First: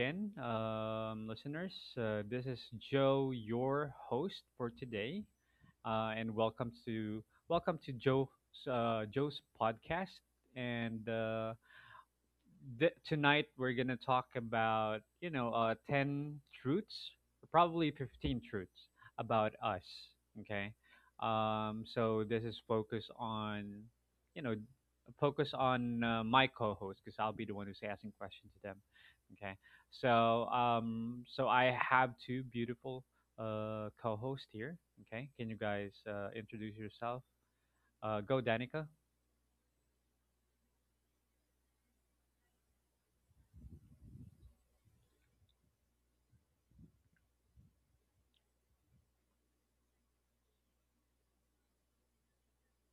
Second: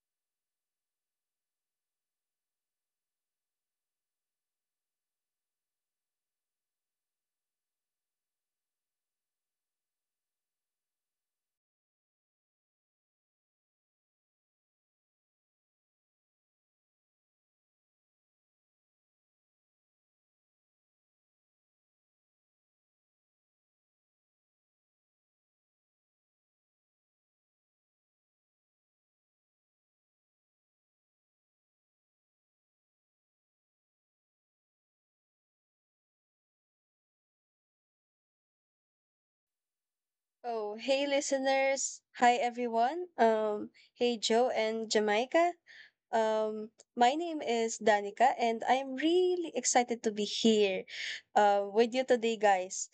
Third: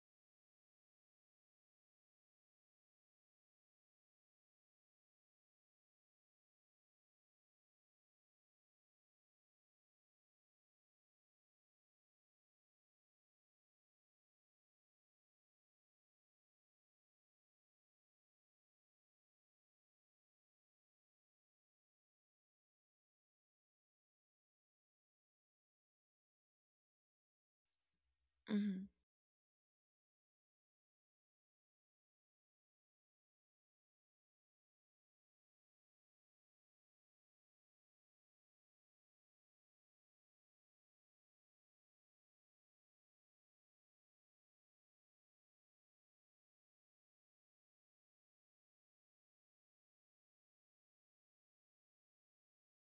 again, listeners. This is Joe, your host for today, and welcome to Joe's Joe's podcast. And uh, Tonight we're gonna talk about 10 truths, probably 15 truths about us, okay. So this is focused on you know focus on my co-host because I'll be the one who's asking questions to them, Mhm. okay. So I have two beautiful co-hosts here, okay. Can you guys introduce yourself? Go, Danica. Oh, hey listeners. Hi everyone. Hey Joe and Jamaica. My name is Danica and I'm really excited to be here with you today guys.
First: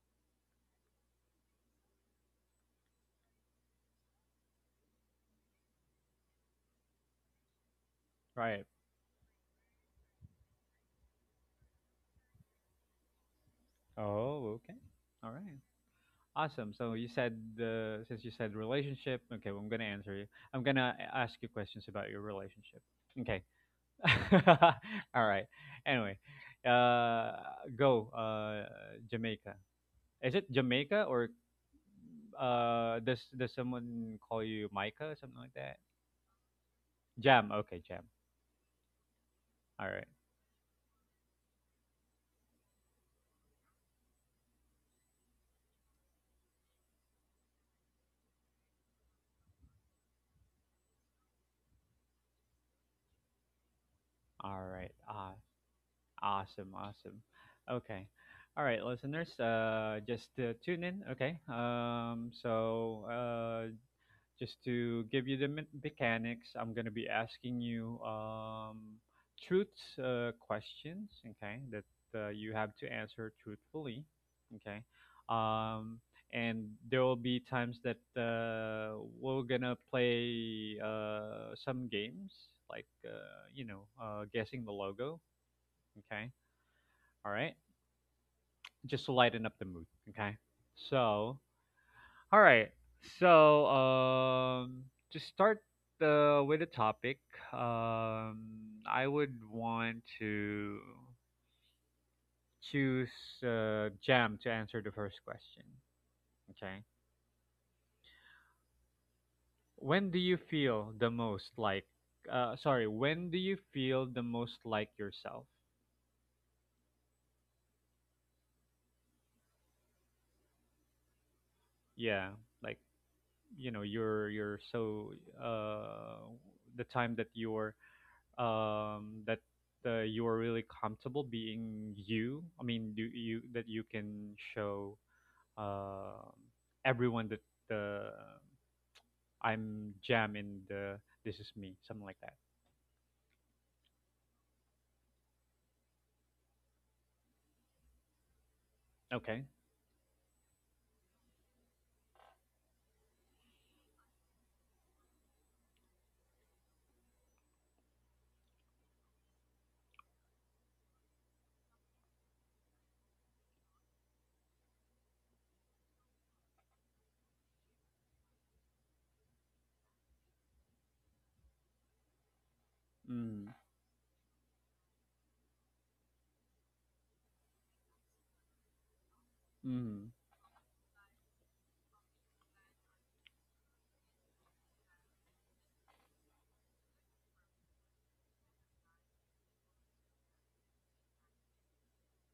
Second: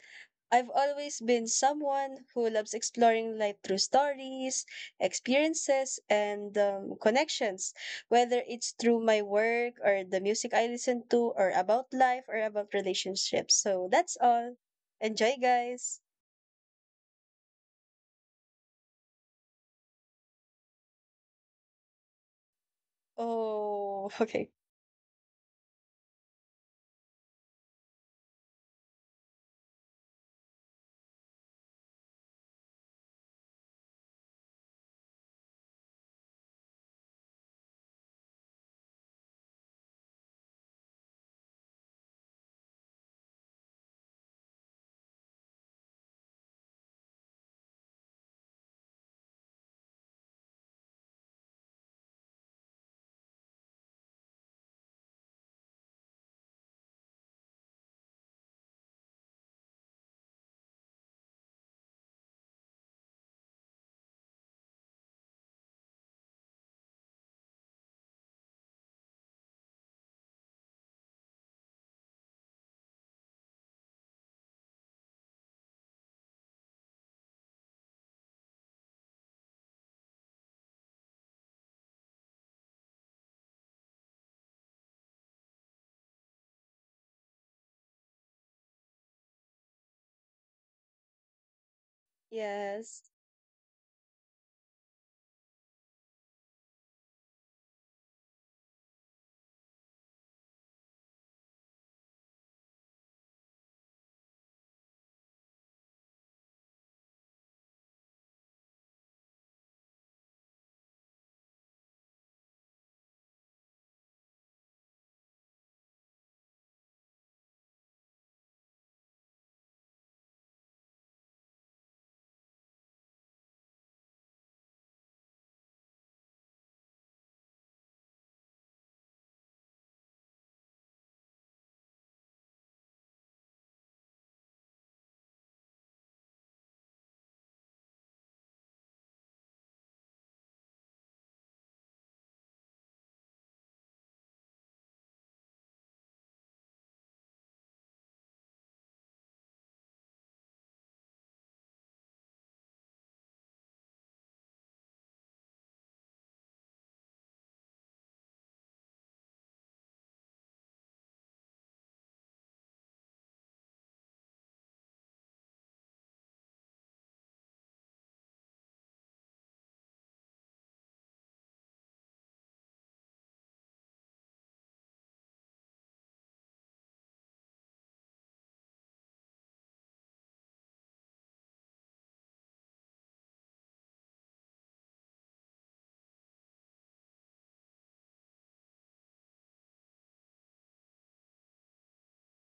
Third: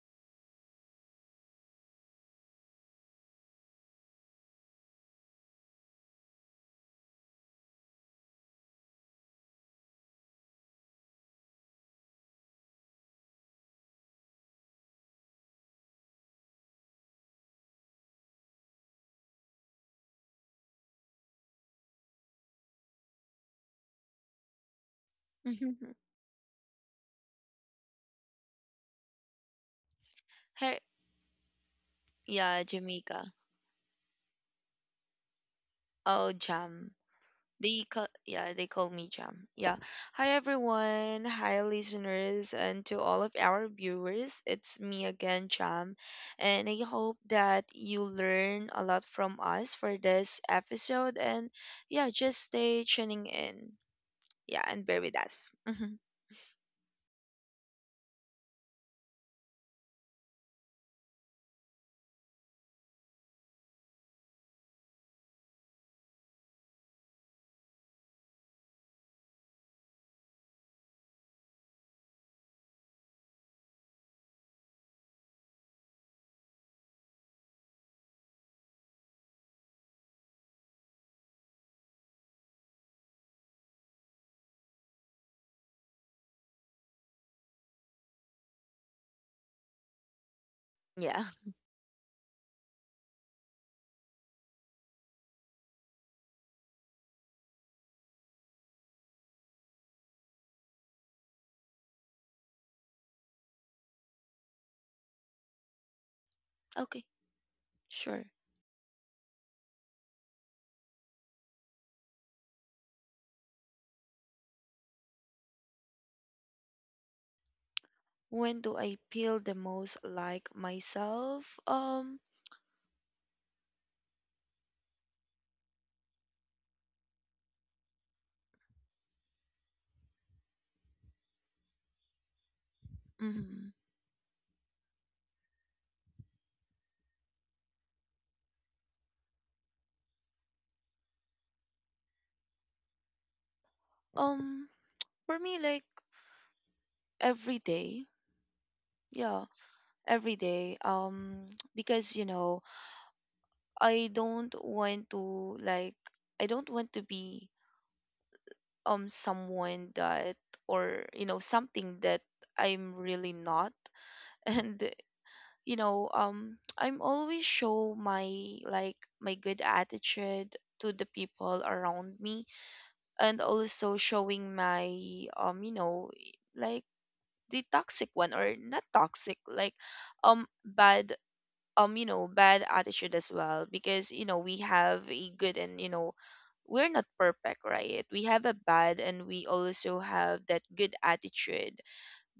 I've always been someone who loves exploring life through stories, experiences and connections, whether Right. it's through my work or the music I listen to or about life or about relationships. So that's all. Oh, okay. All Enjoy right. guys. Awesome. So you said the since you said relationship, okay, well, I'm gonna answer you. I'm gonna ask you questions about your relationship. Okay. Oh, okay. All right. Anyway, uh, go, Jamaica. Is it Her, Jamaica or yeah, Jamaica. does someone call you Micah or something like that? Oh, Jam. Jam. They Okay, call, Jam. yeah, they call me Jam. Yeah. All right. Hi everyone. Hi listeners and to all of our viewers. It's me again, Jam. And I hope that you learn a lot from us for this episode and yeah, just stay tuning in. Yeah, All and right. bear with Ah, us. Mhm. awesome. Awesome. Okay. All right, listeners, just tune in, okay? Just to give you the mechanics, I'm gonna be asking you truths questions, okay, that you have to answer truthfully, okay. Um, and there will be times that we're gonna play some games, like guessing the logo, okay. All right, just to lighten up the mood, okay. Yeah. So all right. Yes, So, to start the with the topic, um, I would want to choose Jam to answer the first question. Okay. Okay. Sure. When do you feel the most like? Sorry. When do you feel the most like yourself? When do I feel the most like myself? Yeah, like you're so uh, the time that you're that you are really comfortable being you. I mean, do you mhm. that you can show um everyone that I'm Jam in the this is me, something like that. Um, for me, like every day, yeah, Okay. every day. Because you know, I don't want to like, I don't want to be someone that or you know something that I'm really not. And you know, I'm always show my like my good attitude to the people around me, and Mm. also showing my you know, like the toxic one or not toxic, like Mm. Bad, you know, bad attitude as well, because you know we have a good and you know we're not perfect, right? We have a bad and we also have that good attitude,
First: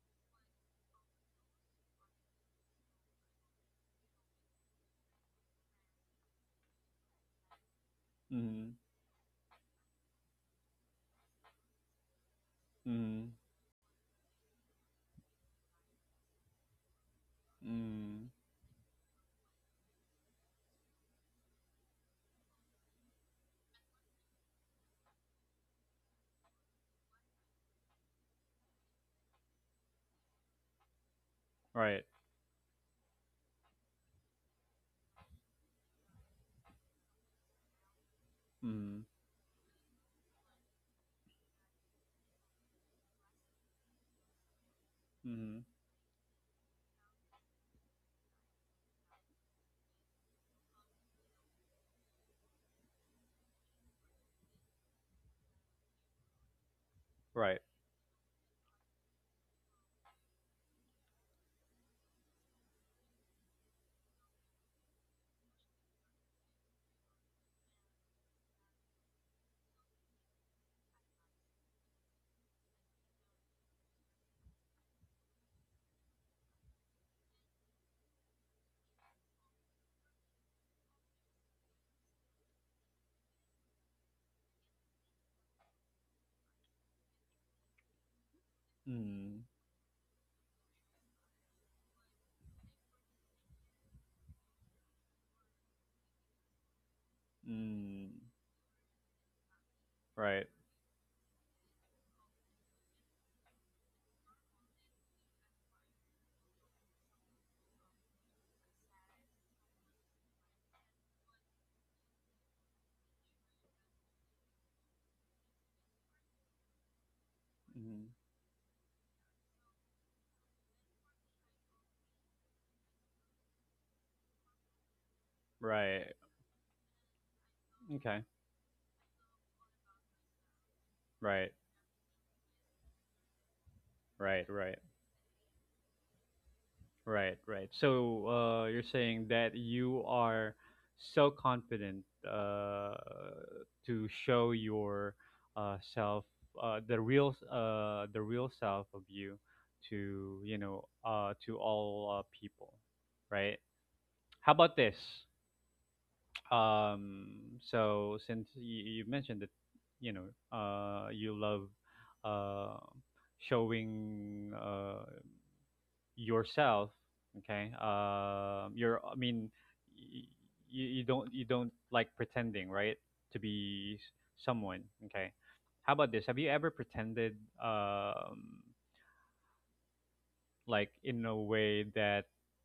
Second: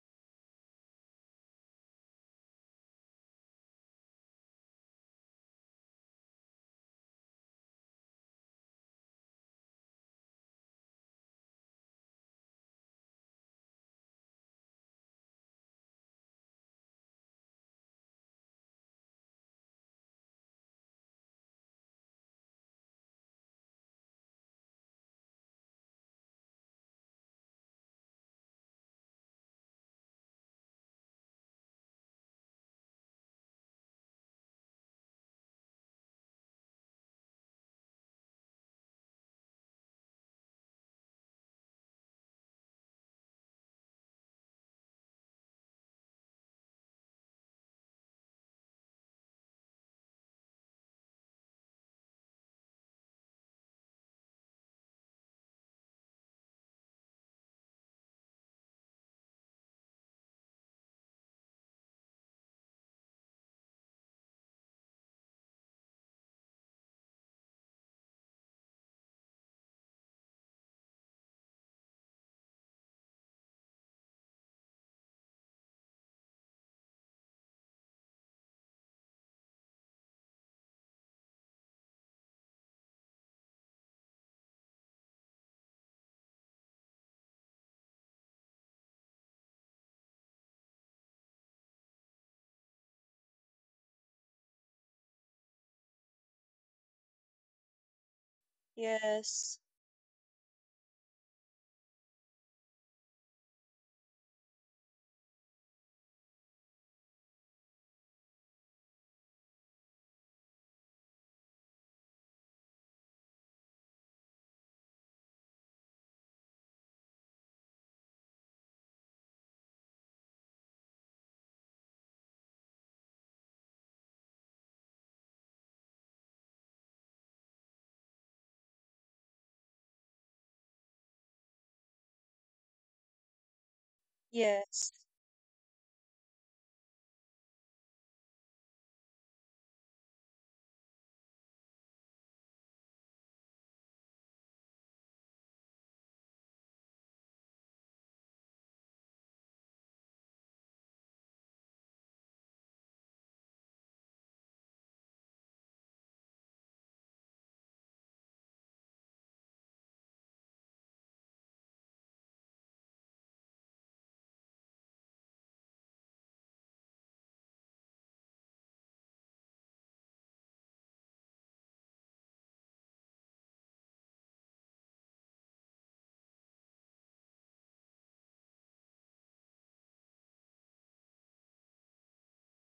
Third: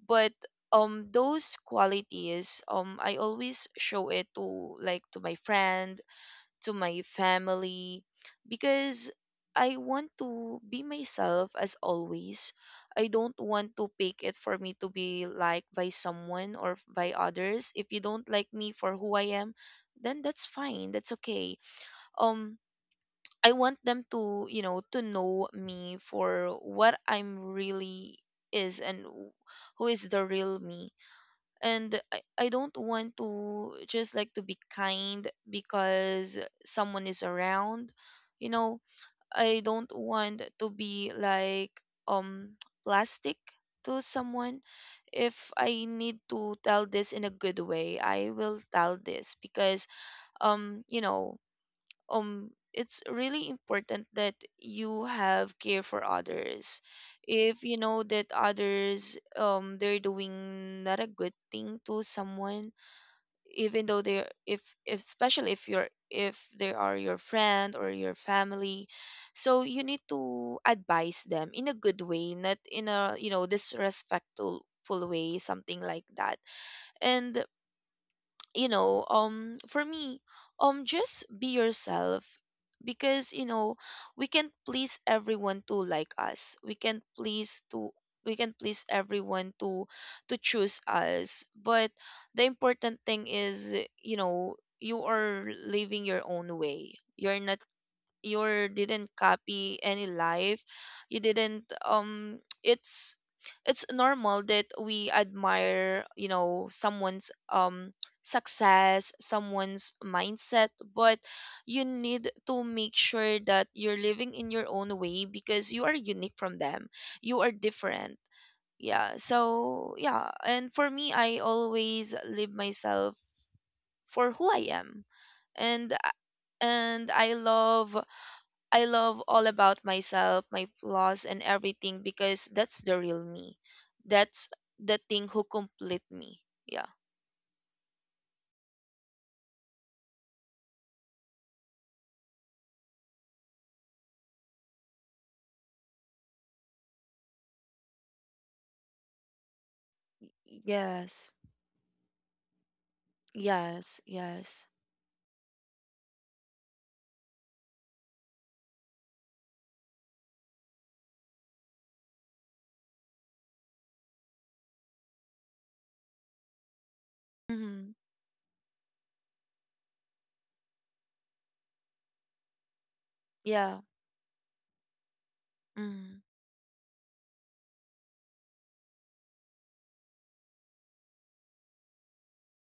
but those qualities, I always show it to, like to my friends, to my family, Mm. because I want to be myself as always. I Mm. don't want to pick it for me to be liked by someone or by others. If you don't Mm. like me for who I am, then that's fine. That's okay. Um, I want them to, you know, to know me for what I'm really is and who is the real me, and Right. I don't want to just like to be kind because someone is around, you know. Mm. I don't want to be like, um plastic to someone. If Mm. I need to tell this in a good way, I will tell this, because you know, it's really important that you have care for others. Right. If you know that others, they're doing not a good thing to someone, even though they're, if especially if you're if they are your friend or your family, so you need to advise them in a good way, not in a you know disrespectful way, something like that. And you know, for me, just be yourself. Because you know we can't please everyone to like us, we can't please to, we can please Mm. everyone to choose us, but the important thing is, you know, you are living your own way. You're not, Mm. you didn't yes, copy any Right. life, you didn't it's normal that we admire, you know, someone's success, someone's mindset, but you need to make sure that you're living in your own way, because you are unique from them, you are Mm. different. Yeah, so yeah, and for me I always live myself for who I am, and I- Right. and I love, Okay. I love all about myself, my flaws and Right. everything, because that's the real me. Right. That's Right. yes, the thing who complete me. Yeah. Right, right. So you're saying that you are so confident to show your self, the real self of you, to Yes. to all people, right? Yes. How Yes. about this? Um, so since you mentioned that, you love uh, showing yourself, okay. Mm-hmm. You're I mean y- you, Don't like pretending, right? to Yeah. be s- Someone, okay. How about Mm-hmm. this, have you ever pretended um, like in a way that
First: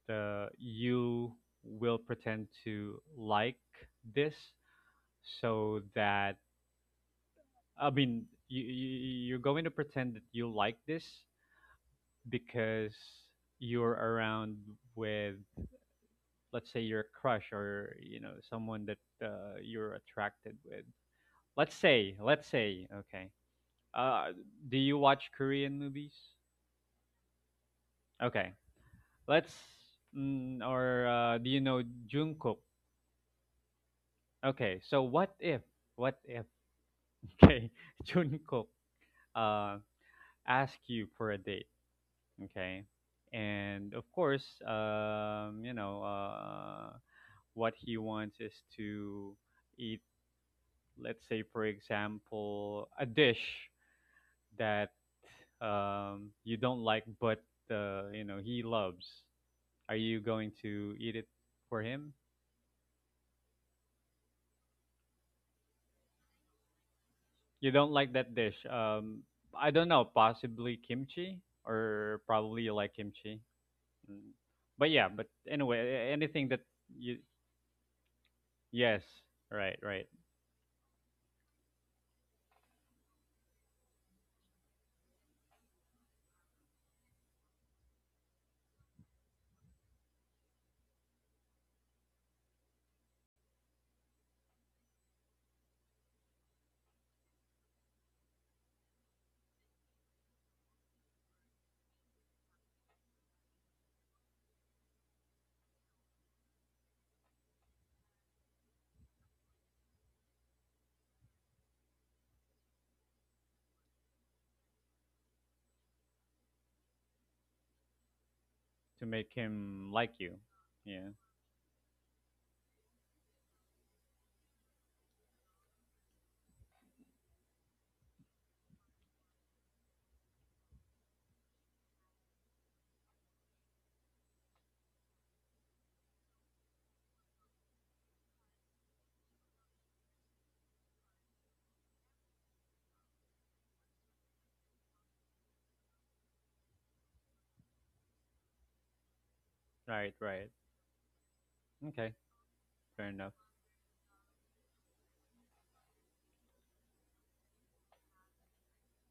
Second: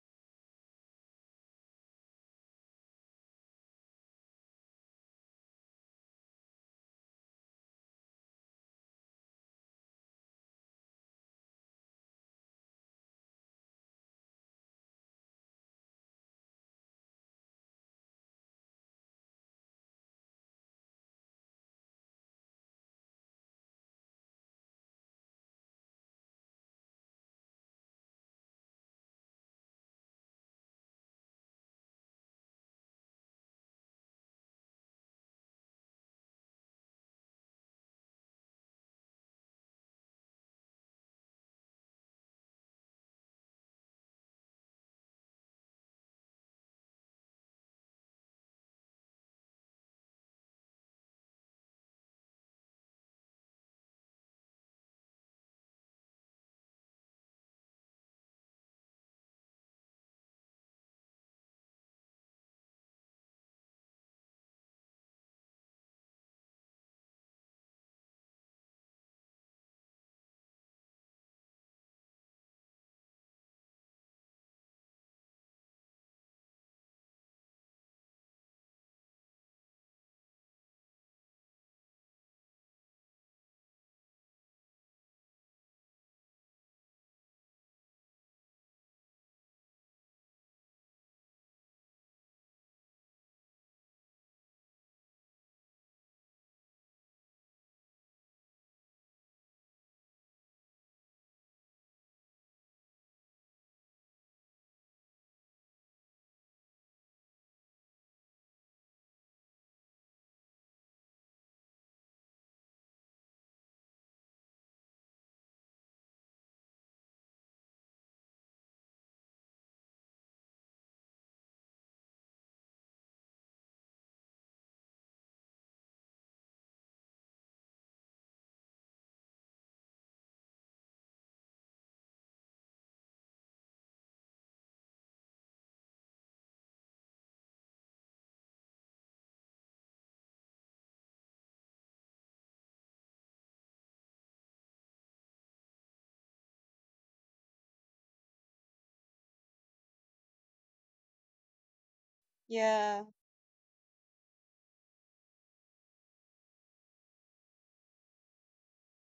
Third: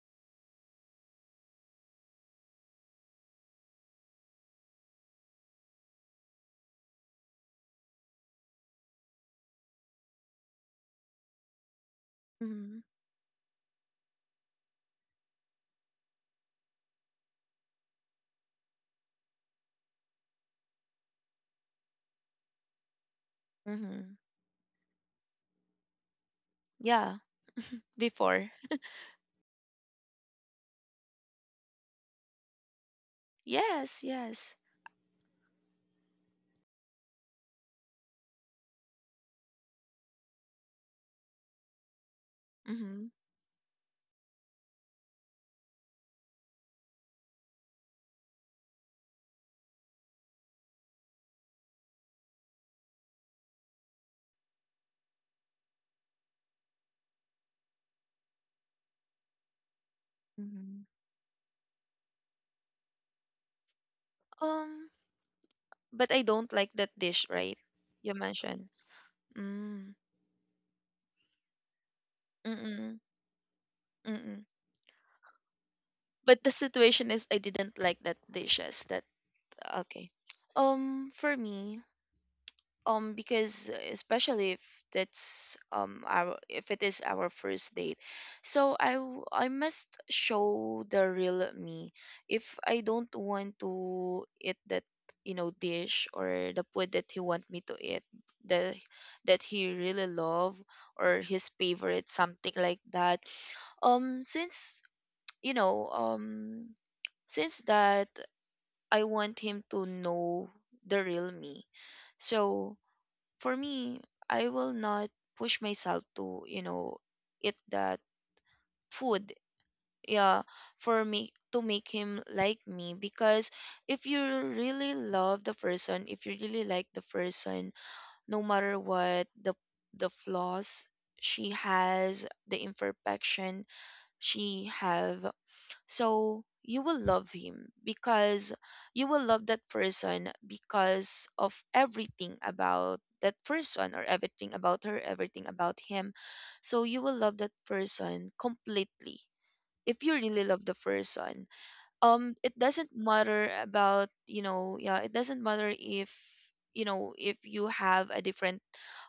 you will pretend to like this so that, I mean, you're going to pretend that you like this Mm-hmm. because you're around with, let's say, your crush or you know someone that you're attracted with. Let's say, okay. Mm-hmm. uh, do you watch Korean movies? Yeah. Before. Okay, let's or do you know Jungkook? Yes. Yes. Okay, so what if okay, Jungkook uh, ask you for a date, okay, Mm-hmm. and of course, what he wants is to eat, let's say, for example, a dish that you don't like but you know he loves. Are you going Mm-hmm. to eat it for him? Um. But I don't like that dish, right? You don't You like that dish, mentioned. I don't Mm. know, possibly kimchi, or probably you like Mm-mm. kimchi. Mm. Mm-mm. But yeah, but anyway, But anything the that situation you, is I didn't like that dishes. That yes, right, right. okay. For me, because especially if that's our if it is our first date, so i must show the real me. If I don't want to eat that, you know, dish, or the food that he want me to eat, the that he really love, or his favorite, something like that, since you know, since that I want him to know the real me, so for me, I will not push myself to, you know, eat that To make food. him like you? Yeah, for Yeah. me to make him like me. Because if you really love the person, if you really like the person, no matter what the flaws she has, the imperfection she have, so you will love him because you will love that person because of everything about that person, or everything about her, everything about him. So you will love that person completely if Right, you really right. love the person. Okay, It doesn't yeah, fair enough. matter about, you know, yeah, it doesn't matter if, you know, if you have a different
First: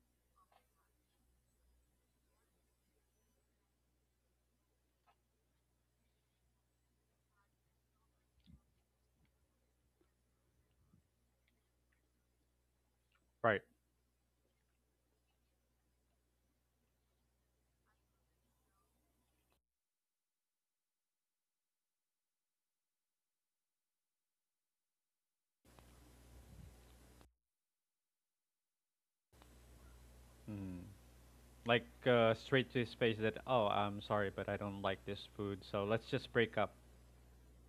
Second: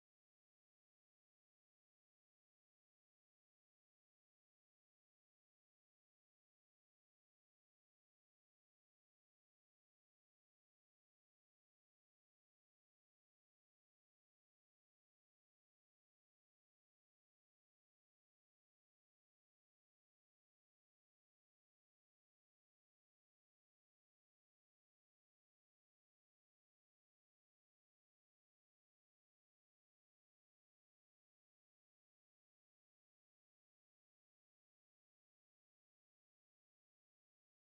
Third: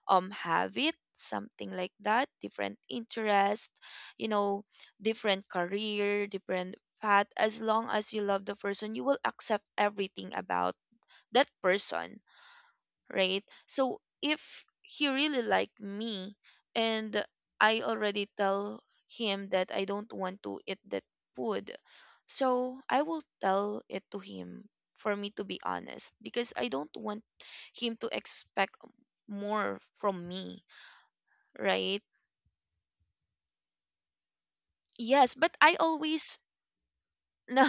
habit, something like that, different interest, you know, different career, different path. As long as you love the person, you will accept everything about that person. Right, Right. so if he really like me, and I already tell him that I don't want to eat that food, so I will tell it to him, for me to be honest, because I don't want him to expect more from me, Hmm. Like right? Straight to his face, that oh I'm sorry but I don't like this Yes, but food, I so let's just always break up? no,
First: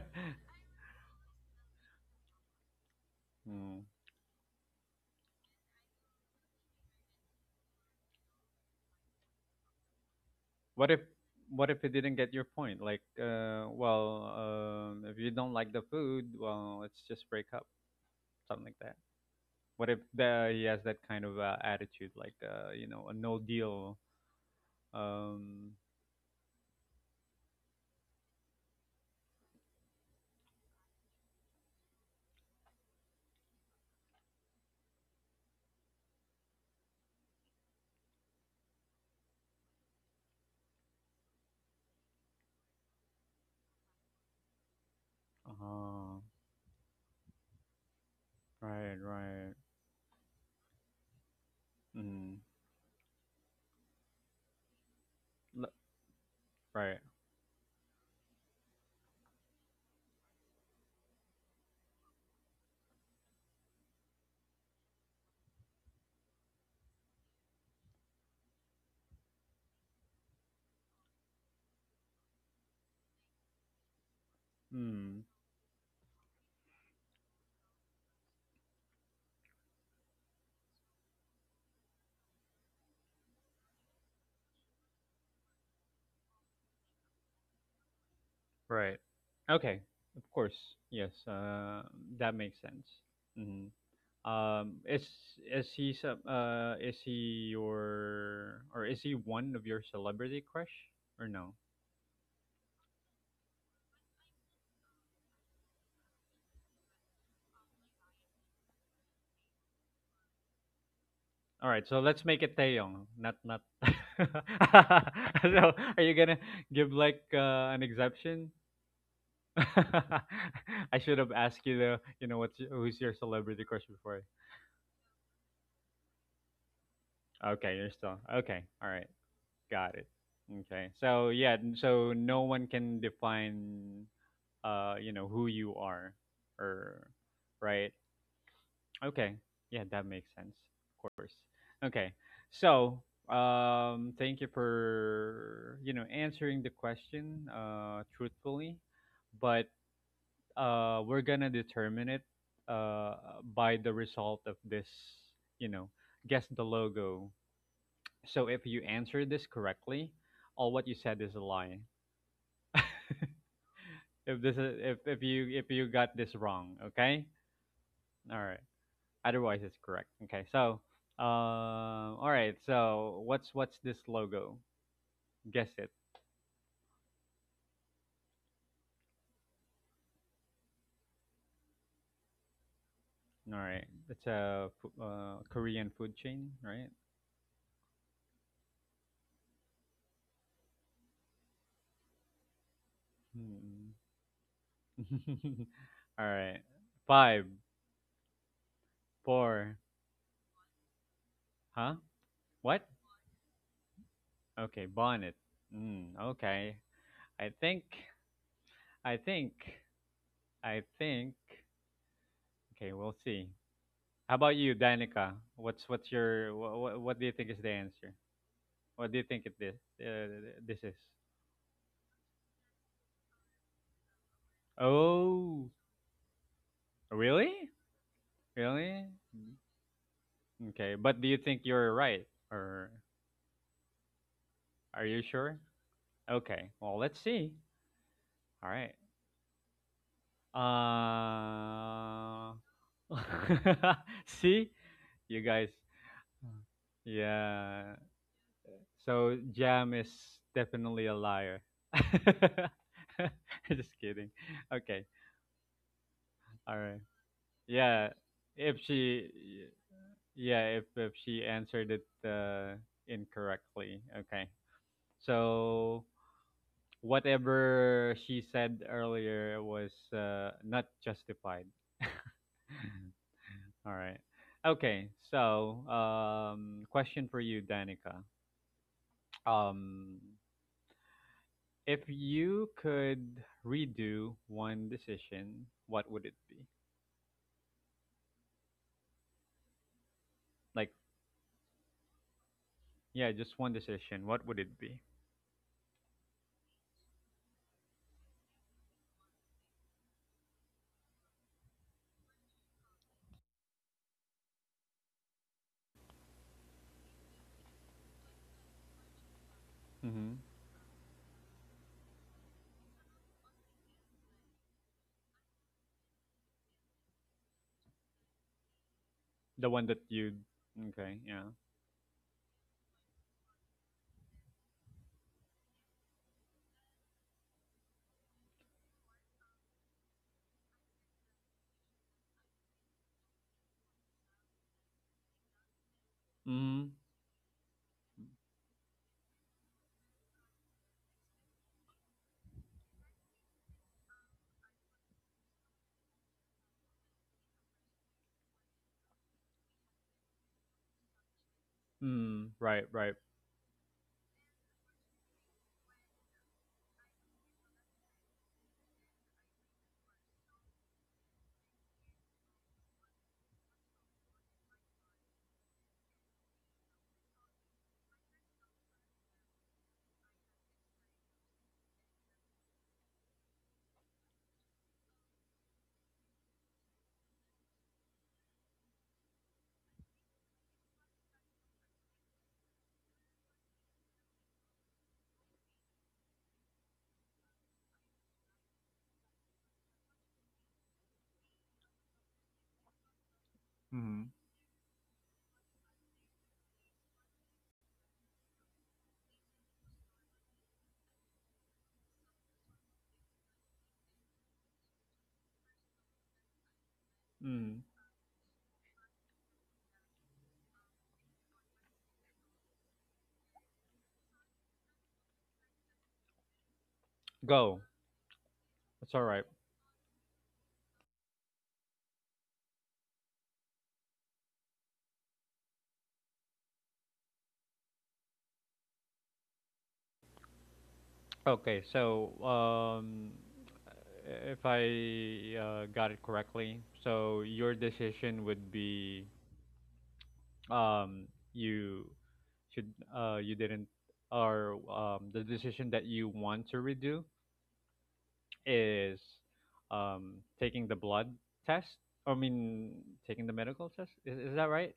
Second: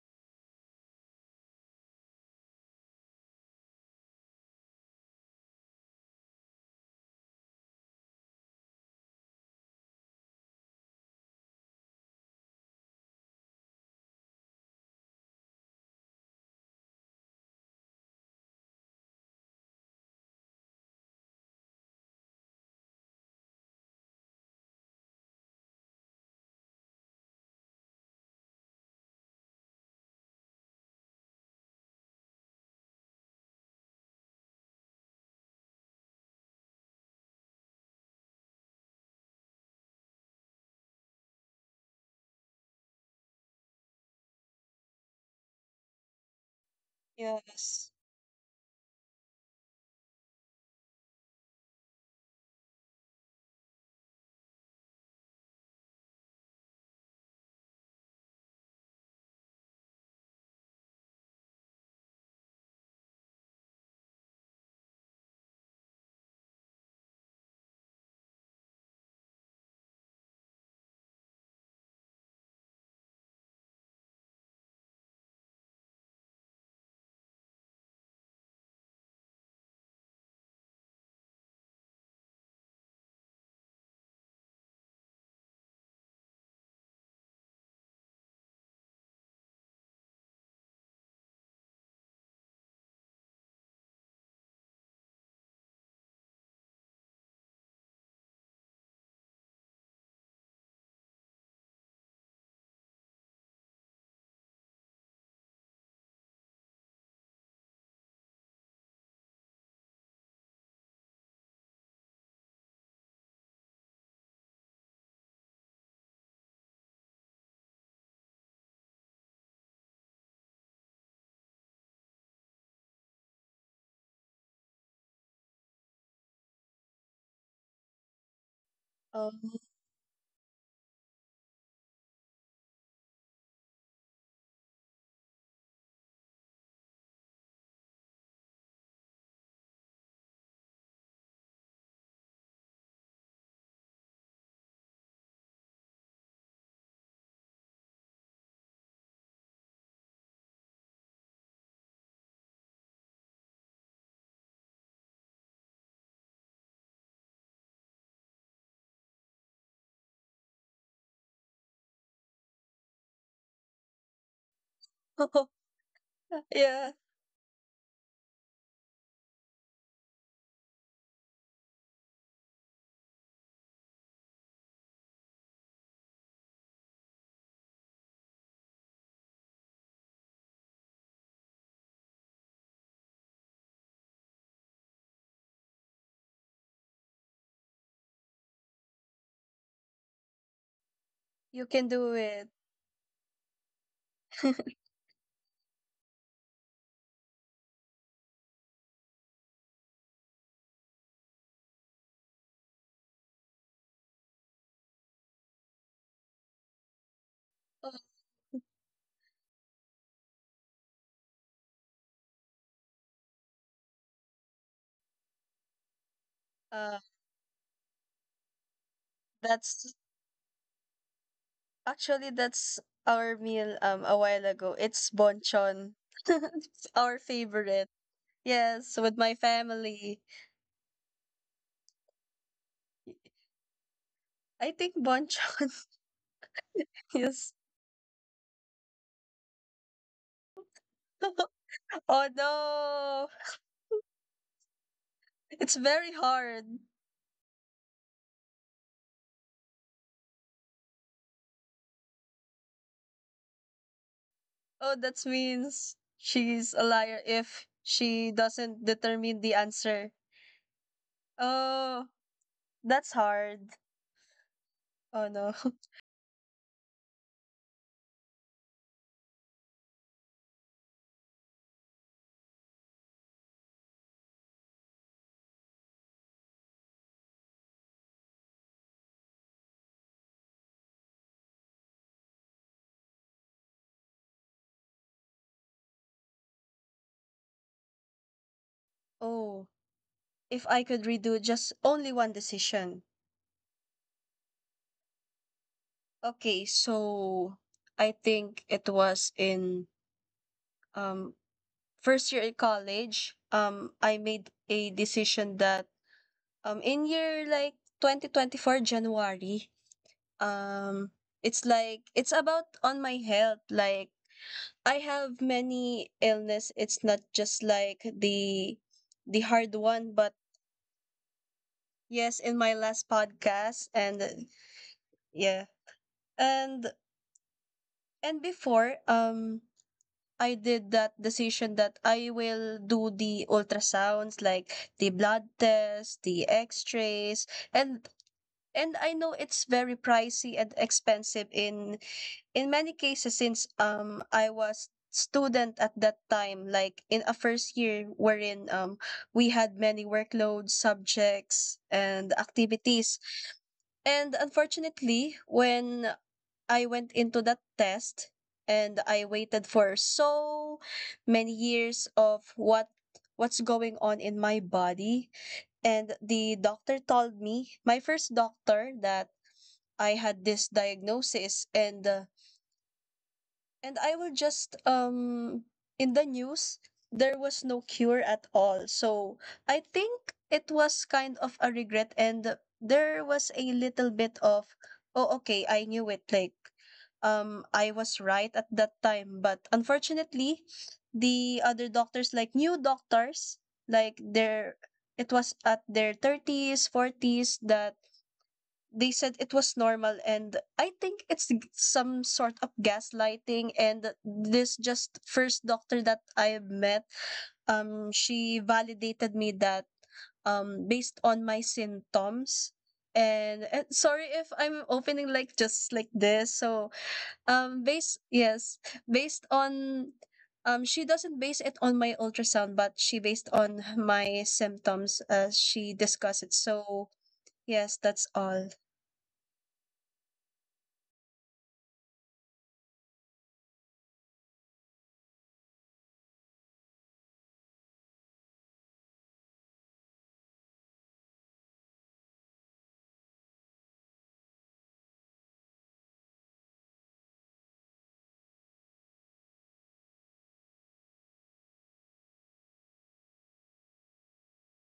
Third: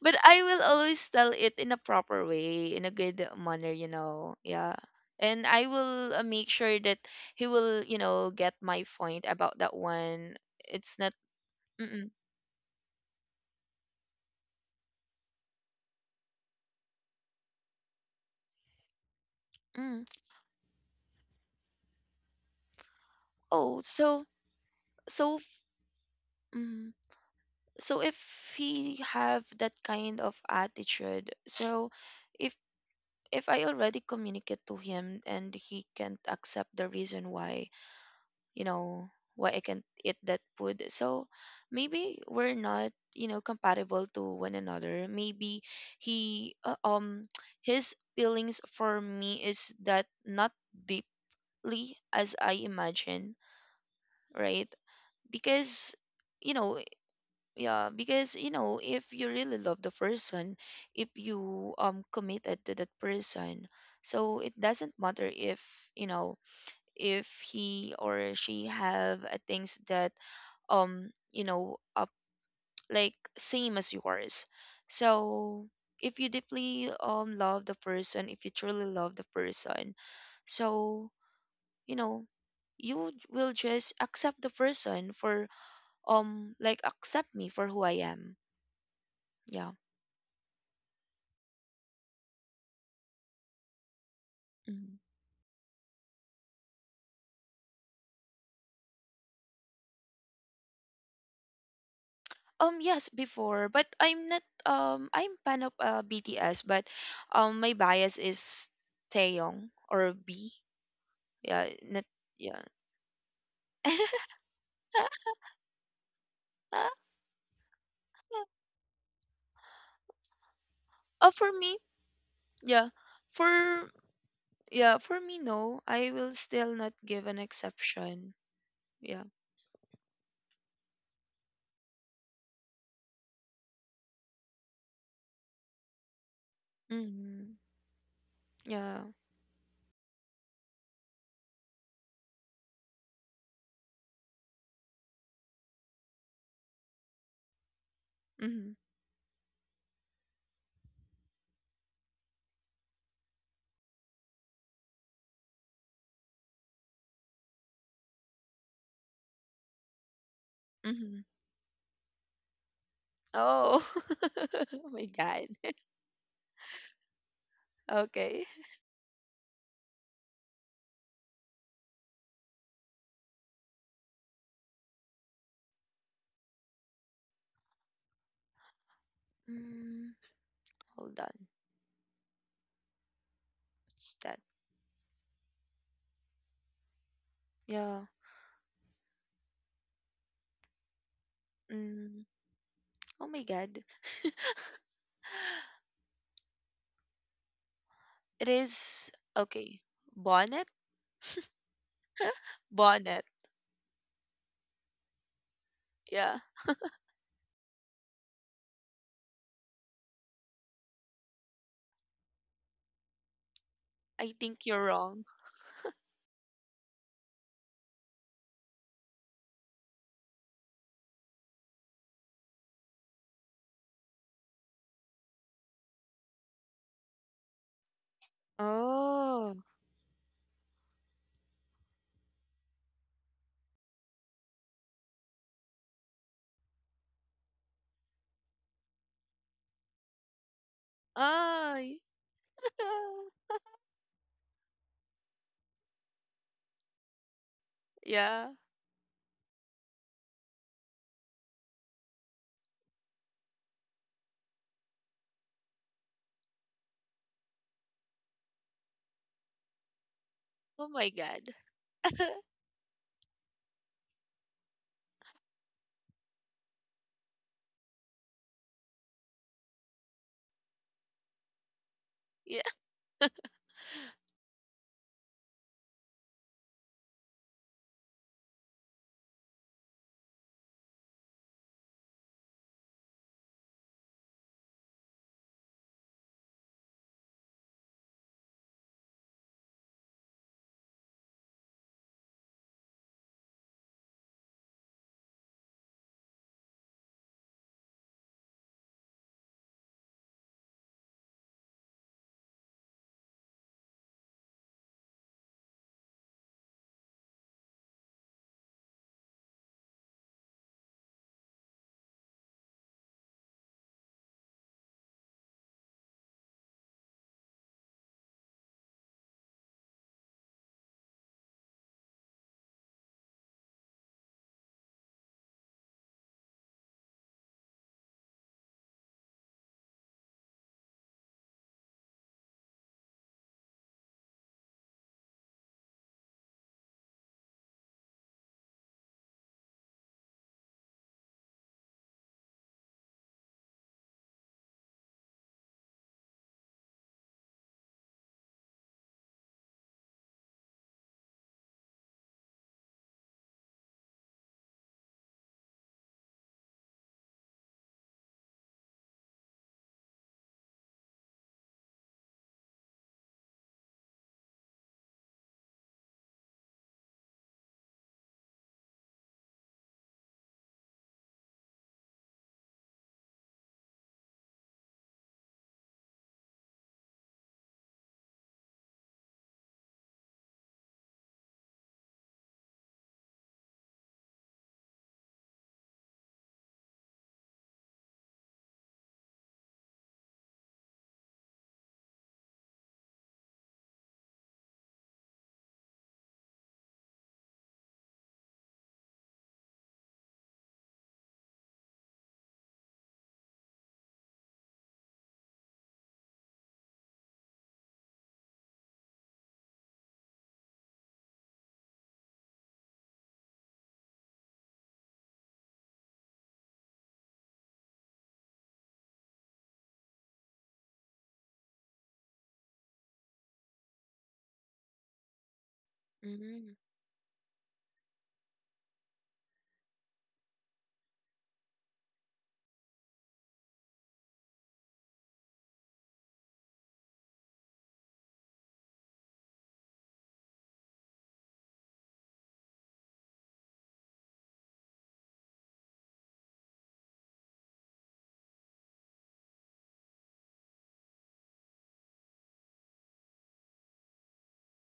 but I will always tell it in a proper way, in a good manner, Hmm. you know. Yeah. And I will make sure that he will, you know, get my point about that one. what It's if not what if he mm-mm, didn't get your point, like if you don't like the food, well let's just break up, something like that. What if mm. He has that kind of attitude, like you know, a no Oh, deal? so so um mm, so if he have that kind of attitude, so if if I already communicate to him and he can't accept the reason why, you know, why I can't eat that food, so maybe we're not, you know, compatible to one another. Maybe uh, he yes. his feelings right, for me right. is that not deeply as mm, I imagine, right? l- Because you know, right. yeah, because you know, if you really love the person, if you committed to that person, so it doesn't matter if, you know, if he or she have things that you know like same as yours. Mm. So if you deeply love the person, if you truly love the person, so you know, you will just accept the person for like accept me for who I am. Right. Yeah. Okay. Of course. Yes. That makes sense. Hmm. Um, Mhm. is is he your, or is he one of your celebrity crush or no? Yes, before, but I'm not I'm fan of BTS, but my bias is Taeyong or B. Yeah, All right. So not let's make it yeah. Taeyong, not not. So are you gonna give, like, an exception? I should have for asked me, you the you know what's yeah. who's your celebrity crush For before. yeah, for me no. I will still not give an Okay, you're still exception. okay. All right. Yeah. Um, Got it. Okay. So yeah, so no one can define you know, who you are or, Mhm. right? Yeah. Okay. Yeah, that makes sense. Okay. So, thank you for, you know, answering the question truthfully, Mhm. but we're going to determine it uh by the result of this, you know, guess the logo. So if you answer this correctly, all what you said Mhm. is a lie. Oh. If this is, Oh my if you, god. if you got this wrong, yeah, okay, all Okay. right, otherwise it's correct, okay. So all right, so what's this logo? Guess it. Mm, hold on. All right, What's it's that? a Korean food chain, right? Yeah. you can do Mm. it. Oh my god. Hmm. All right. five It is four okay. Bonnet? Huh? What? Bonnet. Okay, bonnet. Mm, Yeah. okay. I think i think i think okay, we'll see. I How about think you, you're wrong. Danica? What's your, Uh, what do you think is the answer? What do you think it that's this is? actually that's our meal a while ago. It's Oh, bonchon. It's our really? favorite. Yes, Really? with my Mm. Oh. family. Okay, but do you think you're right, or I think are you sure? bonchon Okay, well, let's see. is. All right. Ay. Oh Uh, no, see, you guys. it's very Mm. hard. Yeah. Yeah. So Jam is definitely a liar. Just kidding. Oh, Okay. that means she's All a right. liar if Yeah. she If doesn't she, determine the answer. yeah, Oh my if god. she answered it Oh, that's hard. incorrectly. Okay. Oh no. So whatever she said earlier was not justified. Yeah. All right. Okay. So, question for you, Danica. Um, if you could redo one decision, what would it be? Oh, if I Like, could redo just only one decision. yeah, just one decision. What would it be? Okay, so I think it was in um first year in college. I made a decision that in year like 2024 January. Mm-hmm. Um, it's like it's about on my health like I have many illness. It's not just like the The one hard that one, you, but okay, yeah. yes, in my last podcast and yeah. And and before I did that decision that I will do the ultrasounds like the blood test, the Mm. x-rays and I know it's very pricey and expensive in many cases since I was student at that time like in a first year wherein we had many workloads subjects and Mm. Right, right. activities and unfortunately when I went into that test and I waited for so many years of what's going on in my body and the doctor told me my first doctor that I had this diagnosis and I will just in the news there was no cure at all. So I think it was kind of a regret and there was a little bit of oh okay, I knew it like I was right at that time, but unfortunately the other doctors like new doctors like Mm-hmm. their it was at their 30s 40s that they said it was normal and I think it's some sort of gaslighting and this just first doctor that I met Mm. She validated me that based on my symptoms and sorry if I'm opening like just like this so Go. Based yes It's all right. based on she doesn't base it on my ultrasound but she based on my symptoms as she discussed it Mm. so yes that's all. Okay, so if I got it correctly, so your decision would be, um you should you didn't or the decision that you want to redo is, um taking the blood test. I mean, taking the medical test. Is that right?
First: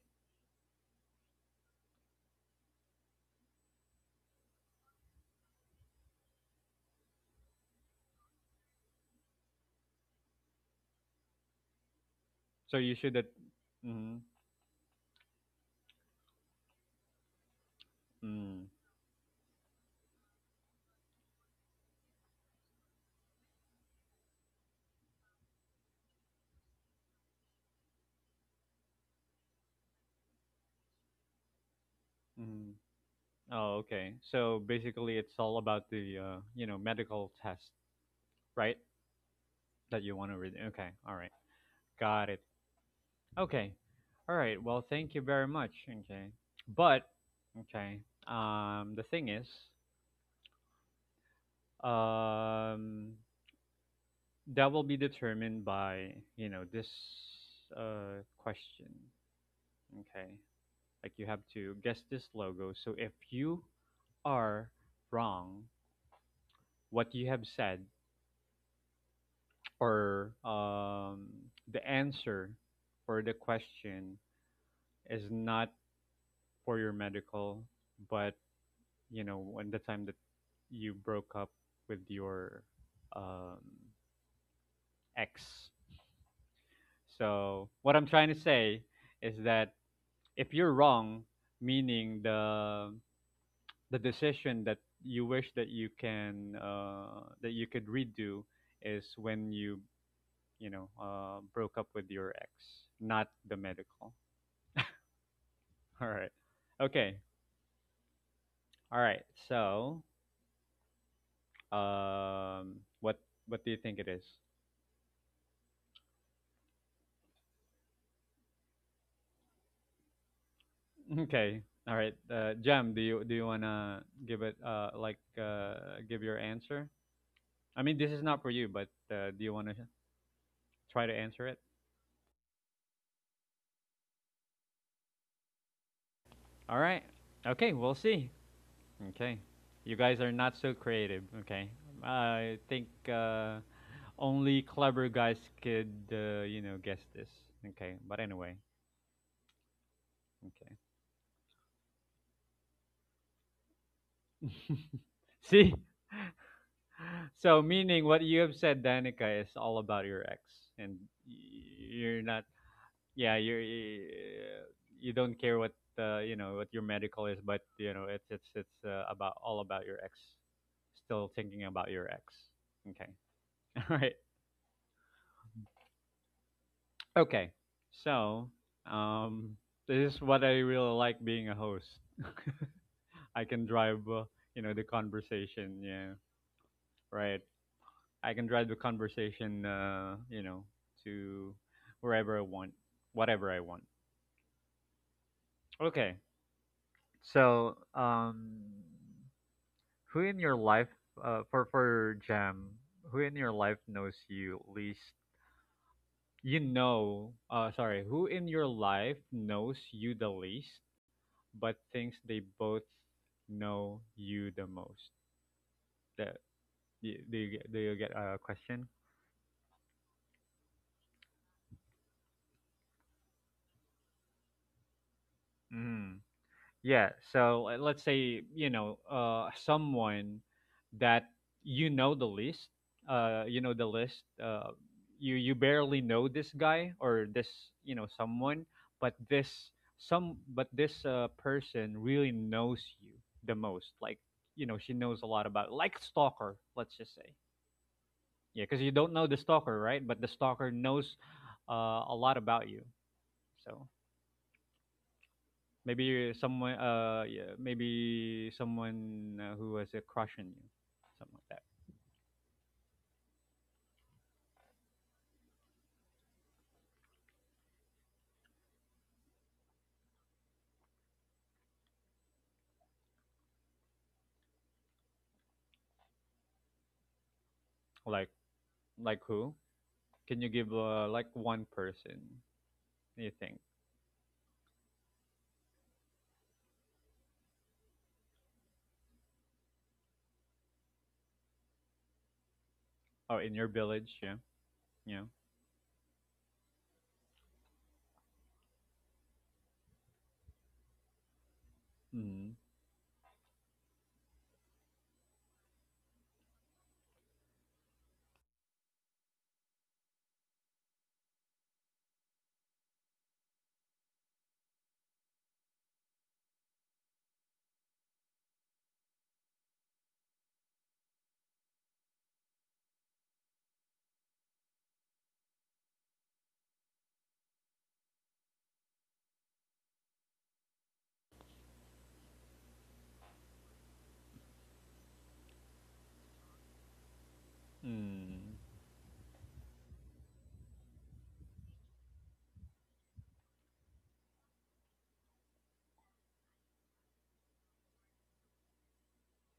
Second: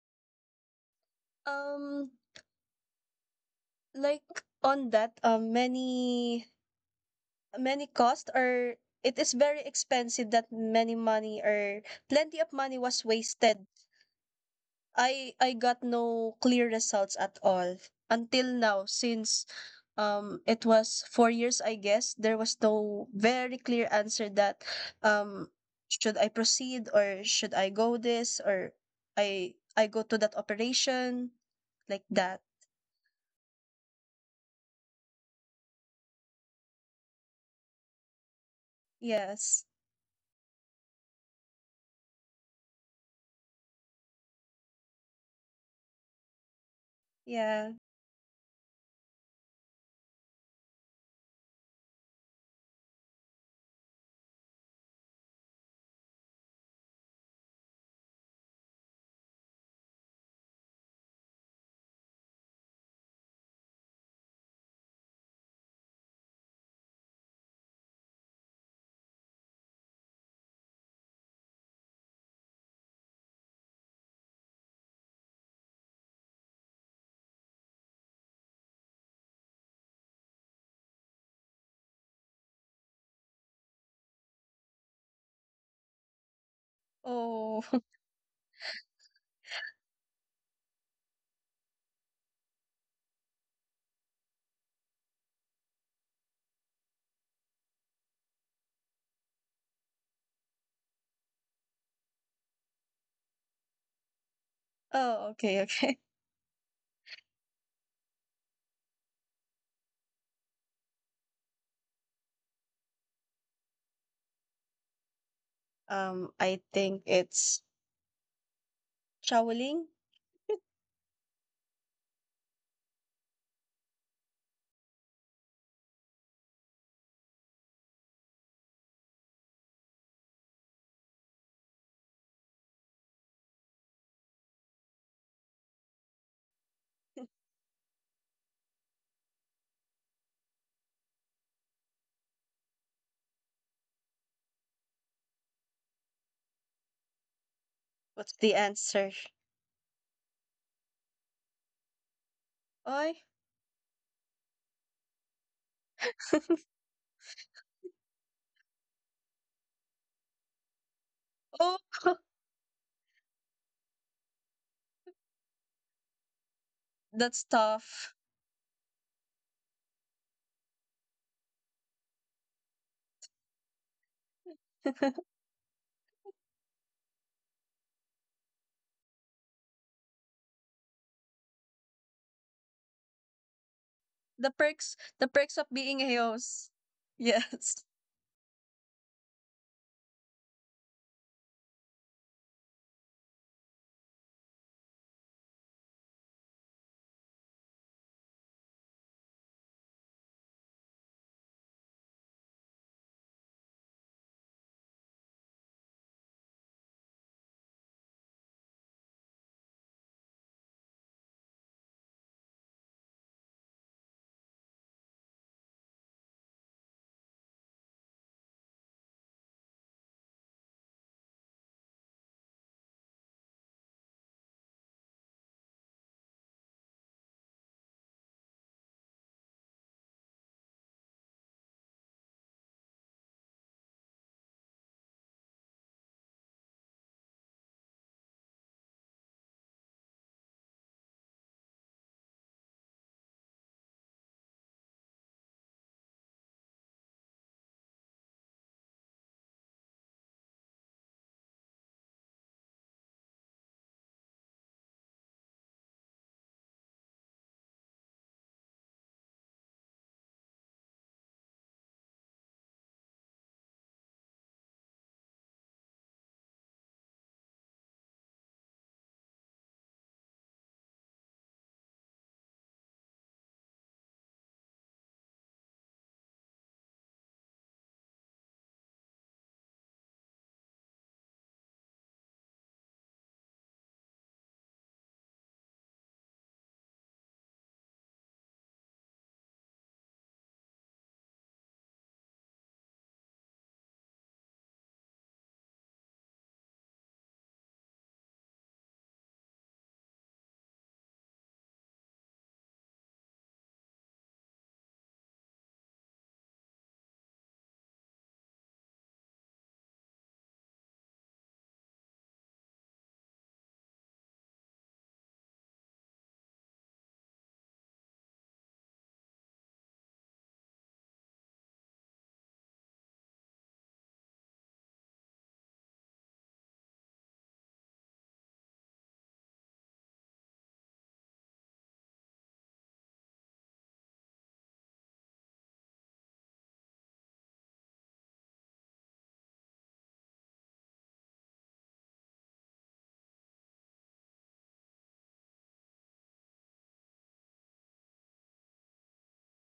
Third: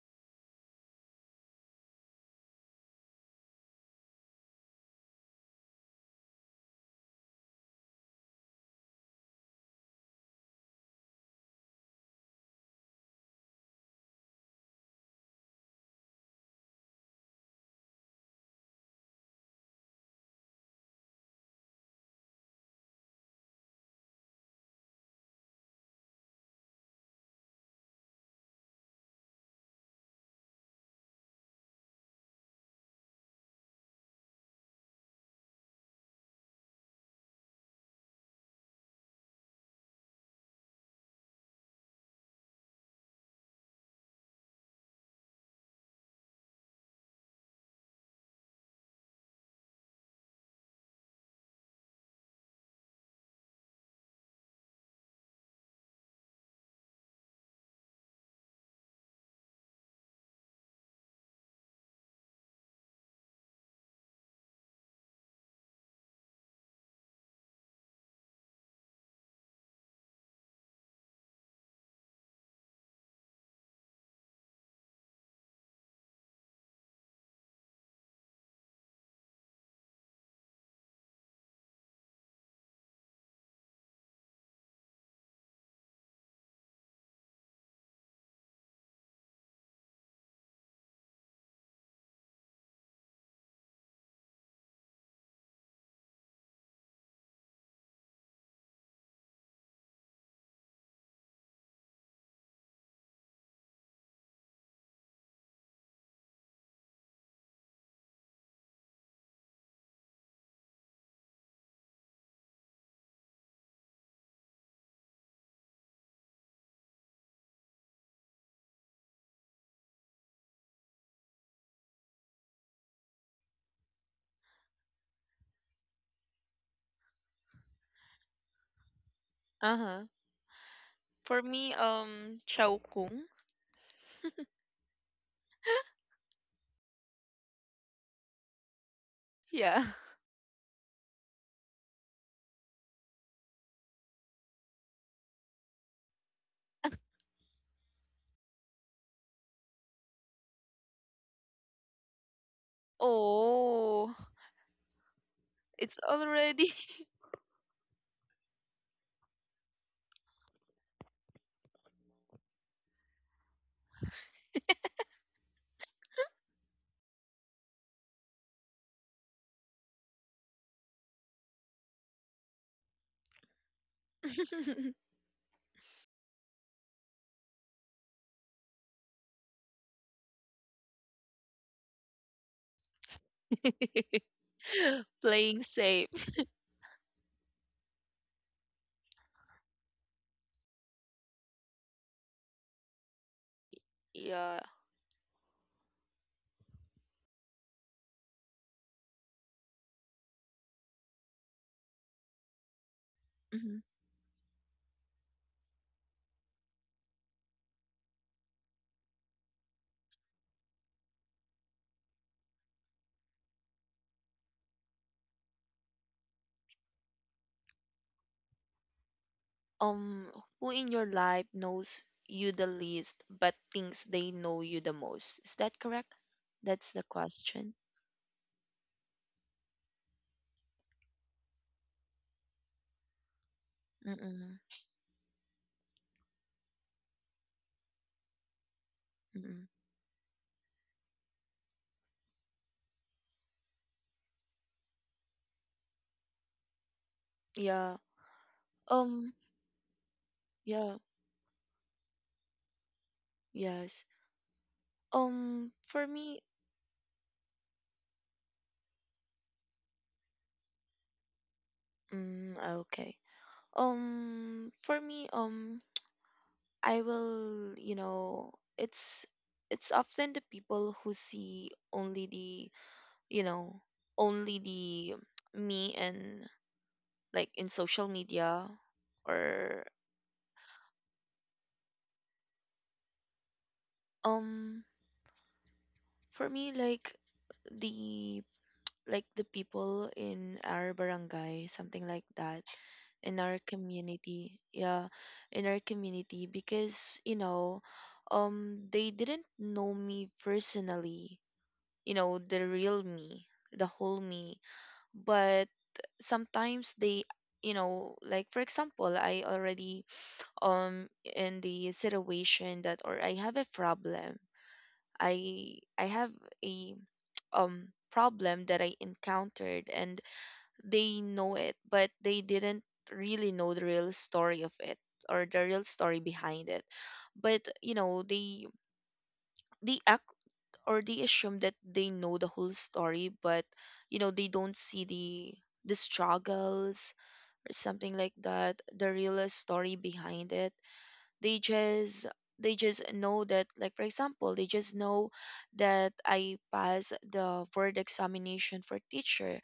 Um, like on that, many many cost or it is very expensive that many money or plenty of money So you was should at, wasted. mm, I got no clear results at all until mm, now since it was 4 years I guess there was no very clear answer that um should I proceed or should I go this or I go to that operation like that. mm. Oh, okay. So basically it's all about the you know, medical test, right? Yes. That you want to read. Okay. All right. Got it. Okay. All right. Well, thank you very much. Okay. But Yeah. okay. The thing is, um that will be determined by, you know, this question. Okay. Like, you have to guess this logo. So if you are wrong, what you have said, or the answer for the question is not for your medical, but you know when the time that you broke up with your um, ex. Oh, So what I'm trying to say is that if you're wrong, meaning the decision that you wish that you can, that you could redo, is when you know, broke up with your ex, not the medical. oh, okay, okay. All right. Okay. All right. So, um, what what do you think it is? I think it's traveling. Okay. All right. Jam, do you wanna give it give your answer? I mean, this is not for you, but do you wanna Uh-huh. try to For answer it? me, um, Chow Kung. All right. Okay. We'll see. Okay. Yeah. You guys are not so creative. Okay. I think. Only clever guys could, you know, guess this. Okay, but What's the anyway, answer? okay. Oy, Oh, See, it's already so meaning what you have said, Danica, is all about your ex, and Oh, you're not. Yeah, you're. You don't care what you know what your medical that's is, but you tough. know it's about all about your ex. Still thinking about your ex. Okay. All right. the Okay. So, um, this is what I really like being a host. I can drive, you know, the the perks playing of conversation. being a Yeah, safe. host. right. Yes. I can drive the conversation, you know, to wherever I want, whatever I want. Yeah. Okay. So, who in your life, for Jam, who in your life knows you least? You know, sorry, who in your life knows you the least, but thinks they both know you the most? That do, do you get a question? um who in your life knows you the least but thinks they know you the most, is that correct? That's the Yeah. So question. Let's say you know someone that you know the list. You know the list. Mm-mm, You you barely know this guy or this, you know, someone, but mm-mm. this person really knows you the most. Like, you know, she knows a lot about, like, stalker. Let's just say, Yeah. yeah, because you don't know um the stalker, right? But the stalker yeah. knows a lot about you. So. Yes. For Maybe me, someone, maybe someone who was a crush on you, something like that. mm, ah, okay. For me, I will, you know, it's it's often the people who see only the, you know, only the me and like in social Like, media, like who? or Can you give like one person you think? um, for me, the like the people in our barangay, something like that, in Oh, in our your village? Yeah, community, yeah, yeah. in our community, because you know, they didn't know me personally, you know, Mm, the real me, the whole me, but sometimes they. You know, like for example, I already in the situation that, or I have a problem, I have a problem that I encountered, and they know it, but they didn't really know the real story of it, or the real story behind it. But you know they act or they assume that they know the whole story, but you know they don't see the struggles or something like mm, that, the real story behind it. They just they just know that, like for example, they just know that I passed the word examination for teacher,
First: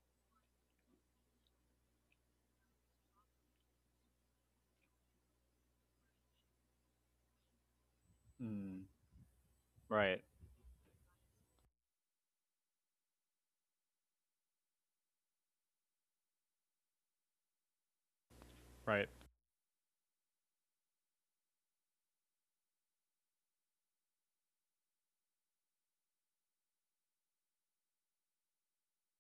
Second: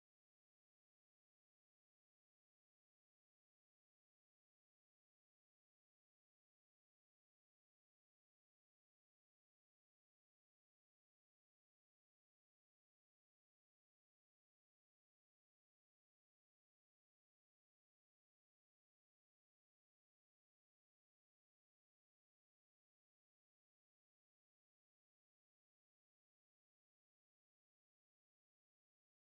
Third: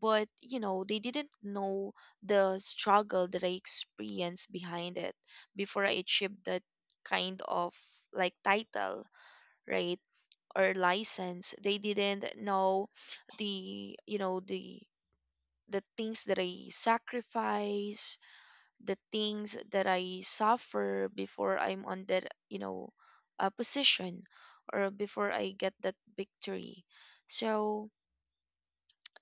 but you know they didn't know the struggle that I experienced behind it, before I achieved that kind of like mm. title, right, Right, or license. They didn't know the, you know, the things that I sacrificed, the right. things that I suffer before I'm on that, you know, position, or before I get that victory. So,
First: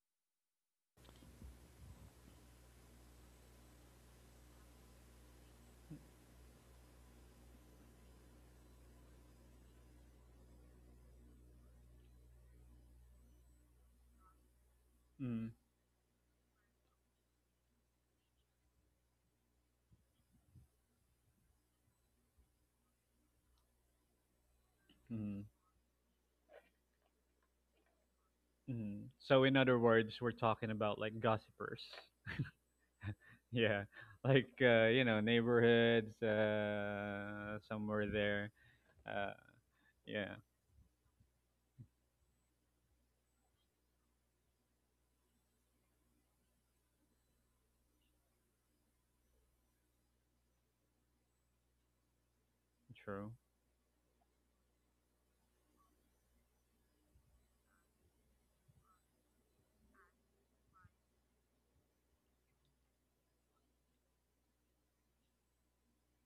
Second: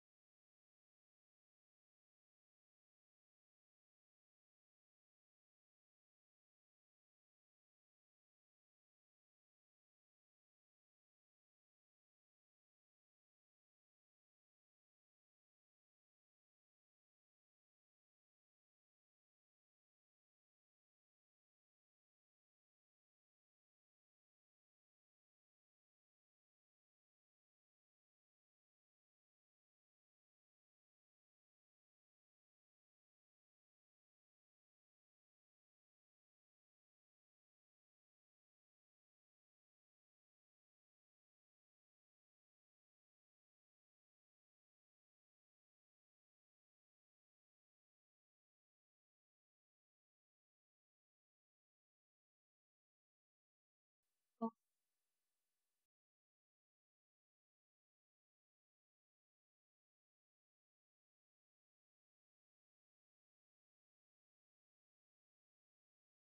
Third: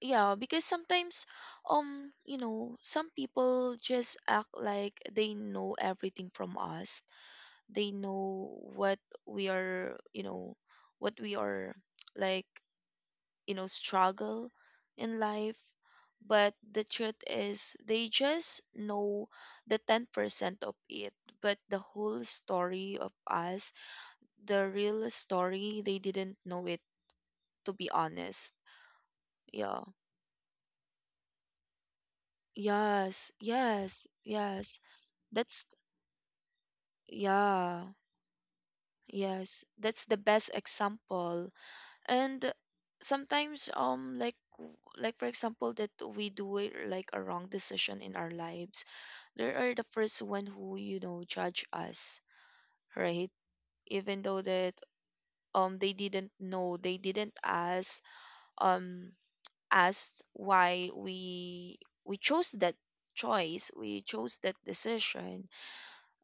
yeah, because sometimes, you know, some people just act like they know everything from us. They know what we are, you know, what we are, like, you know, struggle in Mm, life, but the truth is they just know the 10% of it, but the whole story of us, the real mm, story, they didn't know it, to be honest. mm. So, in other Yeah. words, we're talking about like gossipers. Yes, Yeah, yes, like yes. That's neighborhoods, yeah, somewhere there. Uh, yes, that's the yeah, best example. And sometimes like like for example that we do it like a wrong decision in our lives, there are the first one who, you know, judge us, true. right? Even though that they didn't know, they didn't um asked why we chose that choice, we chose that decision.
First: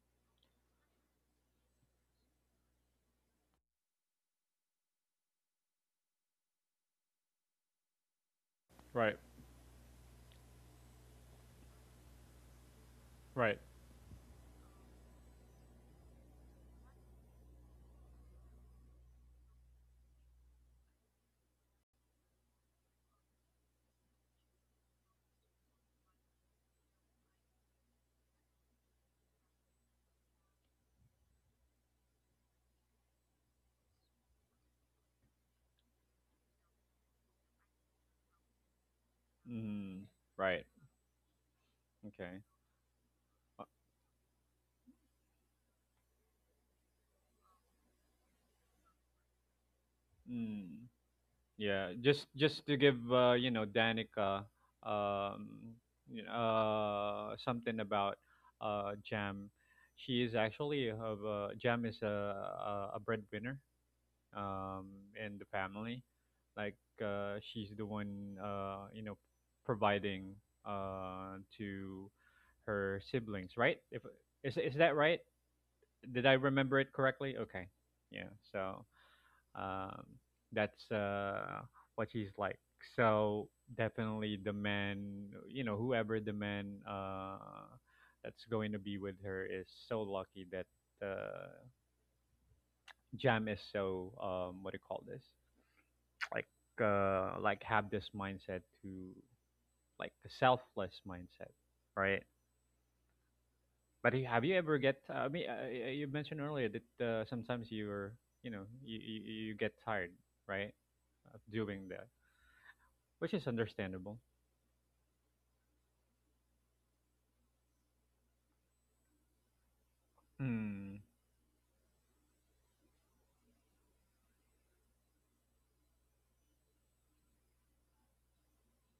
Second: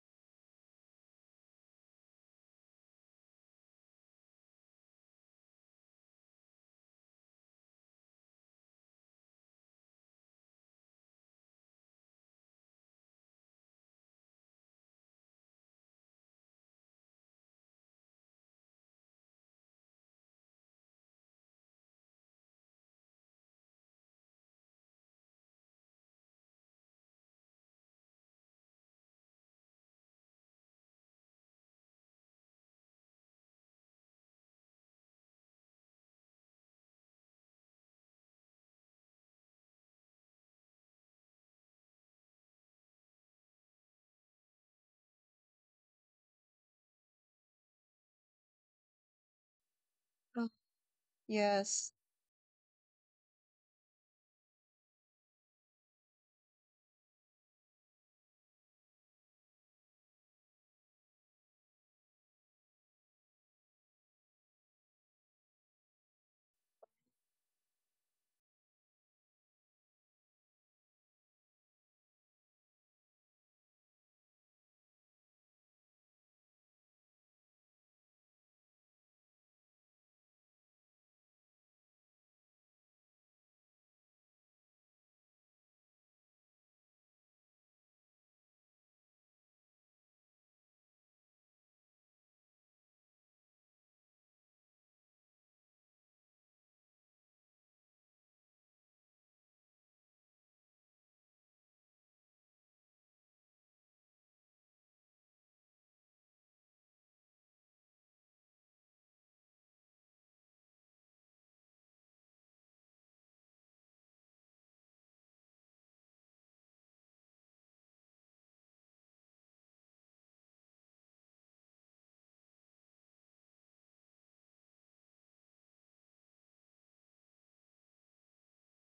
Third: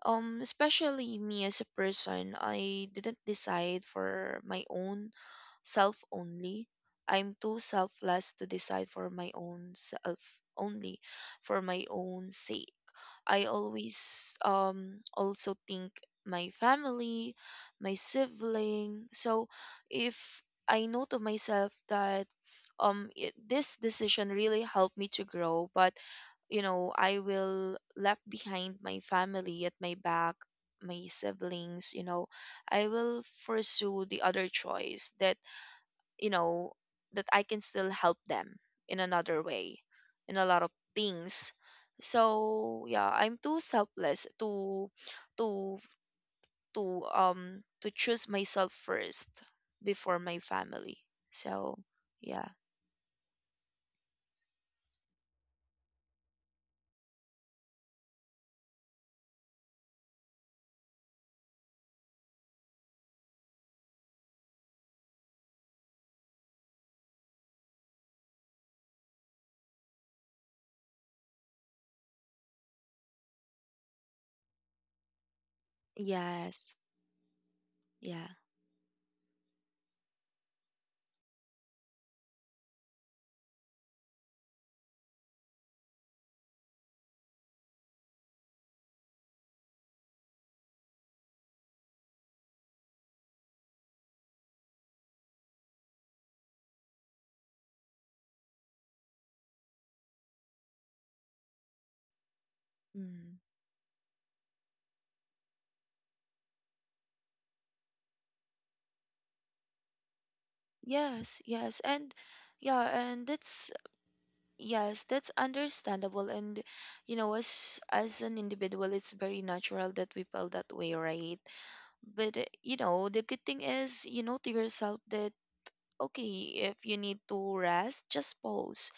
Especially me, as a person I didn't decide for my own self only. I'm too selfless to decide for Right, my own self only, for my own sake. I right. always also think my family, my sibling. So if I know to myself that this decision really helped me to grow, but you know, I will left behind my family at my back, my siblings, I will pursue the other choice that you know that I can still help them in another way Mm, in a right. lot of things. Okay. So yeah, I'm too selfless to to choose myself first before my Oh, Mm, family. So yeah. Yes. Just yeah. just to give Danica um, you know, something about Jam. She is actually of Jam is a breadwinner um, in the family. Like she's the one providing to her siblings. Right? If is is that right? Did I Yes. remember it correctly? Okay. Yeah. Yeah. So. Um, that's what she's like. So definitely the man, whoever the man that's going to be with her is so lucky that uh, Jam is so what do you call this? Like like have this mindset to like a selfless mindset, right? Mm. But have you ever get? I mean, you mentioned earlier that sometimes you're, you know, you get tired, right, of Yes. yes doing that, and Yeah. and which is that's understandable. Yes, that's understandable. And you know, as an individual, it's very natural that we feel that way, Mm, right? But you know, the good thing is you know to yourself that okay, if you need to rest, just pause.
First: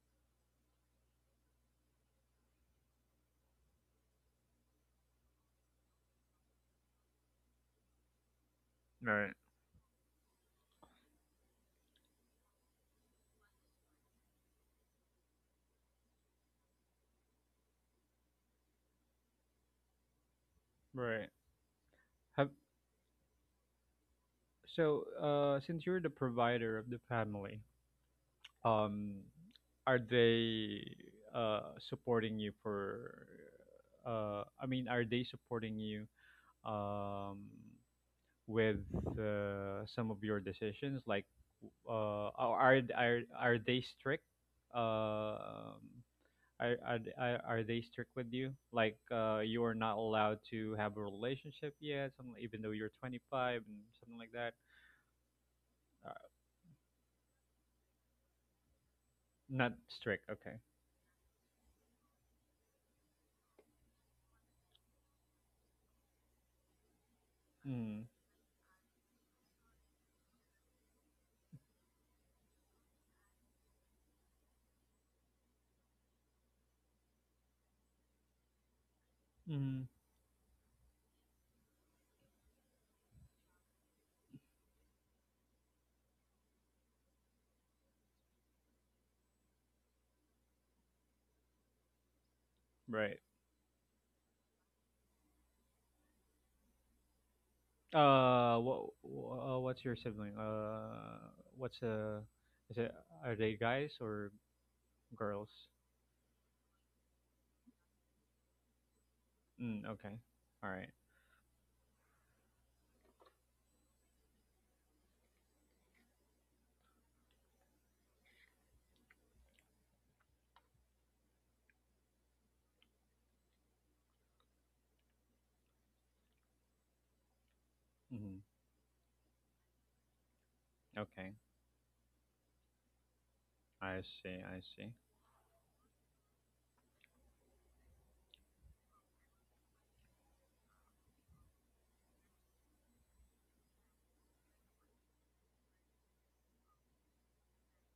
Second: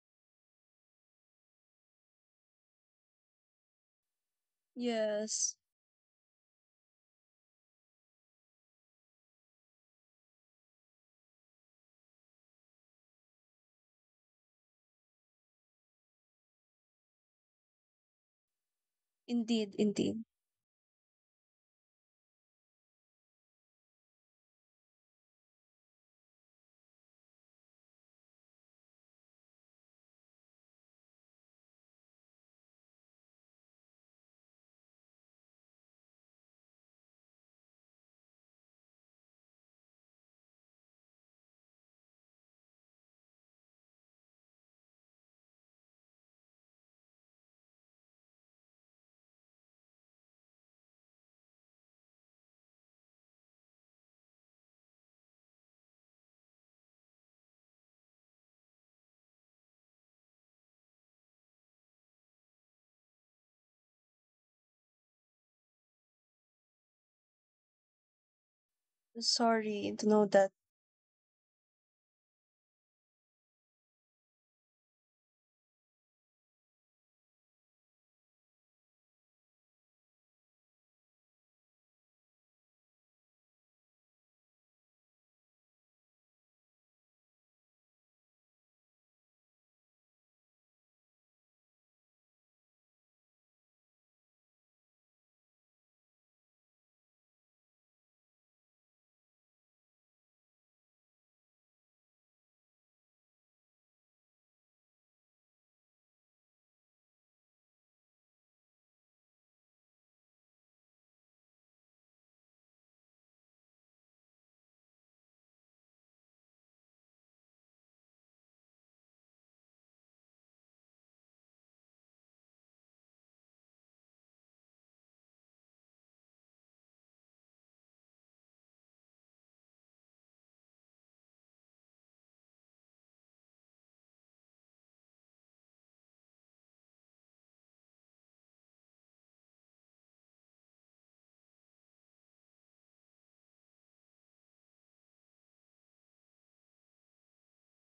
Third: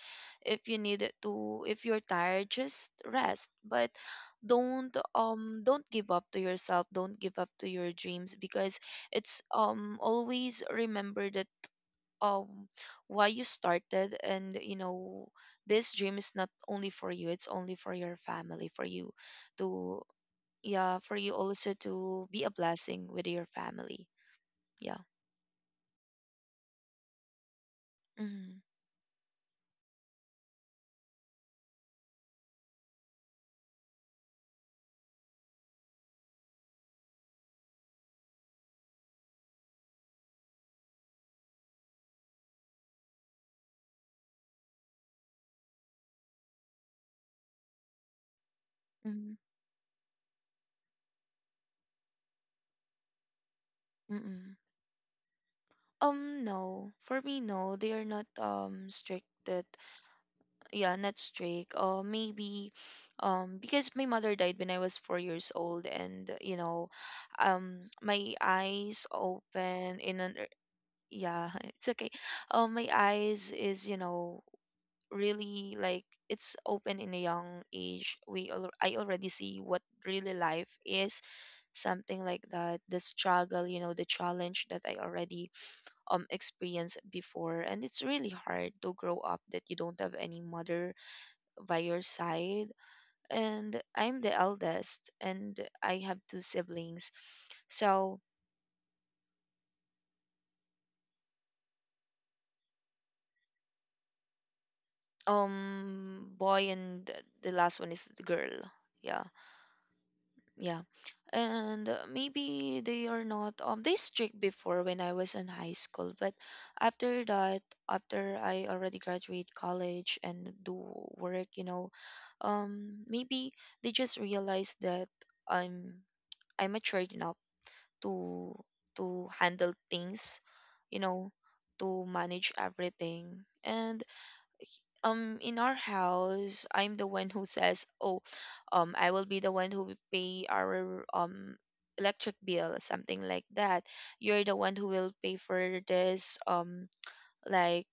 If you need it to, if you're tired, just rest. But don't Yes. um don't give up to yourself, don't give up to your dreams, because right. it's always remember that, um why you started. And you know, this dream is not only for you, it's only for your family, for you Indeed, to, indeed. yeah, for Right. you also to be a Have blessing with your family. Yeah. So since you're the provider of the family, Mm-hmm. um are they supporting you for I mean are they supporting you um with some of your decisions like are they strict? Um Are are they strict with you? Like Mm-hmm. You are not allowed to have a relationship yet, something, even though you're 25 and something like Mm-hmm. that. Uh, No, for me, no, they are not strict that Not strict. Okay. yeah, not strict. Or maybe because my mother died when I was 4 years old. And you know, Mm. my eyes Sorry open to know that. Yeah. It's okay. My eyes is, you know, really like it's open in a young age. I already see what Mm. really life is, something like that, the struggle, you know, the challenge that I already experienced before. And it's really hard to grow up that you don't have any mother by your side. Right. And I'm the eldest, and I have 2 siblings. So What's your sibling? What's is it Are they guys or girls? Boy, and the last one is the girl. Yeah. Mm, okay. All Yeah. right. And maybe they are not they strict before when I was in high school, but after that, after I already graduate college and do work, you know, maybe they just realize that I'm I'm matured enough Mm-hmm. to to handle things, you know, Okay. to manage everything. I And see. I see. In our house, I'm the one who says, oh, I will be the one who will pay our electric bill, something like that. You're the one who will pay for this, um like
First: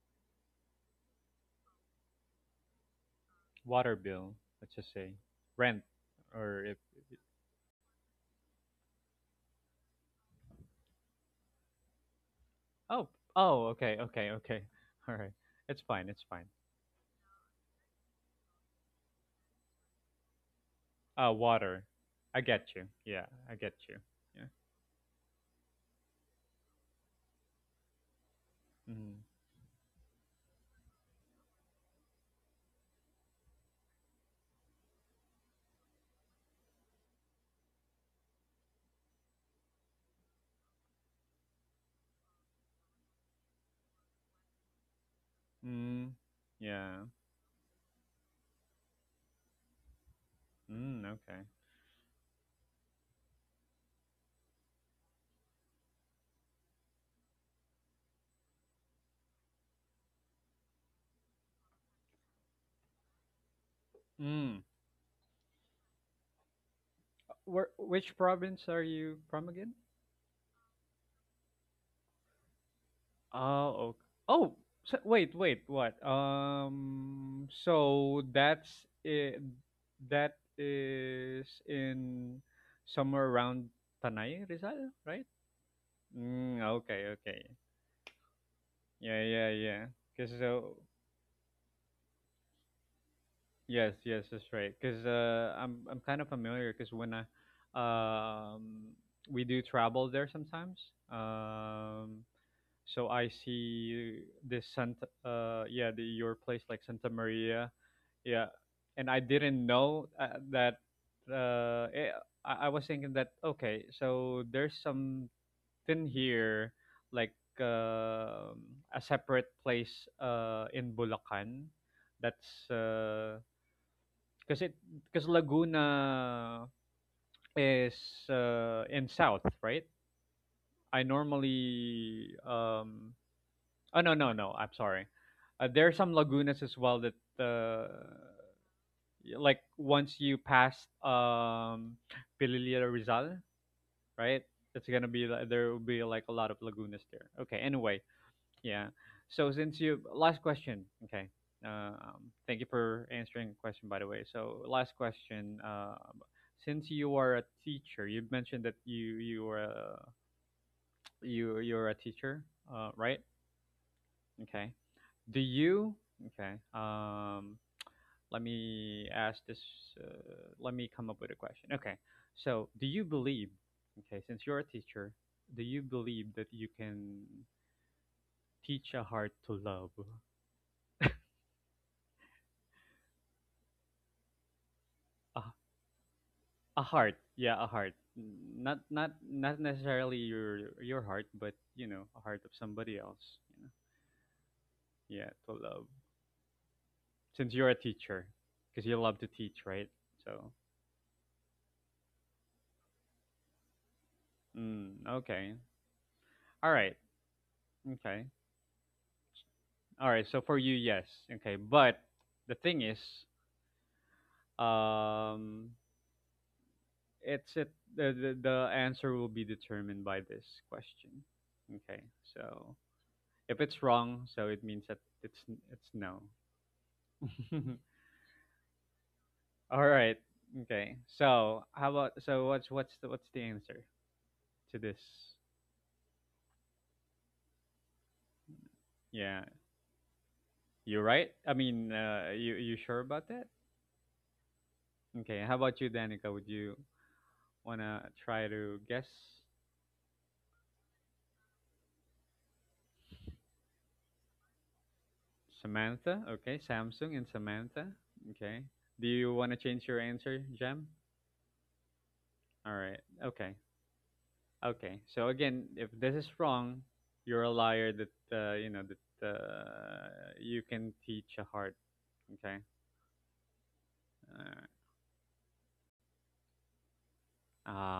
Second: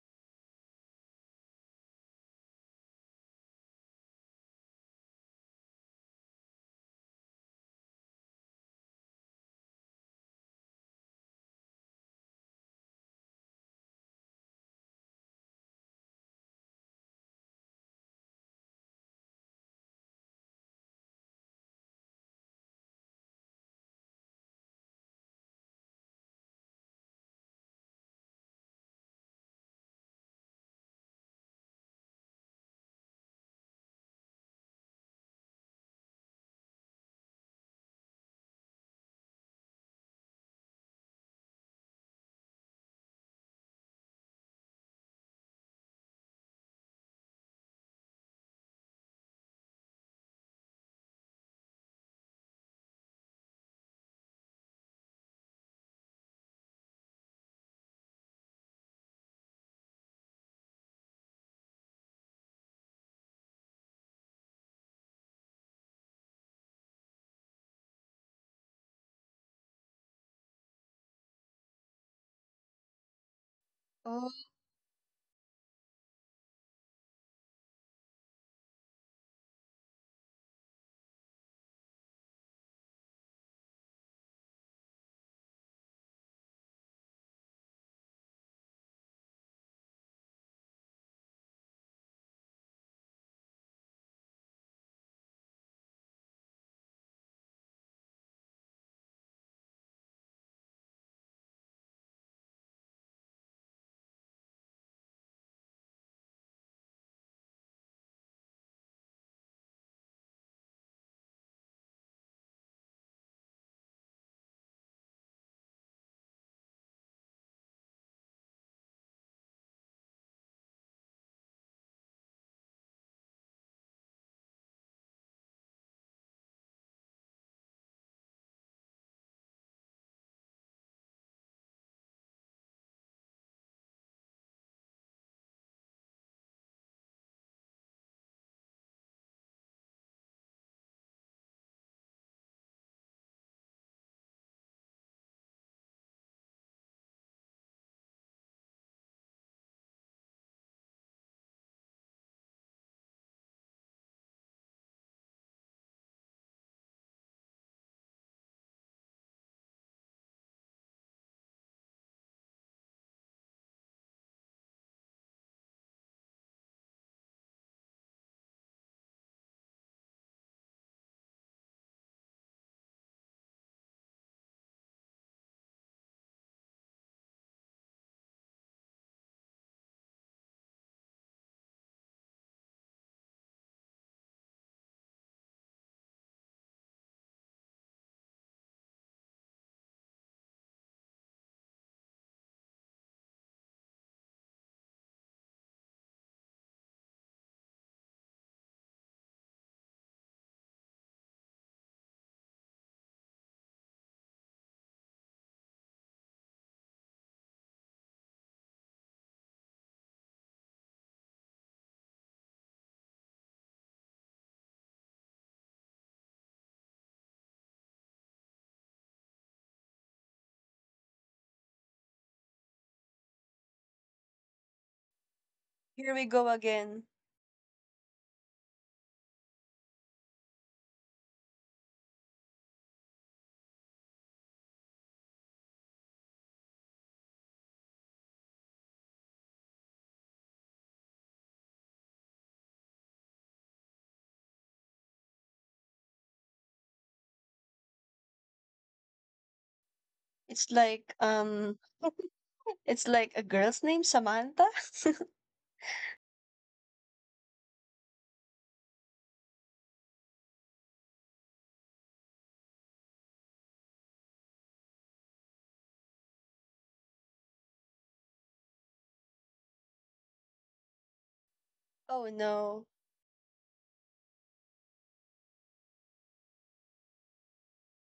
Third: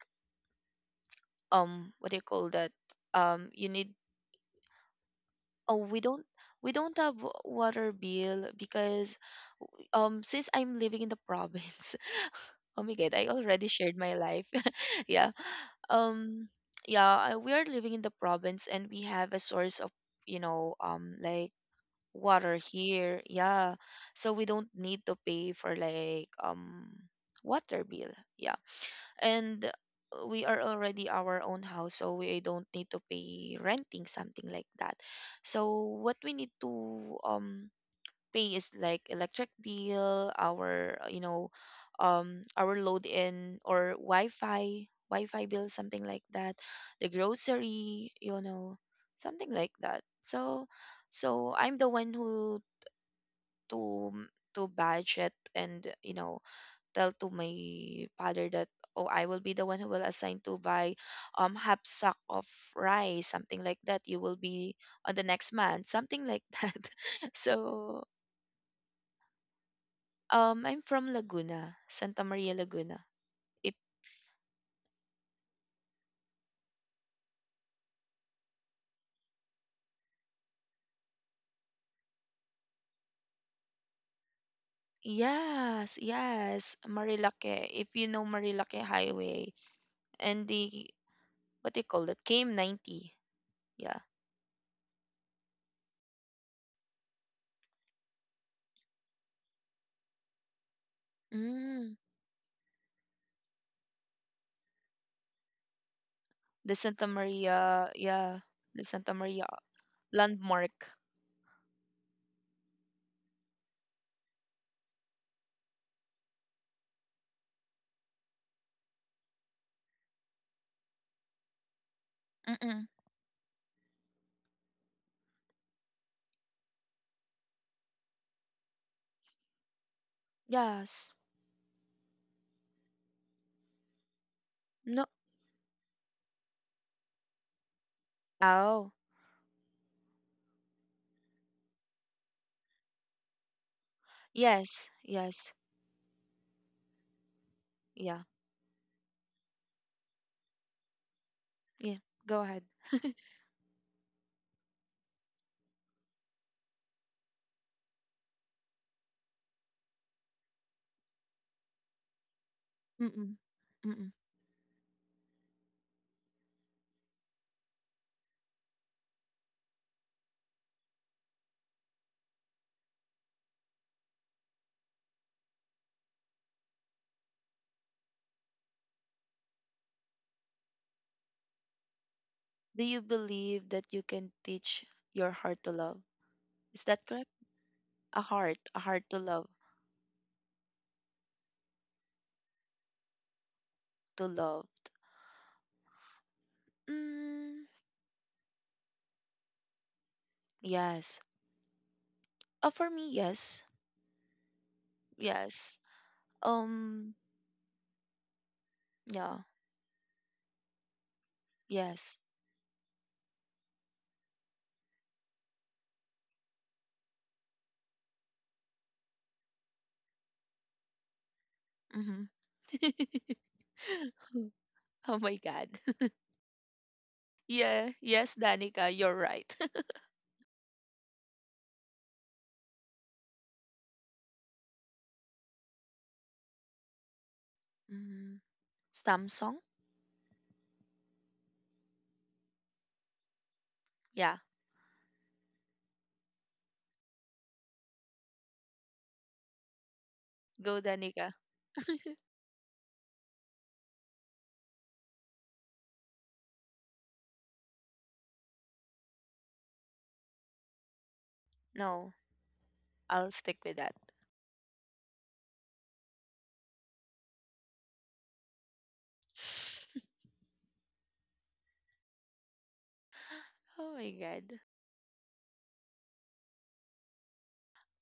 um what do you call that? You need. Water bill. Let's just say rent, Oh, we don't, or we if don't have water bill because since I'm living in the province. Oh my Oh, God, I oh, already okay, shared my okay, life. okay. All right. Yeah. It's fine. It's fine. Um yeah, we are living in the province, and we have a source of, you know, like Water. I water get you. Yeah, here. I get Yeah. you. So Yeah. we don't need to pay for like water bill. Yeah. Mm. And we are already our own house, so we don't need to pay renting, something like that. So what we need to um pay is like electric bill, our you know, our load in or Wi-Fi, Wi-Fi bill, something Mm. like that, Yeah. the grocery, you know, something like that. So, Mm, okay. so I'm the one who to to budget, and you know, tell to my father that oh, I will be the one who will assign to buy half sack of rice, something like that. You will Mm. be on the next month, something like that. So. Which province are you from again? I'm from Laguna, Santa Maria, Laguna. Oh, If okay. Oh, Oh, so, wait, wait, what? So it, that is in somewhere around Tanay, Rizal, right? yes, yes, Mm, okay, okay. Marilaque. If you know Marilaque Yeah, yeah, Highway yeah. Cause and so, the, what do you call it? KM 90. yes, Yeah. yes, that's right. Cause I'm kind of familiar. Cause um, we do travel there sometimes. Mm, Um, so I see this yeah, the your place the like Santa Santa Maria, Maria, yeah, yeah. the And Santa I Maria didn't know that. landmark. Uh, eh, I was thinking that okay, so there's some did here, like um a separate place in Bulacan. That's Mm-mm. because it because Laguna is in south, right? I Yes. normally um Oh, no, no, no, I'm No. sorry. There are some lagunas as well that Oh. Like once you pass um Pililia Rizal, right? Yes. It's gonna be li- Yes. There will be like a lot of lagunas there. Okay, anyway, Yeah. yeah. So since you last question, okay. Yeah. Go Thank ahead. you for answering the question, by the way. So last question. Since you are a teacher, you mentioned that you are a, you you're a teacher, right? Mm-mm. Mm-mm. Okay. Do you Okay? Let me ask this. Let me come up with a question. Okay. So do you believe? Okay, since you're a teacher, do you believe that you can teach a heart to love? Do you believe that you can teach your Uh, heart to love? Is a that heart, correct? yeah, a heart. N- A not heart not to love, not necessarily your heart, but a heart of somebody else, you to loved. Yeah, to love, since Mm, you're a teacher, because you love to teach, right? So yes. For me, yes, mm, okay, yes. all right, Um, okay, yeah, all right, so for you yes, okay, but yes. the thing is, um it's it the, the answer will be determined by this question, okay, Mm-hmm. so if it's wrong, so it means that Oh my it's God. it's here we no. go again. Yeah, yes, Danica, you're right. All right. Okay. So how about so what's the answer to this? Mm, Yeah, Samsung? you right. I mean, you sure about that? Yeah, Okay. How about you, Danica? Would you wanna try to guess It's go, like Danica. It's like a girl's name, Samantha. Samantha? Okay, Samsung and Samantha. Okay. Do you wanna change your answer, Jem? No, All right. I'll Okay. stick with that. Okay. So again, if this is wrong, you're a liar. That uh, you know that uh, you can teach a heart. oh Okay. no. Oh my God. Uh,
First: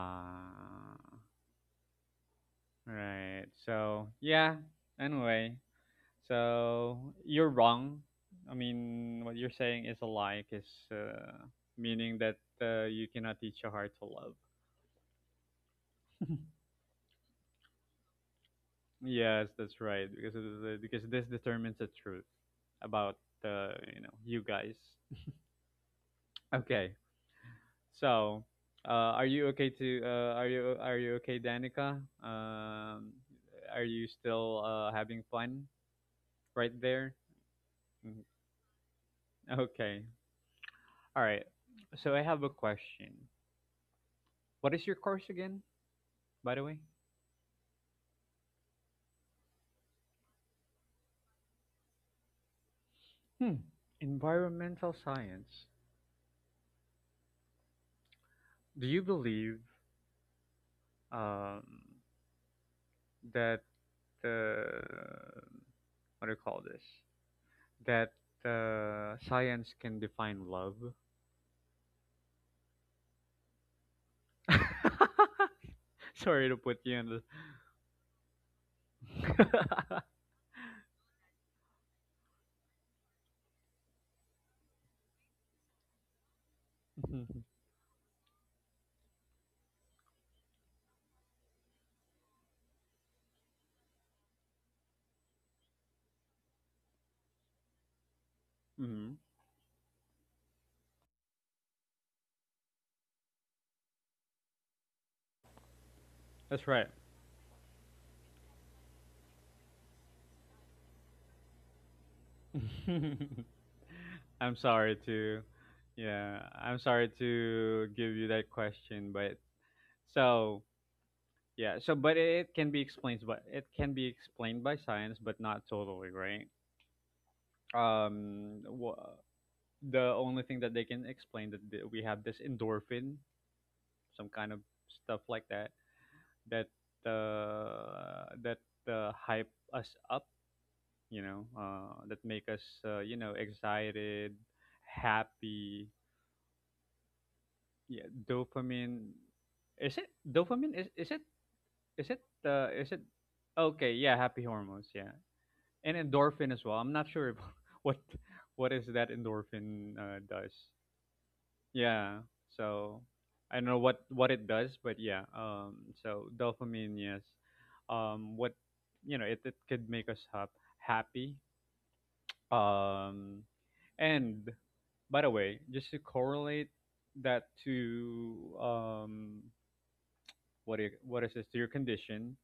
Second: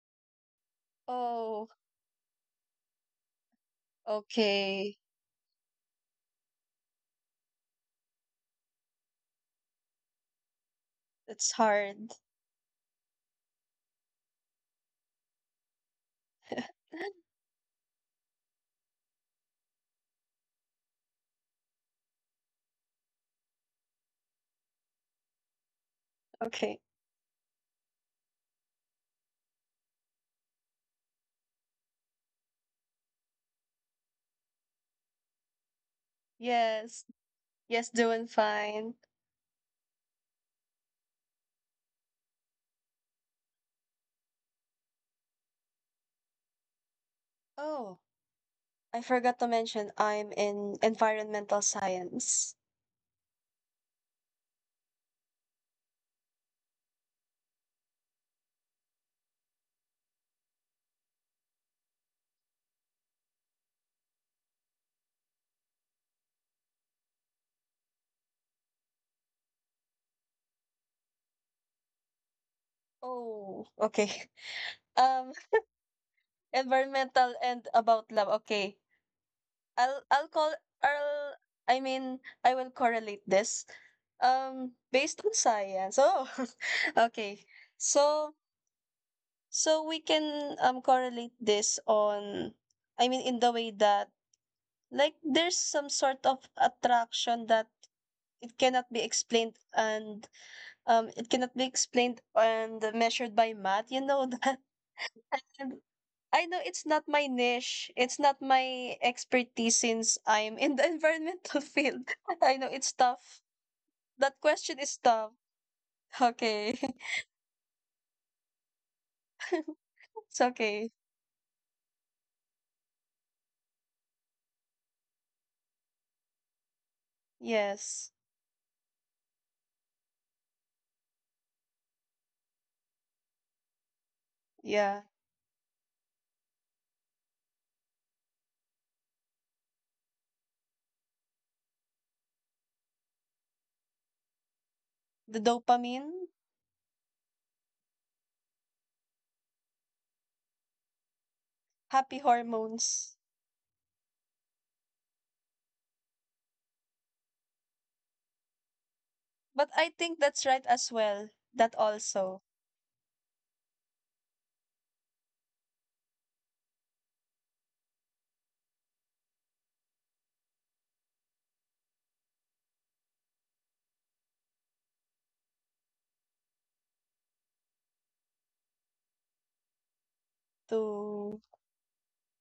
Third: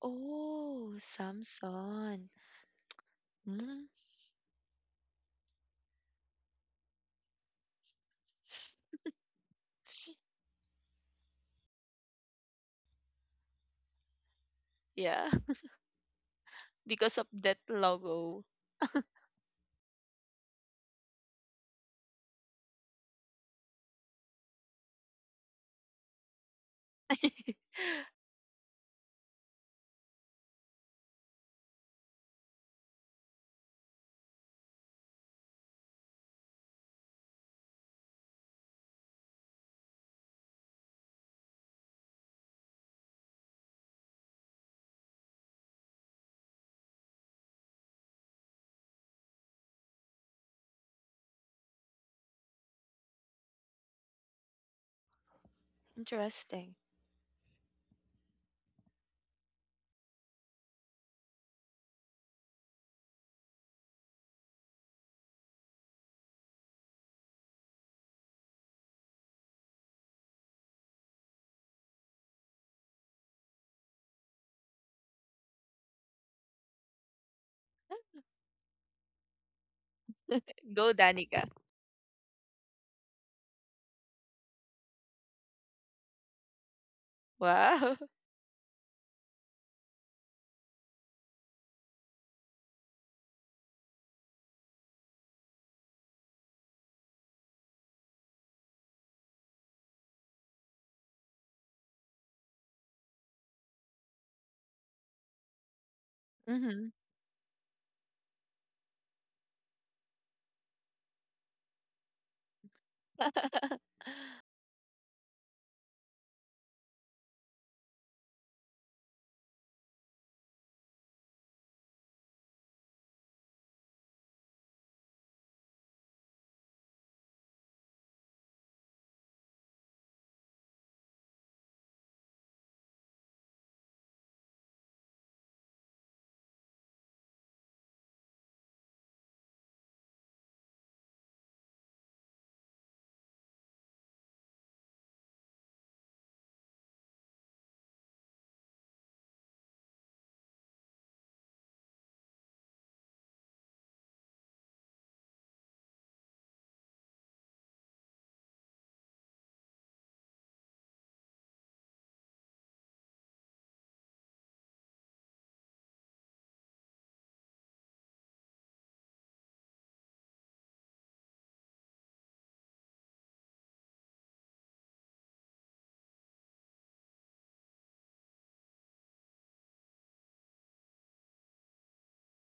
Oh, Oh, Samsung. right. Mm, So, yeah, okay. anyway, so you're wrong. I mean, what you're saying is a lie, is uh, That's hard. meaning that you cannot teach a heart to love. yeah, because of that logo. Yes, that's right, because this determines the truth about you guys. Okay. Okay. So, are you okay, Danica? Are you still having fun right Yes. there? Yes, Mm-hmm. doing fine. Okay. All right. So I have a question. What is your course again, by the way? Oh, I forgot to mention I'm in environmental science. Hmm. Environmental science. Interesting. Do you believe um, that the what do you call this? That science can define love? Oh, okay. Um, Sorry to put you in the. environmental and about love. Okay. I'll I'll call Go, I'll Danica. I mean I will correlate this. Based on science. Oh, okay. Mhm. Wow. So So we can correlate this on, I mean, in the way that like there's some sort of attraction that it cannot be Mhm. explained and it cannot be explained and measured by math. You know that. And I know That's Mm-hmm. right. it's not my niche. It's not my expertise since I'm in the environmental field. I know it's tough. That I'm question sorry is tough. to, yeah, I'm Okay. sorry to give you that question, but It's so okay. But it can be explained, by science, but not totally, right? Yes. Wha The only thing that they can explain that we have this endorphin, some kind of Yeah. stuff like that, that uh, that hype us up, that make us, excited, The happy. dopamine. Yeah, dopamine. Is it dopamine? Is it Happy is it? hormones. Okay, yeah, happy hormones. Yeah, and endorphin as well. I'm not sure if, what what is that But I endorphin think that's does. right as well. That Yeah, also so I don't know what it does, but yeah. So dopamine, yes. Um, what it could make us happy. Um, and by the way, just to correlate that to what is to this to your condition,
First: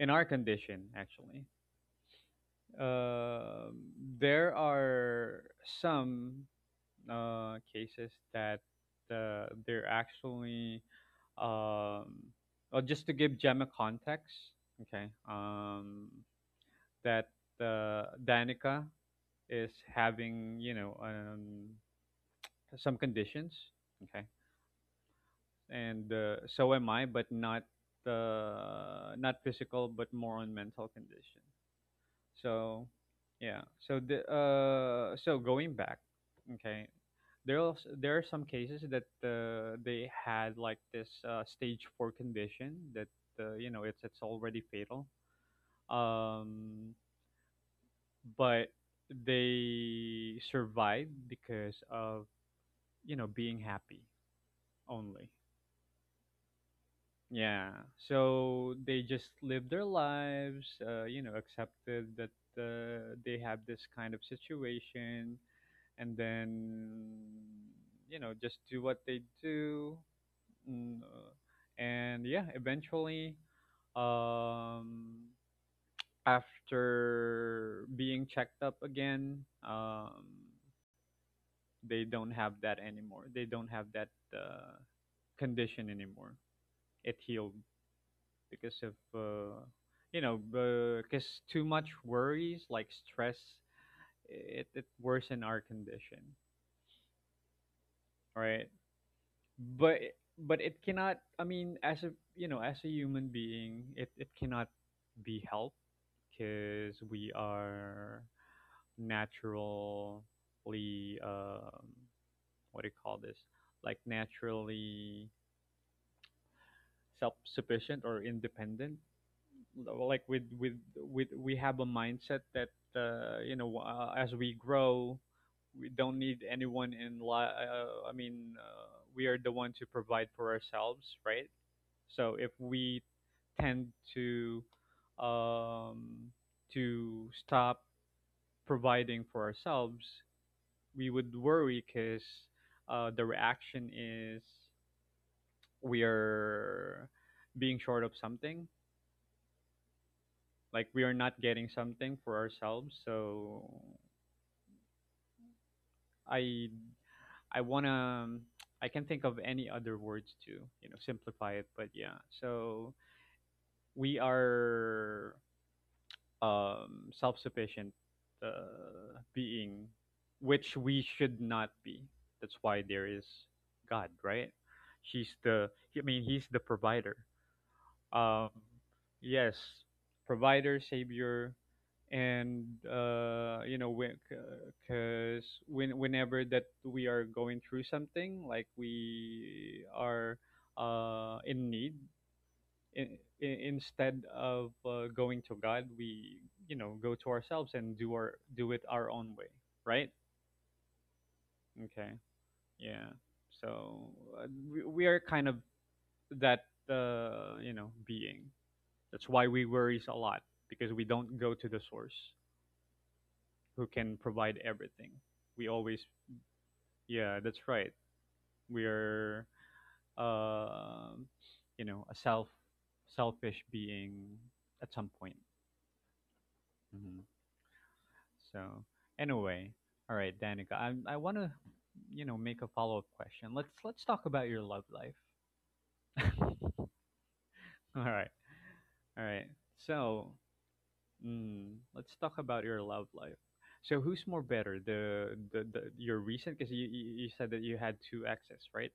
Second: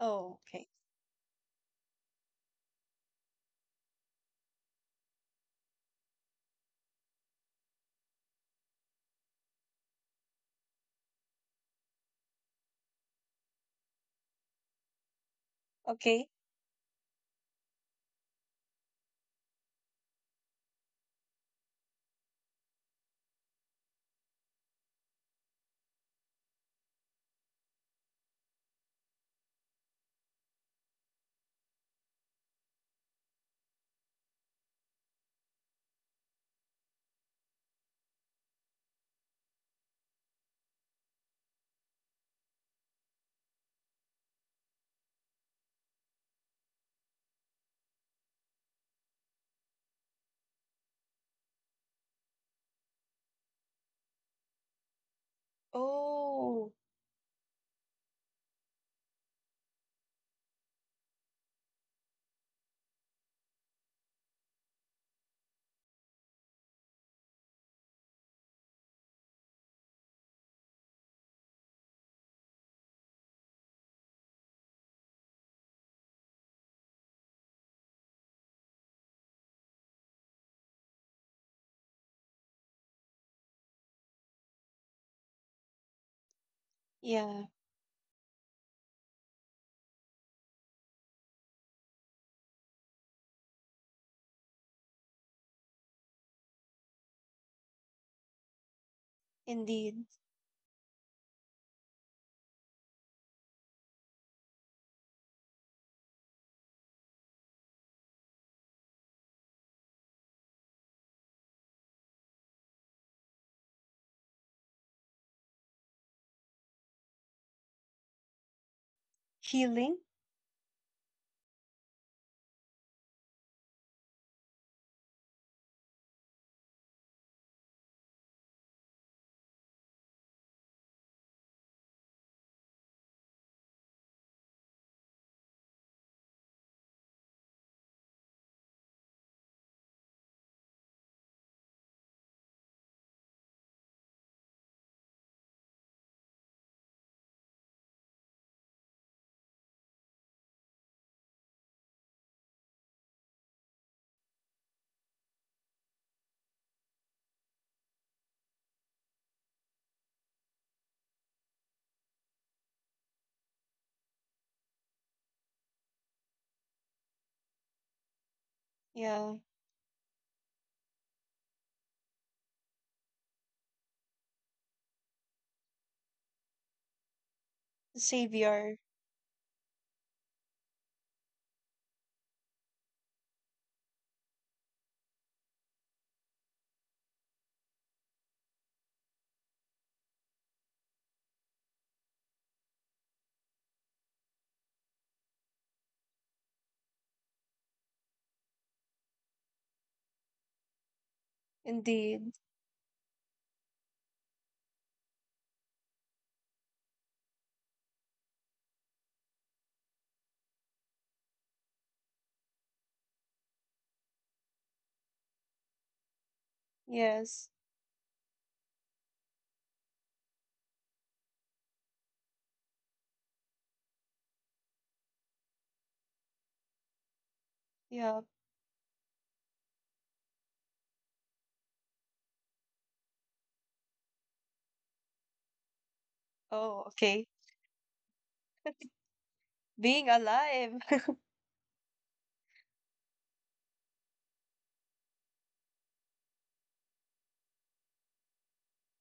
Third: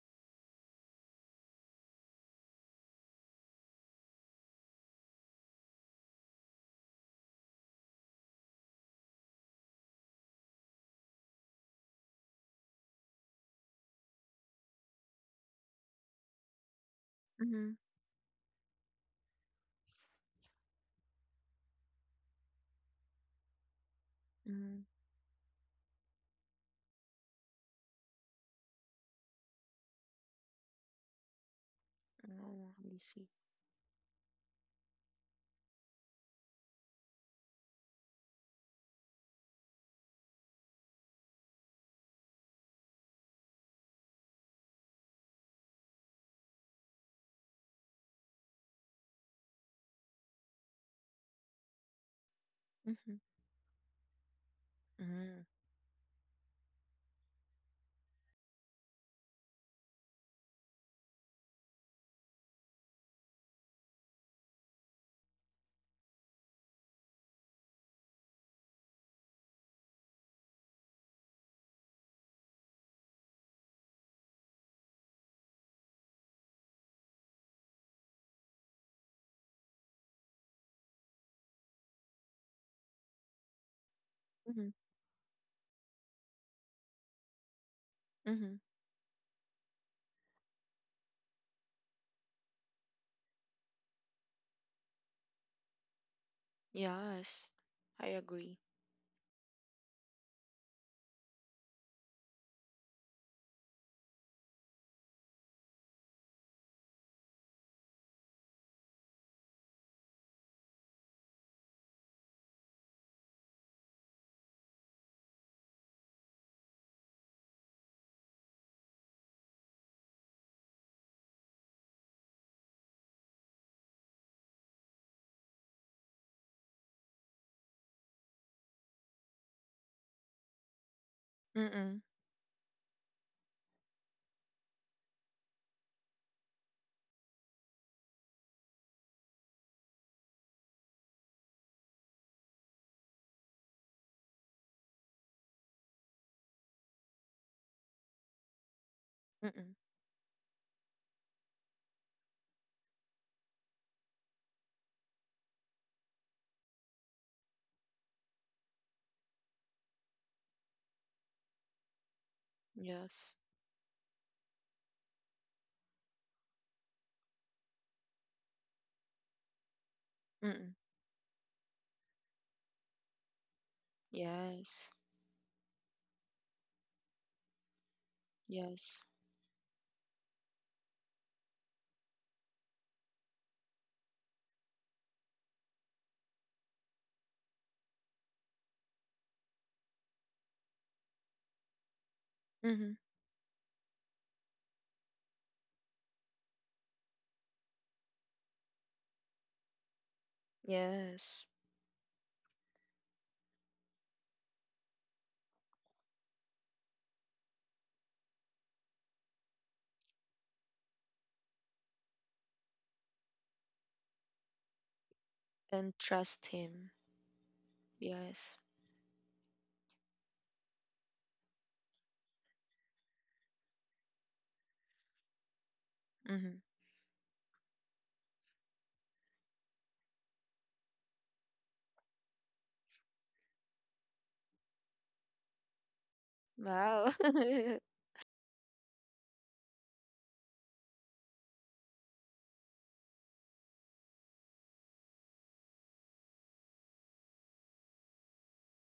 in our oh okay. condition actually um, there are some cases that they're actually, um, well, just to give Gemma context, okay, Okay. that Mm-hmm. Danica is having, some conditions, okay, Mm-hmm. and so am I, but not not physical, but more on mental condition. Oh, So, let me see. yeah. So the so going back, okay. There are some cases that they had like this stage four condition that it's already fatal. Um, but they survived because of, Mm-hmm. Being happy only. Mm-hmm. Oh Yeah. So they just lived their lives, you know, accepted that they have this kind of situation, and then, just do what they do. Mm, and yeah, eventually, um after being checked up again, um they don't have that anymore, they don't have that uh, Mm-hmm. condition anymore, it yeah, healed, Mm-hmm. because of, you know, because too much worries like stress, it worsen our condition, Yes, I right? agree. But indeed. It cannot, I mean, as a, as a human being, it cannot be helped, because we are naturally, um what do you call this, like naturally self-sufficient or independent, Healing. like with we have a mindset that as we grow, we don't need anyone in I mean we are the one to provide for ourselves, right? Mm-mm. So if we tend to, um, to stop providing for ourselves, we would worry because the reaction is we are being short of something, Mm-mm. like we are not getting something for ourselves. So I I wanna, I can think of any other words to, simplify it, but yeah. So Yes. we are, self-sufficient Yeah. being, which Mm-mm. we should not be. That's why there is God, right? Yes. He's the, I mean, he's the provider. Um, Savior. Yes. yes, provider, savior, and, you know, because when, whenever that we are going through something, like we are in need, Mm-hmm. in, instead of, going to God, we, you know, go to ourselves and do our, do it our own way, right? Yes. Okay, Indeed. yeah. So uh, we are kind of that, you know, being. That's why we worries a lot, because we don't go to the source who can provide everything. We And always, trust him. yeah, Yes. that's right. Yes. We are, uh, you know, a selfish being at some point. Mm-hmm. Mhm. Yeah. So anyway, all right, Danica, I want to, you know, make a follow up question. Let's talk about your love life. Oh, Wow. okay. All right, all right. Being So alive. mm, let's talk about your love life. So who's more better, the, the your recent? Because you said that you had two exes, right?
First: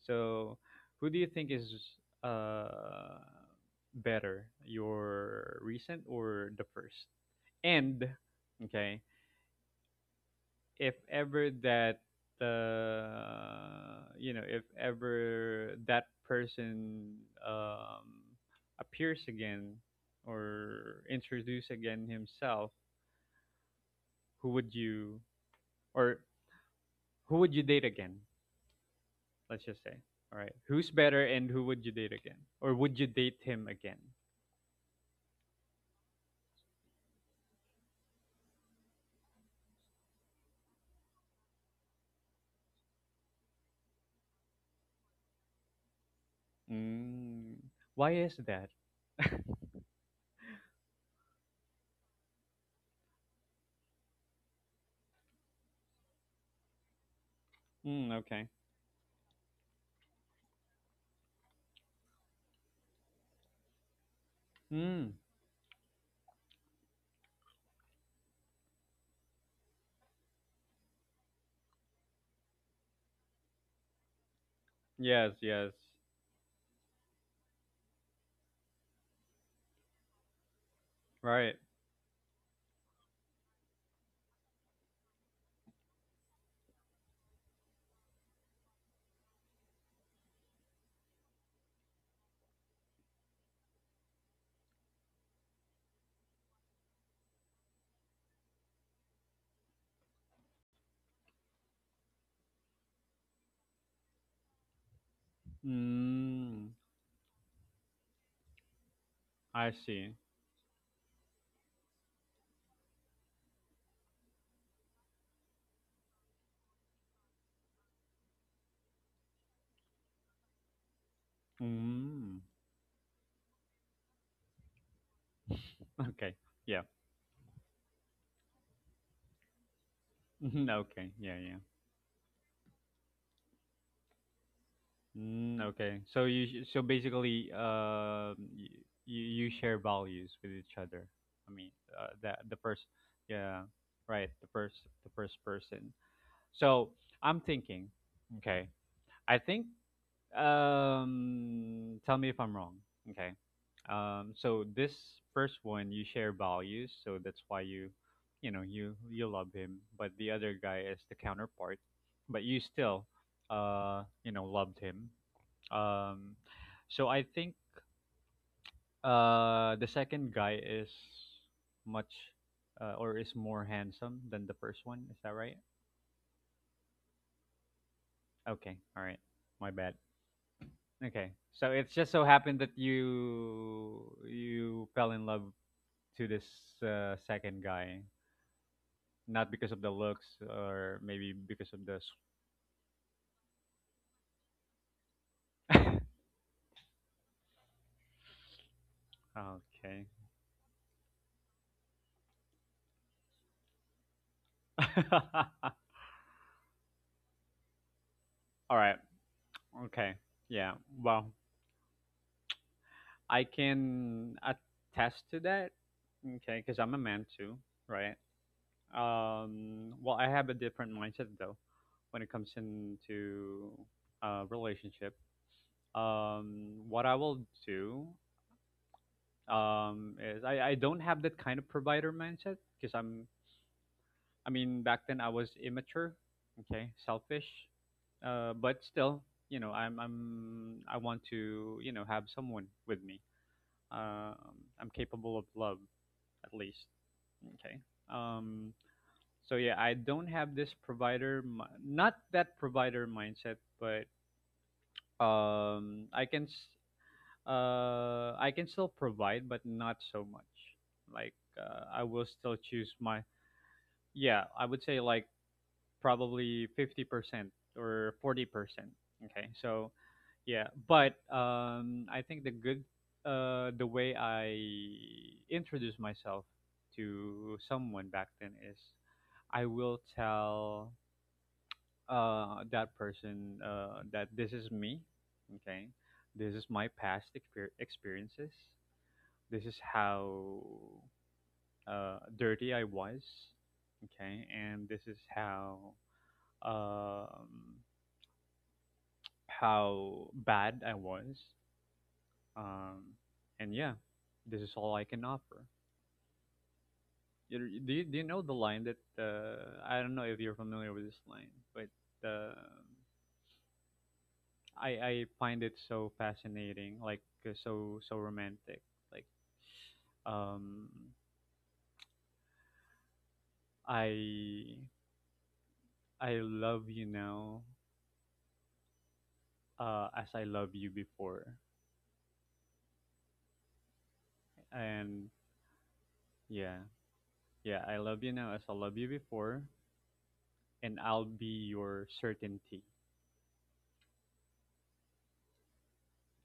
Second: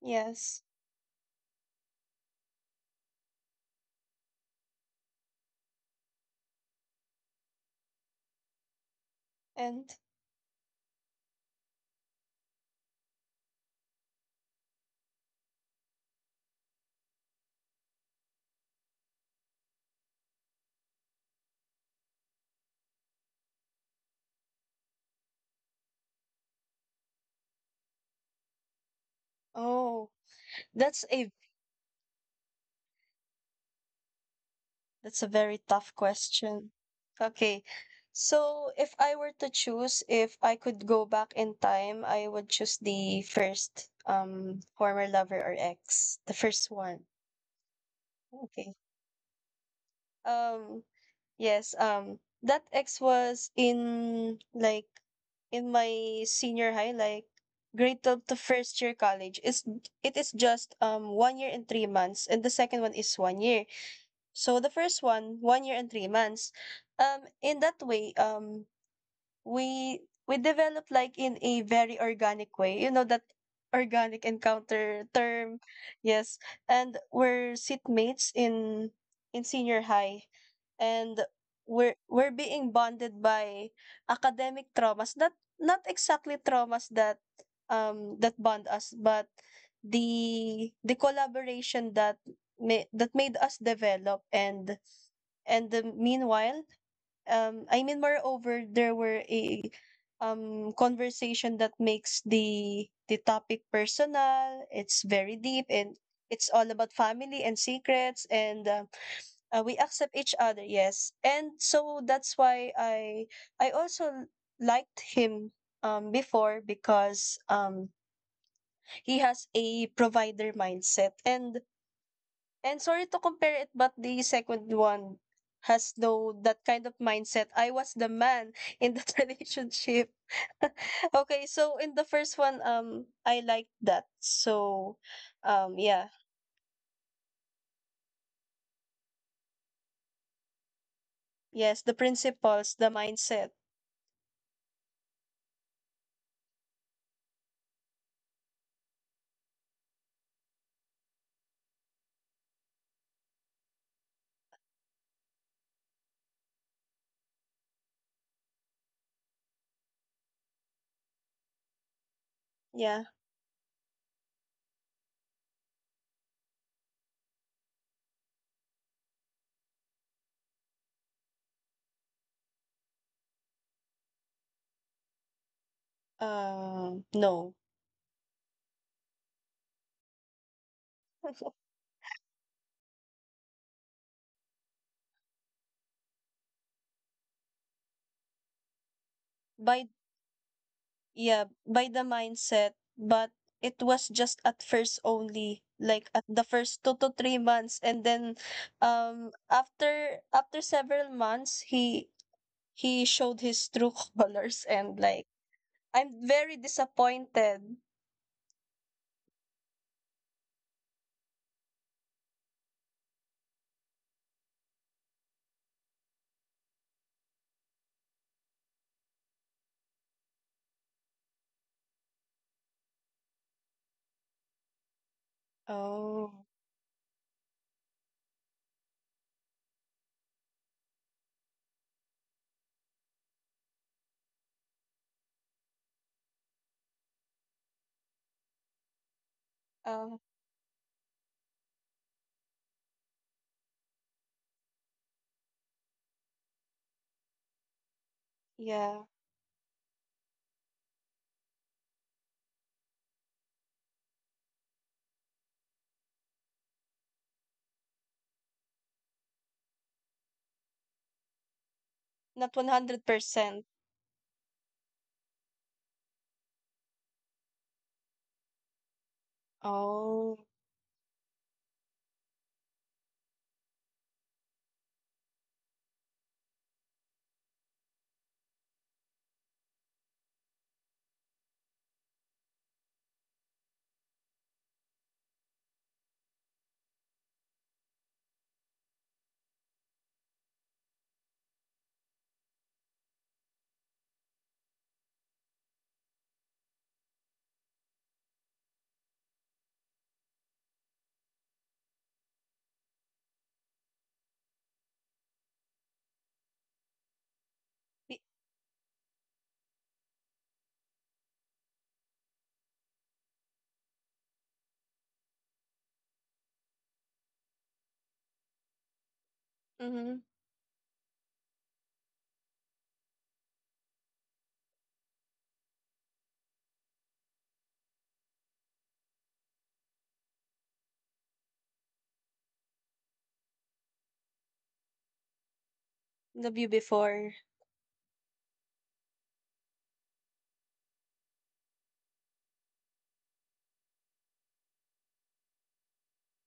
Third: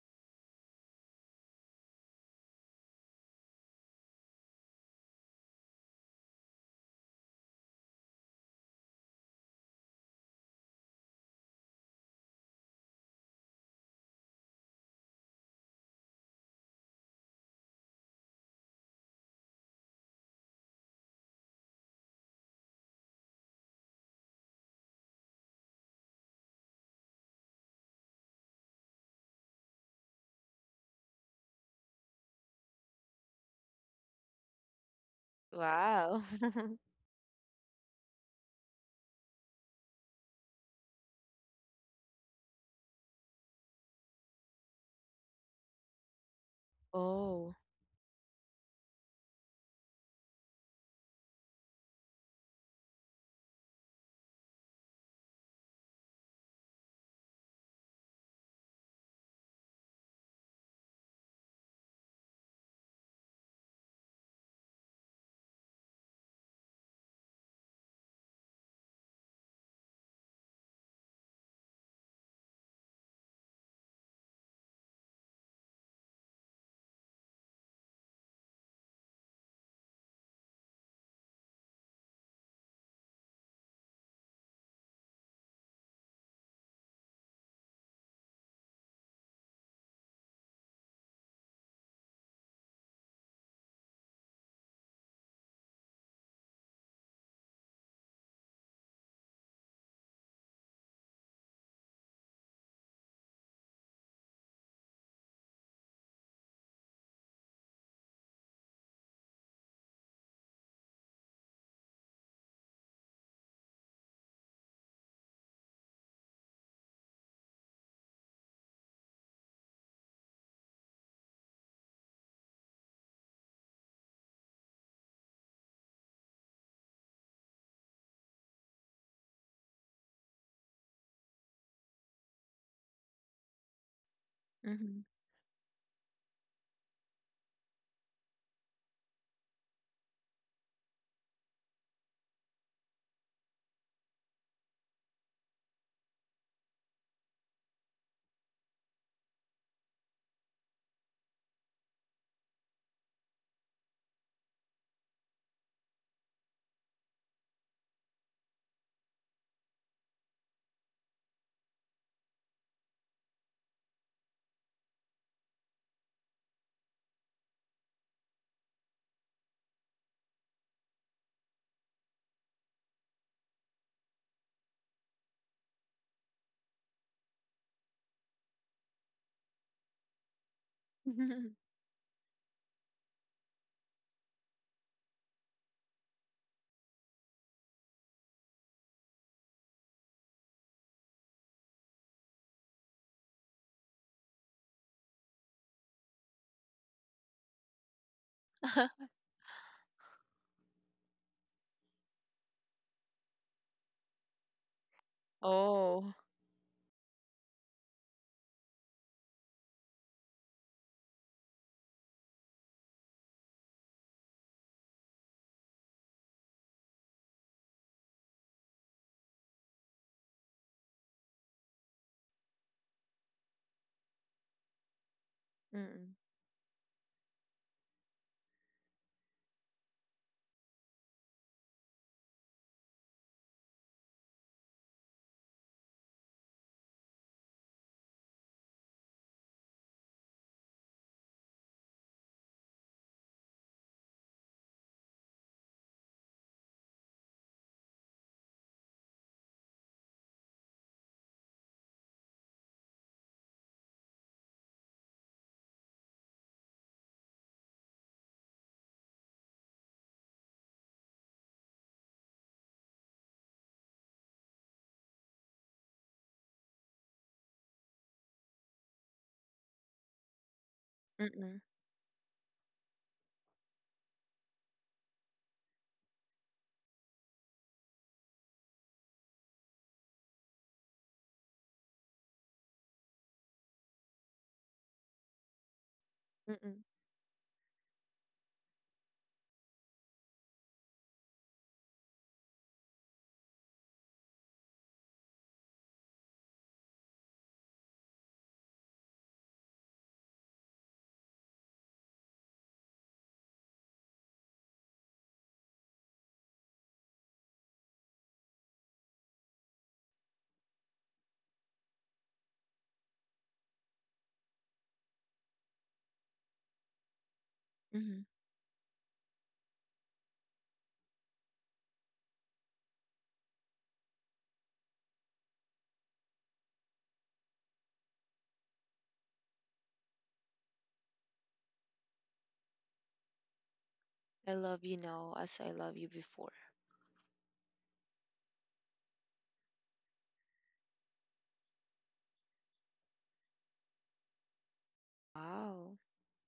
So yes. who do you think is uh better, your recent or the first? And okay, And if ever that, you know, if ever that person, um, appears again, or introduce again himself, who would you, or who would you date again, let's just say, oh, all right, who's that's better, a and who would you date again, or would you date him again? that's a very tough Wow. question. Okay. So if I were to choose, if I could go back in time, I would choose the first former lover or ex, the first one. Mm, Oh. why is that? Okay. Um yes, that ex was in like in my senior high like grade Mm, 12 to okay, first year college. It's it is just 1 year and 3 months and the second one is 1 year. So the first mm, one, 1 year and 3 months. In that way, we we develop like in a very organic way you know that organic encounter yes, term yes, yes and we're seatmates in senior high and right, we're being bonded by academic traumas not not exactly traumas that that bond us but the collaboration that that made us develop and the meanwhile I mean, moreover, there were a conversation that makes the topic personal. It's very deep and it's all mm, about family and secrets and I we see. accept each other. Yes, and so that's why I also liked him before because he has a provider mindset and Mm. Sorry to compare it, but the second one has Okay. though that Yeah. kind of mindset. I was the man in that relationship. Mhm, okay. Yeah. okay, Yeah. so in the first one, I liked that. So, Mm, okay. yeah, So you sh- so basically you, you share values with each other. I mean yes, the the principles, first, the mindset. yeah, right, the first, the first person. So I'm thinking. Okay, I think tell me if I'm wrong. Okay. So this first one, you share values, so that's why you, you love him, but the other guy is the counterpart, but you still, Yeah, you know, loved him. Um, so I think the second guy is much, or is more handsome than the first one. Is that right? No, Okay. All right. My bad. Okay. Mm-hmm. So it's just so happened that you fell in love to this second guy, not because of by the looks or maybe yeah, because of by the. the mindset, but it was just at first only like at the first 2 to 3 months and then Okay. after after several months he showed his true colors and like Oh. I'm very disappointed. All right. Okay. Yeah. Well, I can attest to that. Okay, because I'm a man too, right? Well, I have a different mindset though when it comes into relationship. Mm-mm. Oh. What I will do is I don't have that kind of provider mindset because I mean, back then I was immature, okay, selfish, but still, you know, Um, I want to, you know, have someone with me. um I'm capable of love, at least. Okay. um yeah, so yeah, I don't have this not that provider mindset, but I can, I can still provide, but not so much. Like, I will not still choose my, 100%. yeah. I would say like probably 50% or 40%. Okay, so Oh. yeah, but Mm-mm. I think the good, the way I introduce myself to someone back then is I will tell, that person, that this is me. Okay, this is Mm-mm. my experiences. This is how dirty I was, okay, and this is um, how bad I was, um, and yeah, this is all I can offer. Do Be- you know the line that, I don't know if you're familiar with this line, but uh, I find it so fascinating, like, so Hmm. so romantic, like, mhm, um I I love you now, as I love you before. I love you And now as I love you before. Love you yeah, before. yeah, I love you now as I love you before, and I'll be your certainty. Wow.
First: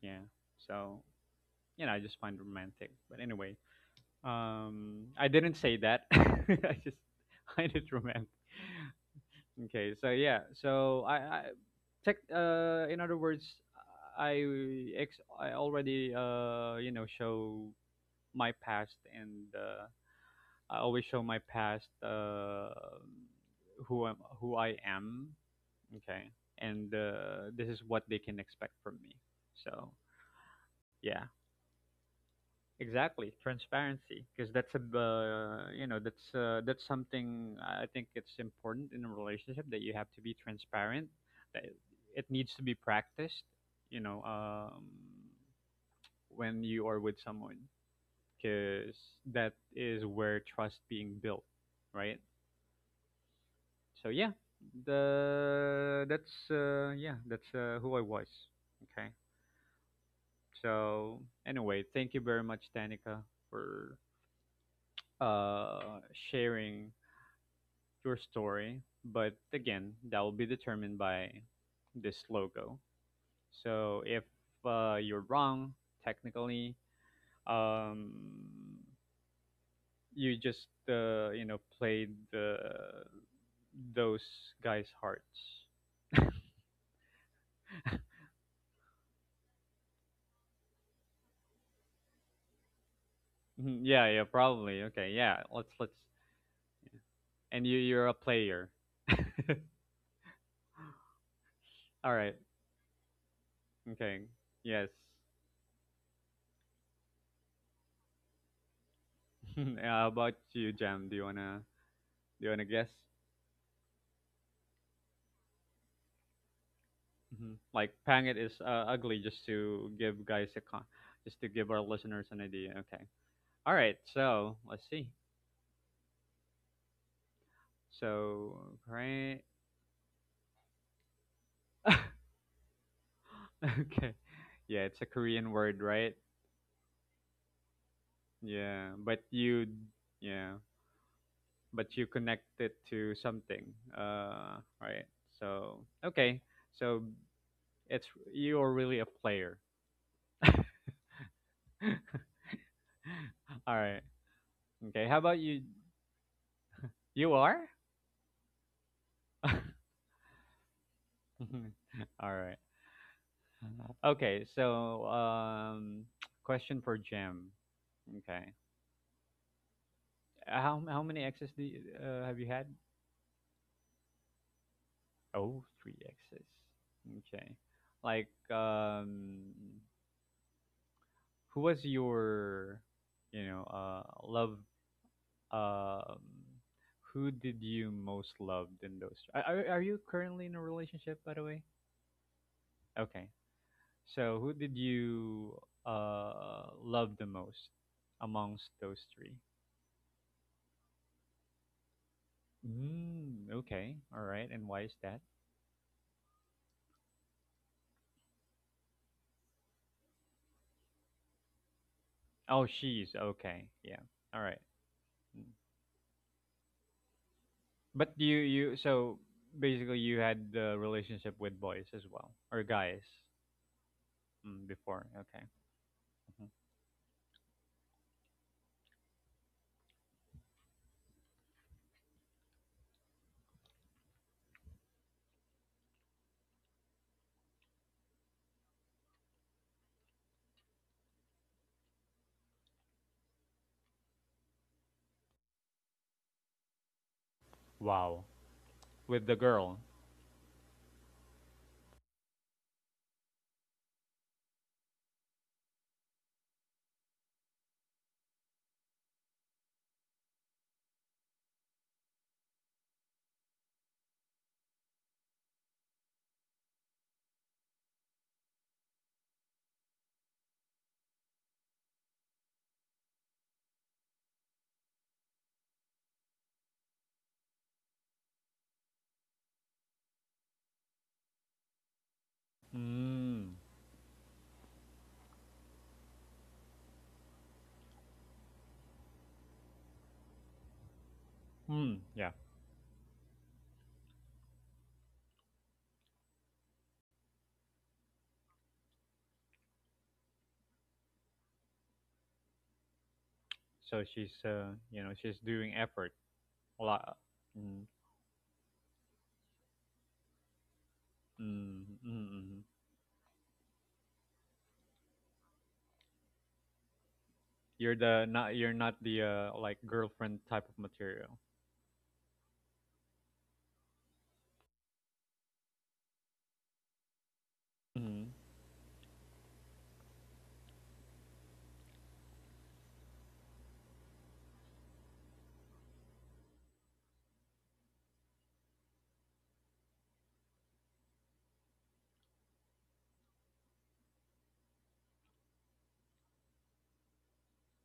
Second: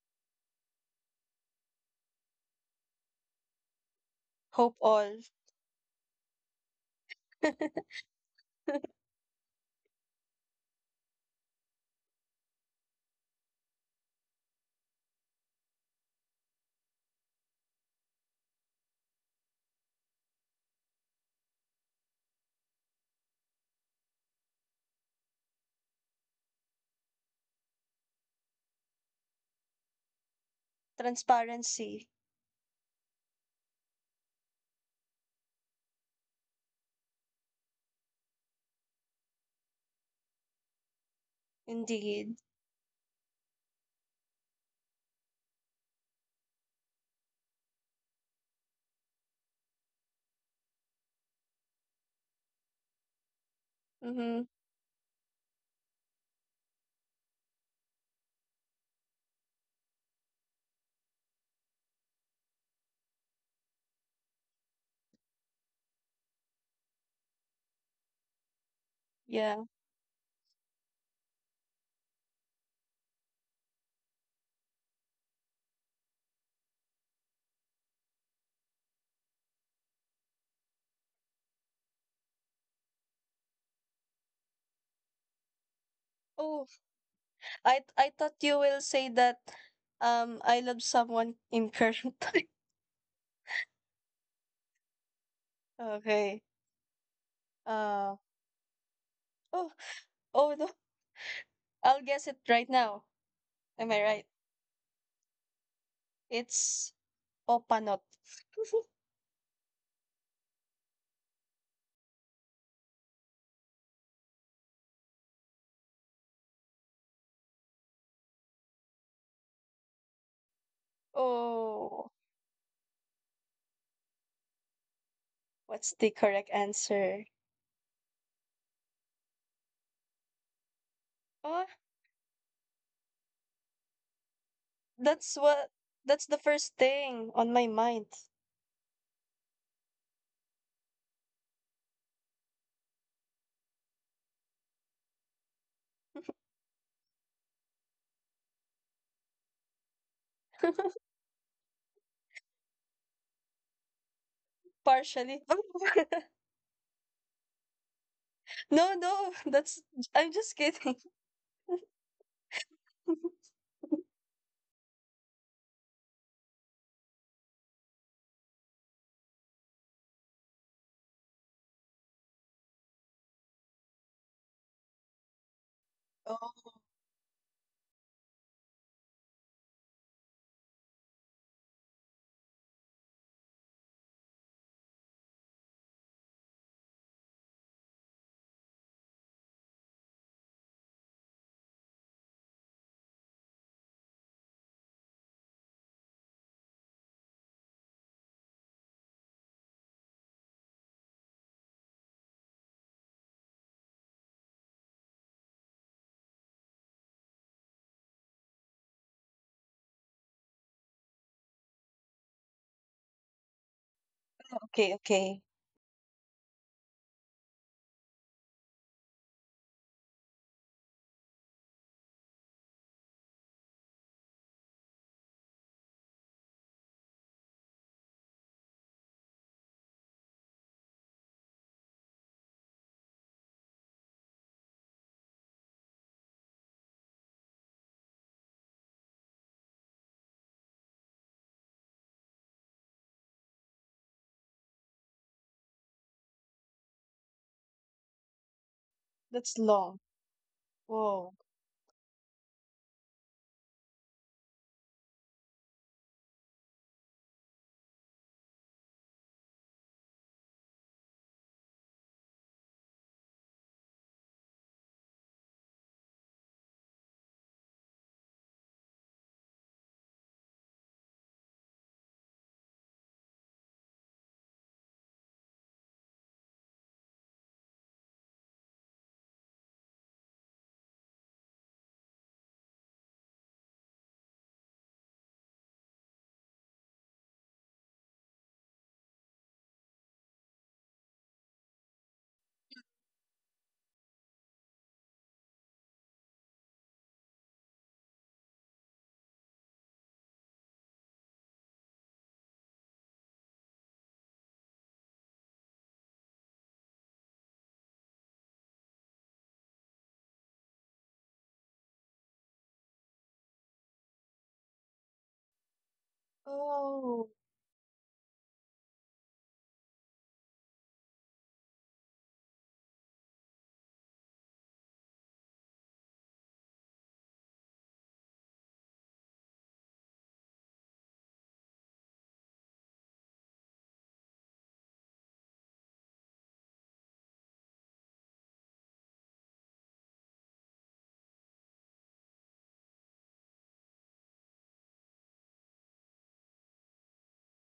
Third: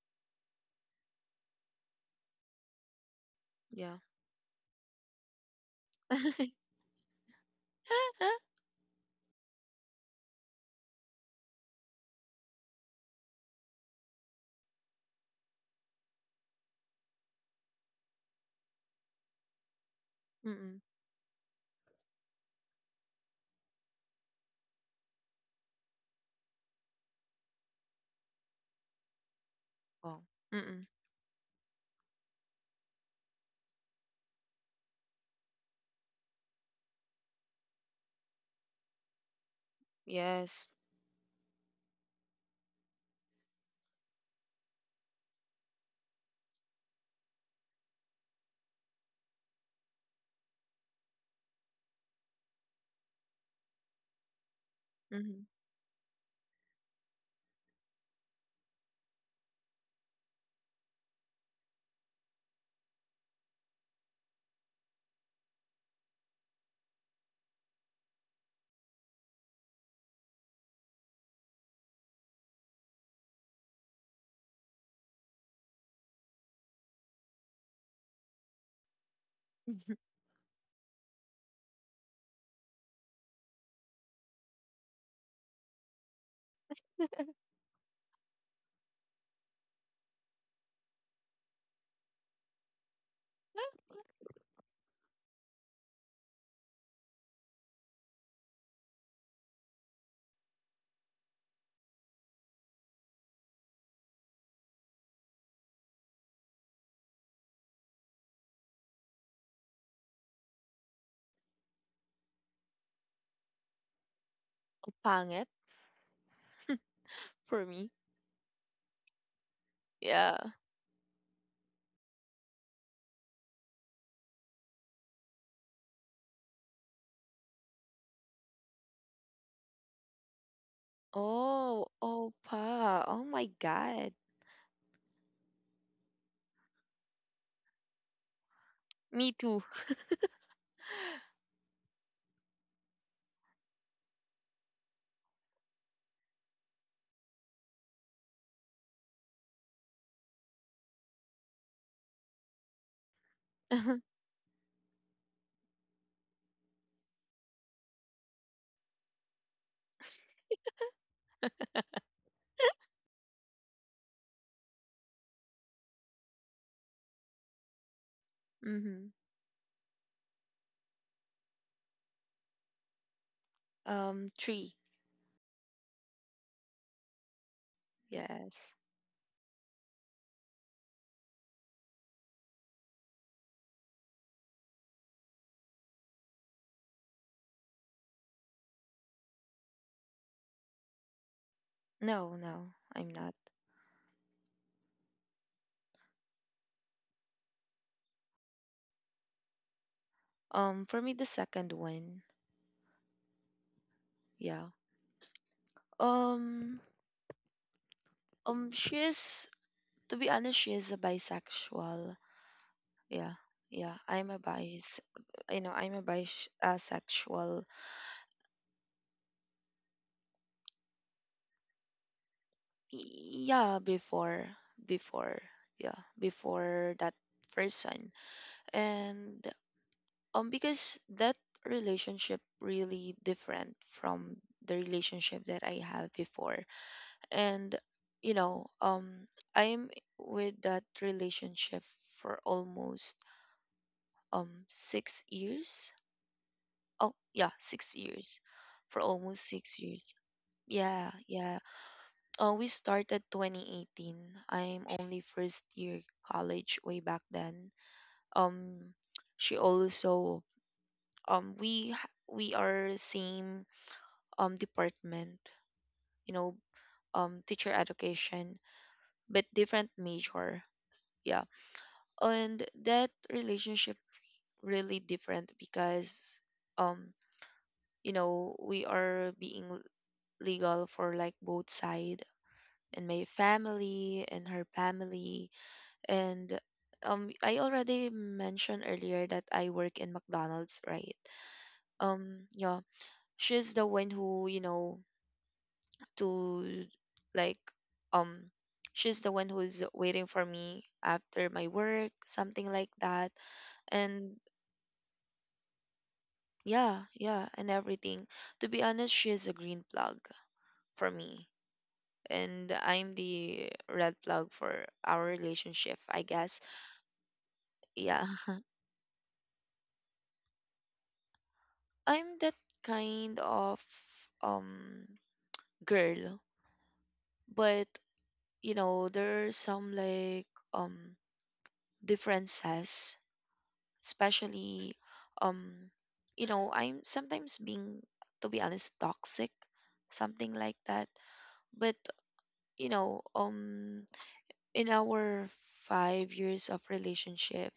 Yeah. So, you know, I just find it romantic. But anyway, Yeah. Hope all. I didn't say that. Mm-mm. I just find it romantic. Okay. So yeah. So I tech. In other words, I ex. I already, you know, show my past, and I always show my past, who I am. Okay, and this is what they can expect from me. So Oh. Mm-mm. yeah, Transparency, exactly, transparency, because that's a, you know, that's something I think it's important in a relationship, that you have to be Yes. transparent. That it indeed. needs to be practiced. You know, when you are with someone, because that is where trust being built, right? So yeah, Mm-hmm. Mm-hmm. the that's yeah, that's who I was. Okay. So anyway, thank you very much, Danica, for uh, sharing your story. But Yeah. again, that will be determined by this logo. So if, you're wrong, technically, um, you just, you know, played the, those guys' hearts. Oh, I thought you will say that I love someone in current time. Mhm. Yeah, yeah, probably. Okay, yeah. Let's Okay. and you're a Uh player. oh oh no. I'll All guess right. it right now. Am I Okay. right? Yes. It's O panot. How about you, Jam? Do you wanna guess? Pangit Hmm. for Like me. Pangit is, ugly, just to give Yeah. Just to give our Oh, listeners an idea. Okay. All right. So let's see. what's the correct answer? So right. Oh, Oh, opa. Oh my Okay. God. Yeah, it's a that's Korean what word, right? that's the first thing on my mind. Yeah, but Me you. too. Yeah. But you connect it to something, right? So okay, so it's you're really a player. All right. Okay. How about Partially. you? You are. No, no, All that's I'm just kidding. right. Okay. So question for Jim. Okay. Mm-hmm. How many X's do you, have you had? Three. Oh, three X's. Oh, Okay. Like, Yes. um, who was your, you know, love, um who did you most love in those, are you currently in a relationship, by the way? No, no, I'm Okay, not. so who did you, love the most amongst those three? For me, the second one. Mm, okay, all right, and Yeah. why is that? Um, um, she is, to be honest, she is a bisexual. Oh, she's Yeah. okay, Yeah, yeah, I'm a all right. okay, bias. okay. Mm. You know, I'm a bias, sexual. But you, so basically you had the relationship with boys as well, or guys? Yeah, before. Mm, before. Before. Okay. Yeah, Mhm. before that person. And because that relationship really different from the relationship that I have before. And you know, I'm, with that relationship for almost 6 years. Oh, yeah, 6 Wow. years, for With the almost That's girl. 6 long. years. Yeah, Whoa. yeah. Oh, we started 2018. I'm only first year college way back then. Um, she also, we are same department, you know, teacher education, but different major. Yeah. And that relationship really different because um you know, we are being legal for like both side, and my Mm. family and her family. And I already mentioned earlier that I work in McDonald's, right? Hmm. Yeah. Yeah, she's the one who, you know, to like, um, she's the one who's waiting for me after my work, something like that. So she's, And you know, she's doing effort a yeah, lot. yeah, and Mm, everything. To be honest, she is a green plug for me. mm, mm, mm. And I'm the red plug for our relationship, I guess. Oh, You're the Yeah. not, you're not the, like girlfriend type of material. I'm that kind of um girl, but Mm, you know, there are some like um differences, especially um you know, I'm sometimes being, to be honest, toxic, something like that. But you know, in our 5 years of relationship,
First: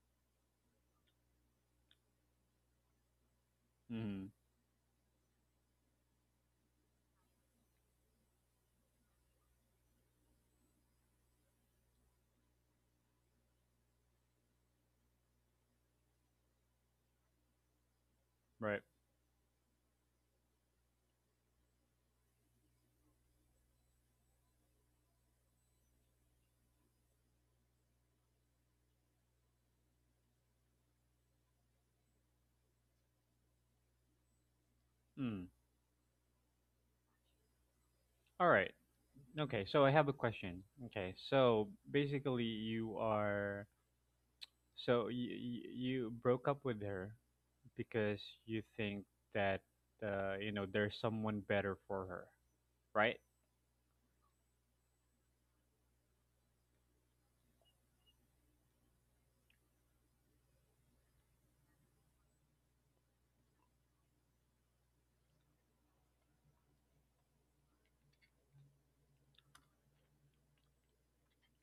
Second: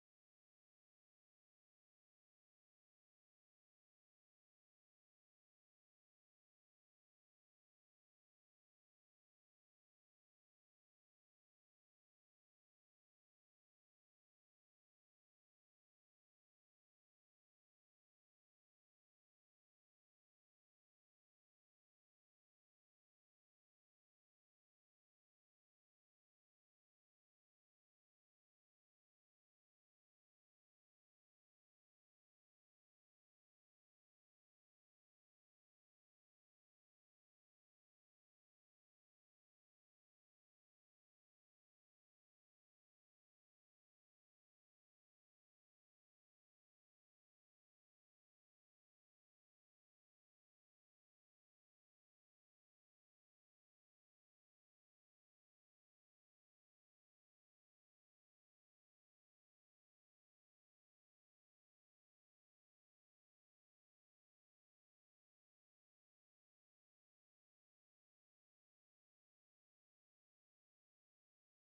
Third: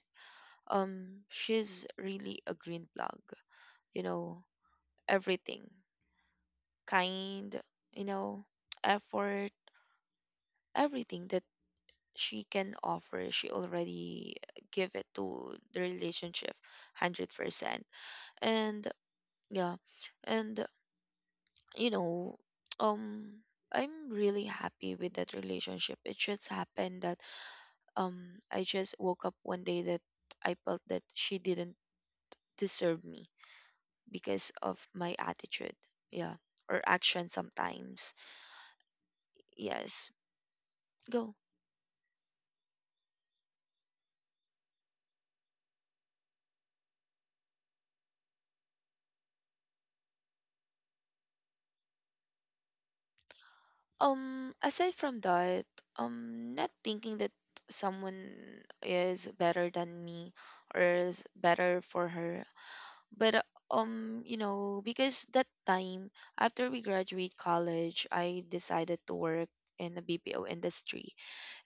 she's really a green plug, you mm, know, everything, kind, you know, effort, everything that she can offer, she already give it to the relationship 100%. right. And yeah. And you know, um I'm really happy with that relationship. It just happened that I just woke up one day that I felt that she didn't deserve me because of my Mm. attitude. Yeah. Or action sometimes. All right. Okay. So I have Yes, a question. Okay. go. So basically, you are, so you broke up with her because you think that, you know, there's someone better for her, right? Aside from that, not thinking that someone is better than me or is better for her, but you know, because that time, after we graduate college, I decided to work in the BPO industry,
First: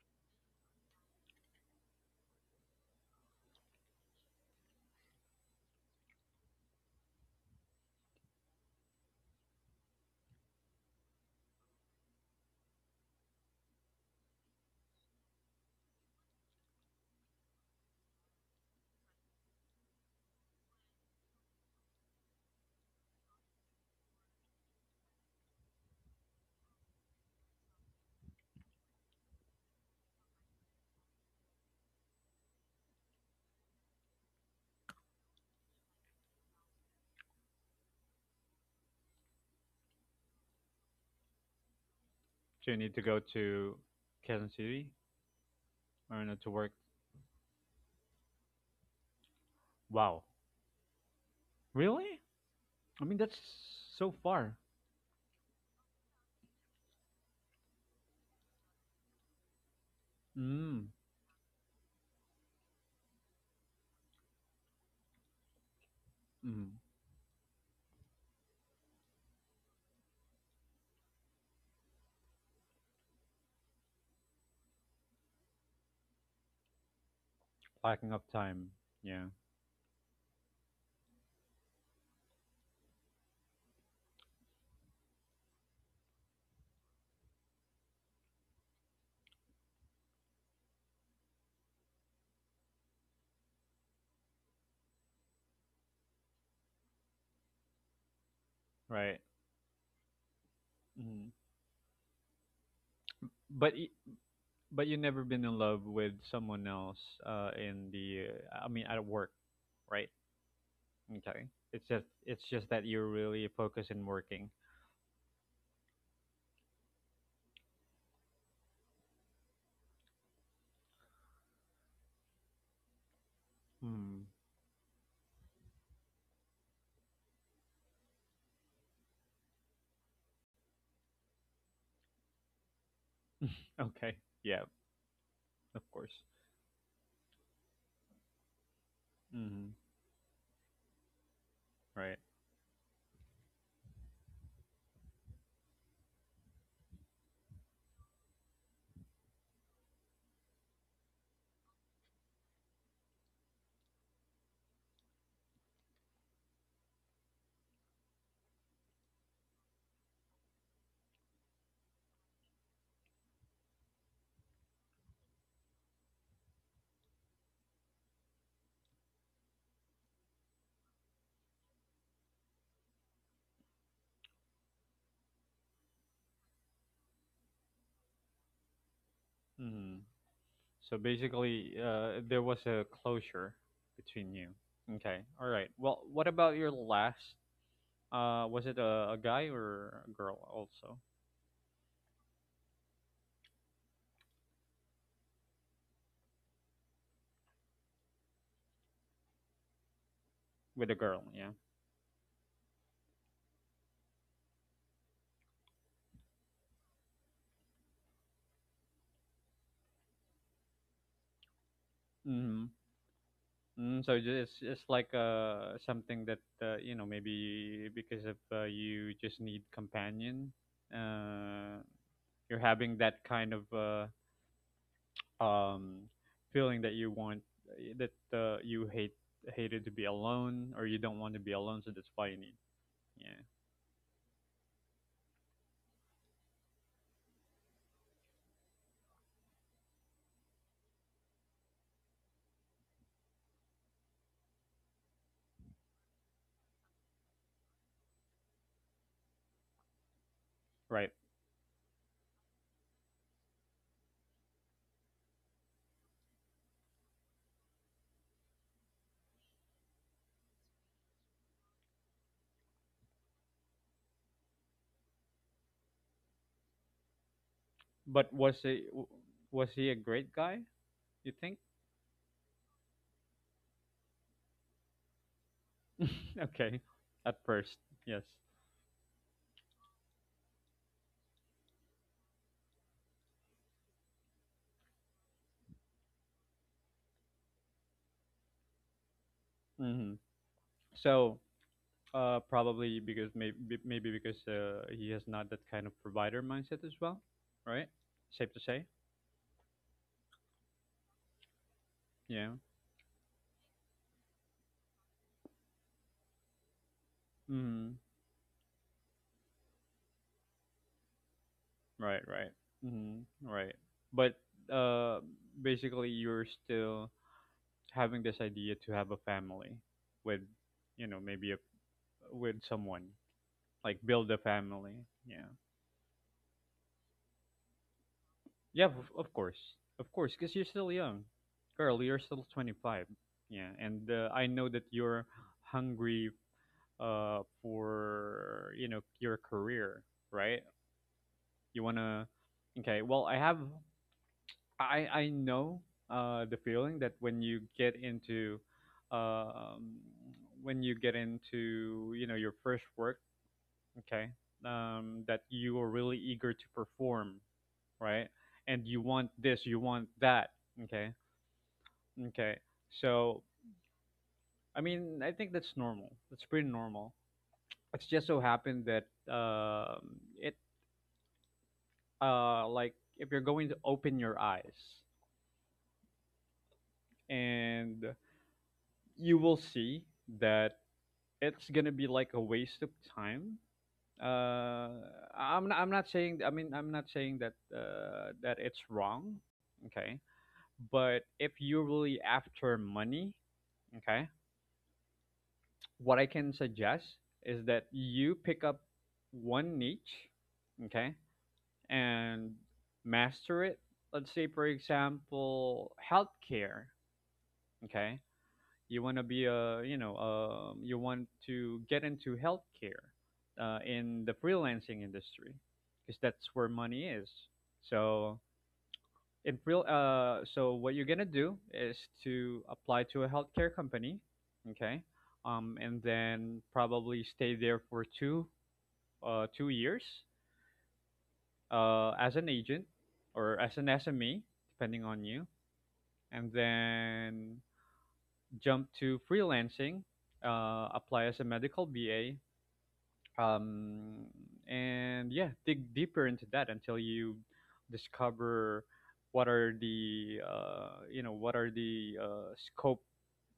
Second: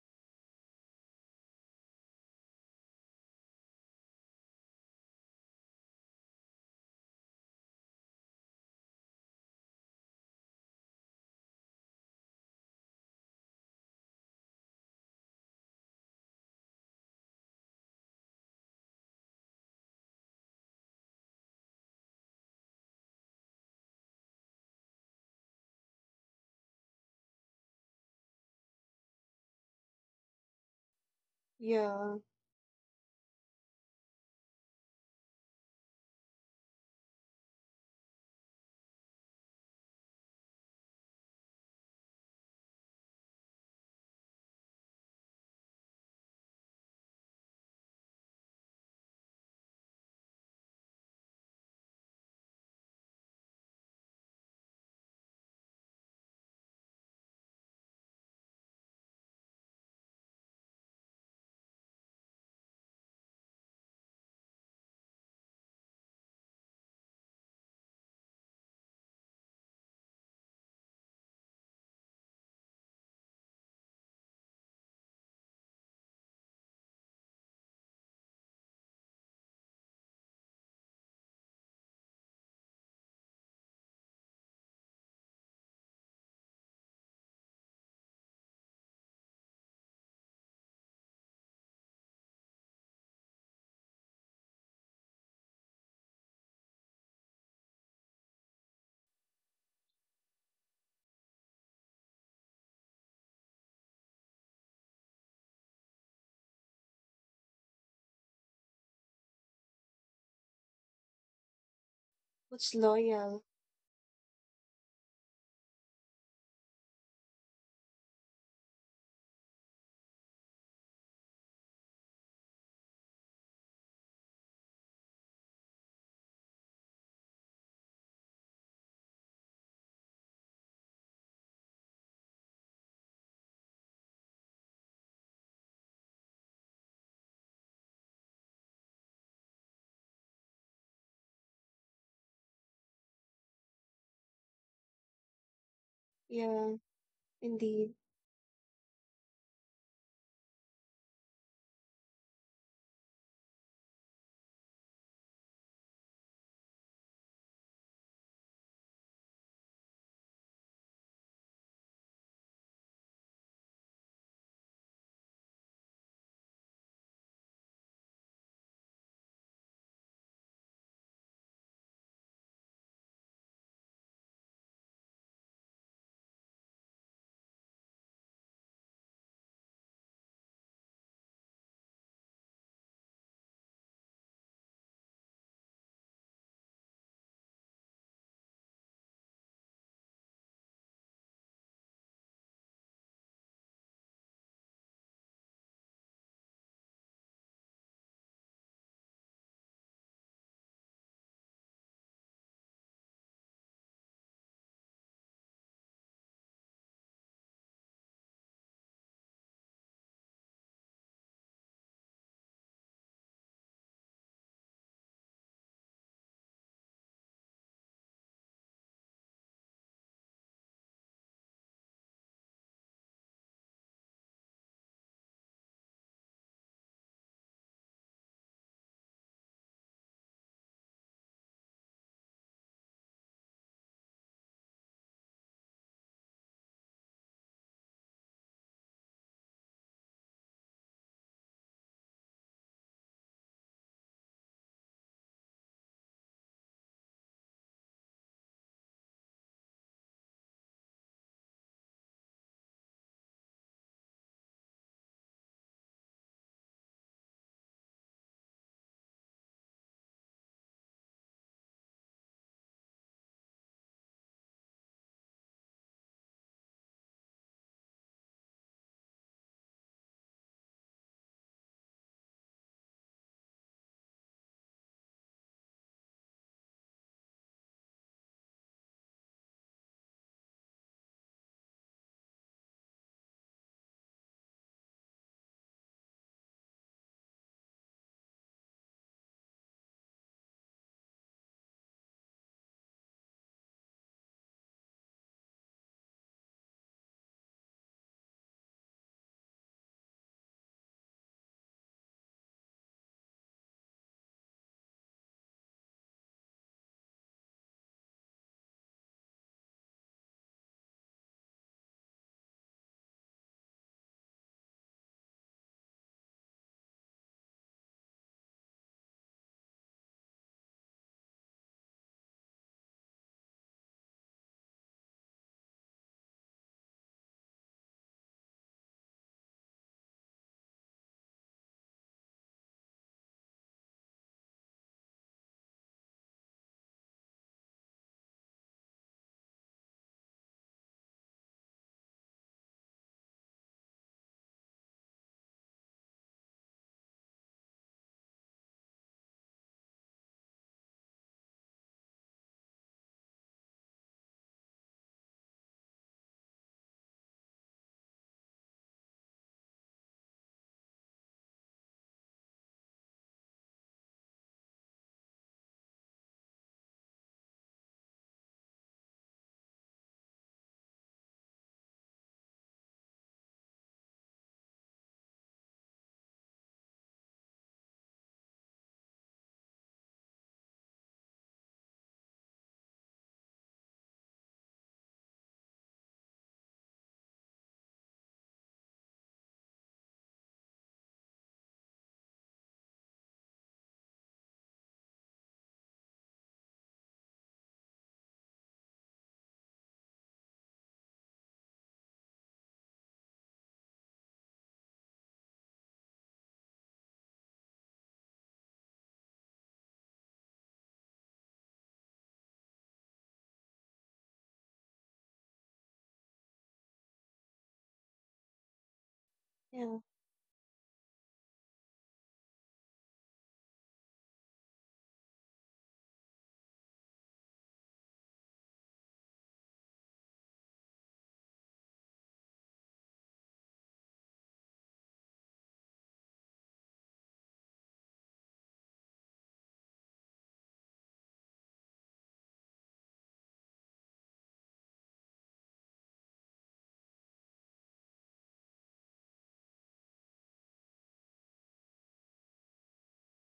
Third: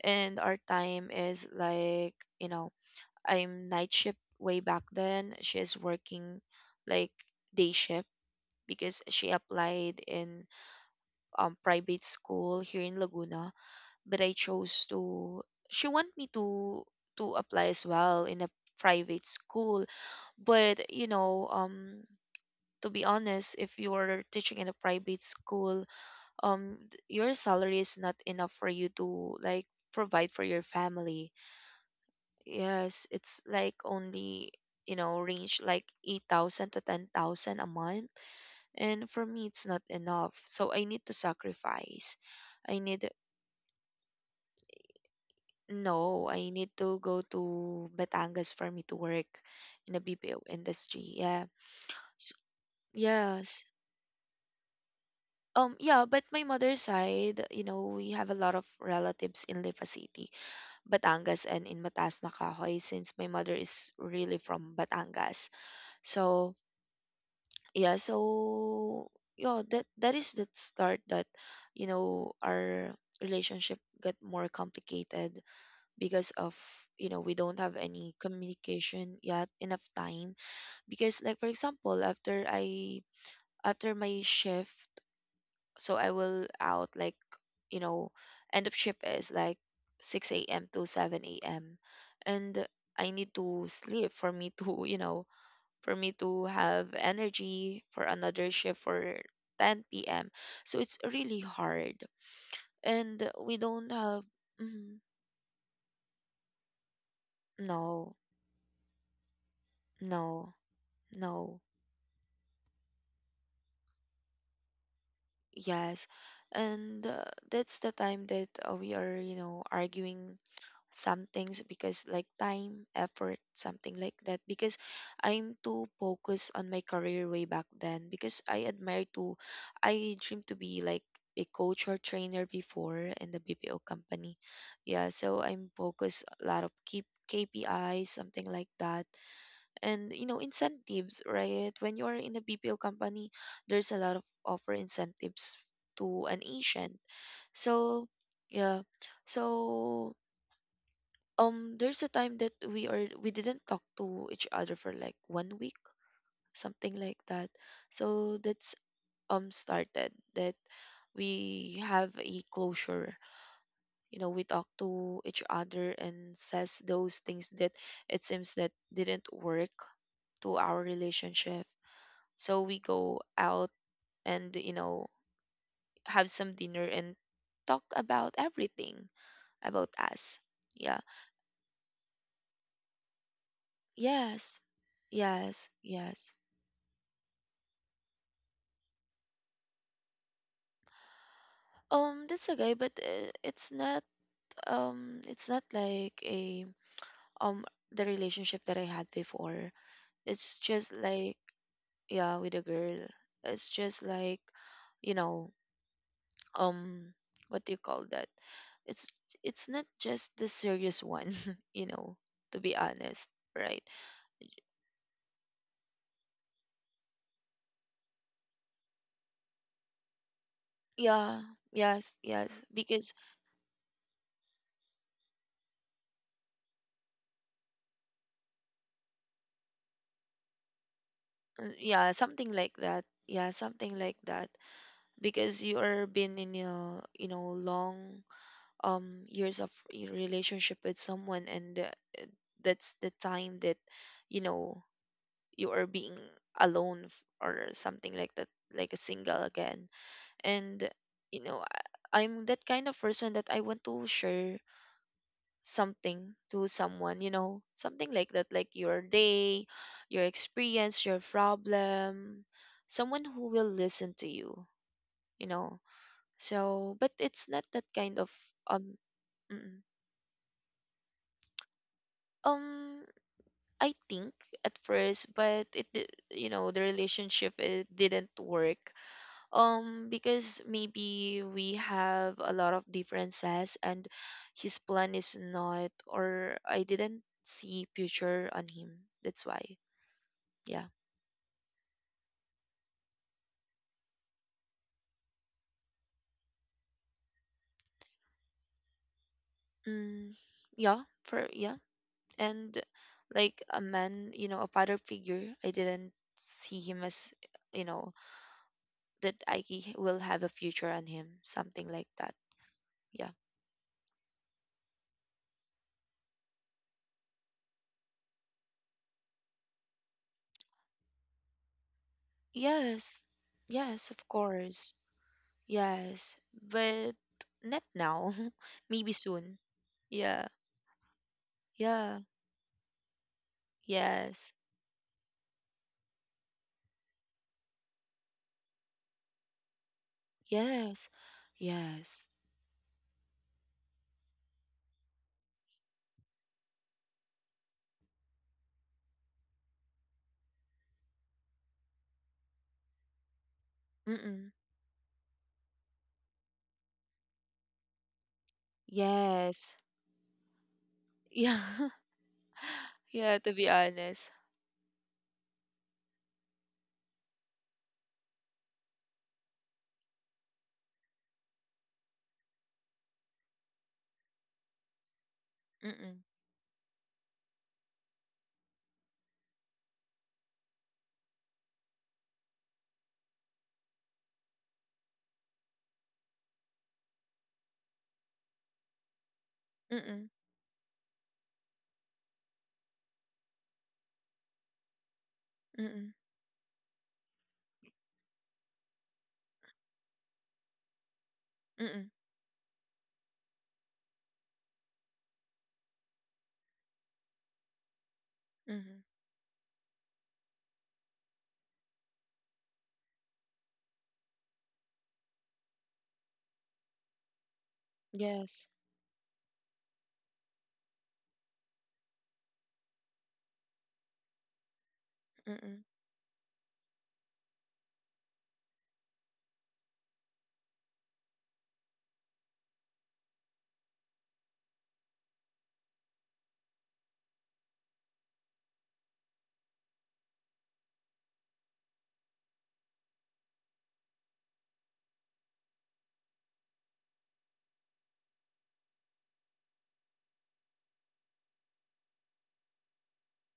and our time is like, you know, I'm night shift way back then. She's working like day shift because she applied in private school here in Laguna. But I chose to, she want me to apply as well in a private school. But you know, to be honest, if you're teaching in a private school, your salary is not enough for you to like provide for your family. yeah. Yes, it's like only, you know, range like 8,000 to 10,000 a month. And for me, it's not enough, so I need to sacrifice. So I you need to need go to Kansas City, I No, don't know, I to work. need to go to Batangas for me to work in the Wow. BPO industry. Yeah. Really? S I mean, that's Yes. so far. Yeah, but my mother's side, you know, we have a lot of relatives in Lipa City, Mm, Batangas, and in Matas na Kahoy, since my mother is really from Batangas. So, mm. yeah, yeah, that is the start that, you know, our relationship got more complicated because of, you know, we don't have any Lacking of time. communication, Yeah, yet enough time. Because like for example, after I, after my shift, so I will out like, you know, end of shift is like 6 a.m to 7 a.m. And I need to sleep for me to you know, for me to have energy for another shift for right. 10 p.m. So it's Mm. really hard, and we But don't y- have. but Mhm. you never been in love with someone else, in No, the, I mean at work, right? no. Okay. No. It's just, it's What's just that you're loyal? really focused in working. Yes. And that's the time that we are, you know, arguing some things because like time, effort, something like Mm. that. Because I'm too focused on my career way back then, because I admire to, I dream to be like a coach or trainer before in the BPO Okay. company. Yeah, Yeah, so I'm of course. focused a lot of keep KPIs, something like that, Mm, and you know, incentives, right? When you are right. in a BPO company, there's a lot of offer incentives to an Yeah, agent. indeed. So yeah. So there's a time that we didn't talk to each other for like 1 week, something like that. So that's, started that we have a closure. You know, we talk to each other and says those things that it seems that didn't work to our relationship. So we go out and, you know, have some dinner and talk about everything about Mm. us. So Yeah. basically, there was a closure between you. Yes. Okay. All right. Yes. Well, what Yes. about your last, was it a guy or a girl also? That's a guy, but it's not, it's not like a um the relationship that I had before. It's With just a girl, like, yeah. yeah, with a girl. It's just like, you know, um what do you call that? it's it's not just the serious one. You know, to Mm-hmm. be honest. Right. Mm, so ju- it's like, something that, you know, maybe because of, you just need companion. Yeah. Uh, Yes. Yes, you're having because that kind of, um feeling that you want, that, you hate hated to be alone, or you don't want to be alone, so that's yeah, why you something need. like that. Yeah, Yeah, something like that. Because you are been in a, you know, long years of relationship with someone. And that's the time that you know, you are being alone, or something like that, like a single again. And right. you know, I, I'm that kind of person that I want to share something to someone, you know, something like that, like your day, your experience, your problem, someone who will listen to you, you know. So but it's not that kind But of was he um was mm, he a great guy? You think? um I think at first, but it you know, Okay, the at relationship first, it yes. didn't work. Because maybe we have a lot of differences, and his plan is not, or I didn't see future on him. That's why. Mm-hmm. Yeah. So, probably because maybe, maybe because, he has not that kind of provider mindset as well, right? Safe to say, Mm, yeah, for yeah yeah. and like a man, you know, a father figure, I didn't see him as, you Mm-hmm. know, that I will have a future on him, something like Right, that. right. Yeah. Mm-hmm. Right. But, uh, basically, you're still having this idea to have a family with, you know, maybe a, with someone, Yes, like yes, of build a course. family. Yeah. Yes, but not now. Yeah. Maybe soon. Of course, Yeah. because you're still young, girl. Yeah. You're still 25. Yeah, and I Yes. know that you're hungry, for, you know, your career, right? Yes. You Yes. wanna, okay, well I have, I know, the feeling that when you get into, um when you get into, you know, your first work, okay, Mm-mm. That you are really eager to perform, right? And you want this, Yes. you want that, okay? Yeah. Okay. Yeah, So to be honest. I mean, I think that's normal. That's pretty normal. It's just so happened that, it like if you're going to open your eyes Mm-mm. and you will see that it's gonna be like a waste of time. Uh, I'm not saying, I mean, I'm not saying that, that it's wrong, okay. Mm-mm. But if you're really after money, okay, Mm-mm. what I can suggest is that you pick up one niche, okay, Mm-mm. and master it. Let's say, for example, healthcare, okay, you Mm-mm. want to be a, you know, you want to get into healthcare, in the freelancing industry, because that's where money is. So Yes. in freel Yeah. So what you're gonna do is to apply to a healthcare company, okay, Mm-mm. and then probably stay there for two, 2 years as an agent or as an SME, depending on you, and then jump to freelancing, apply as a medical BA, um, and yeah, dig deeper into that until you discover what are the, you know, what are the, scope,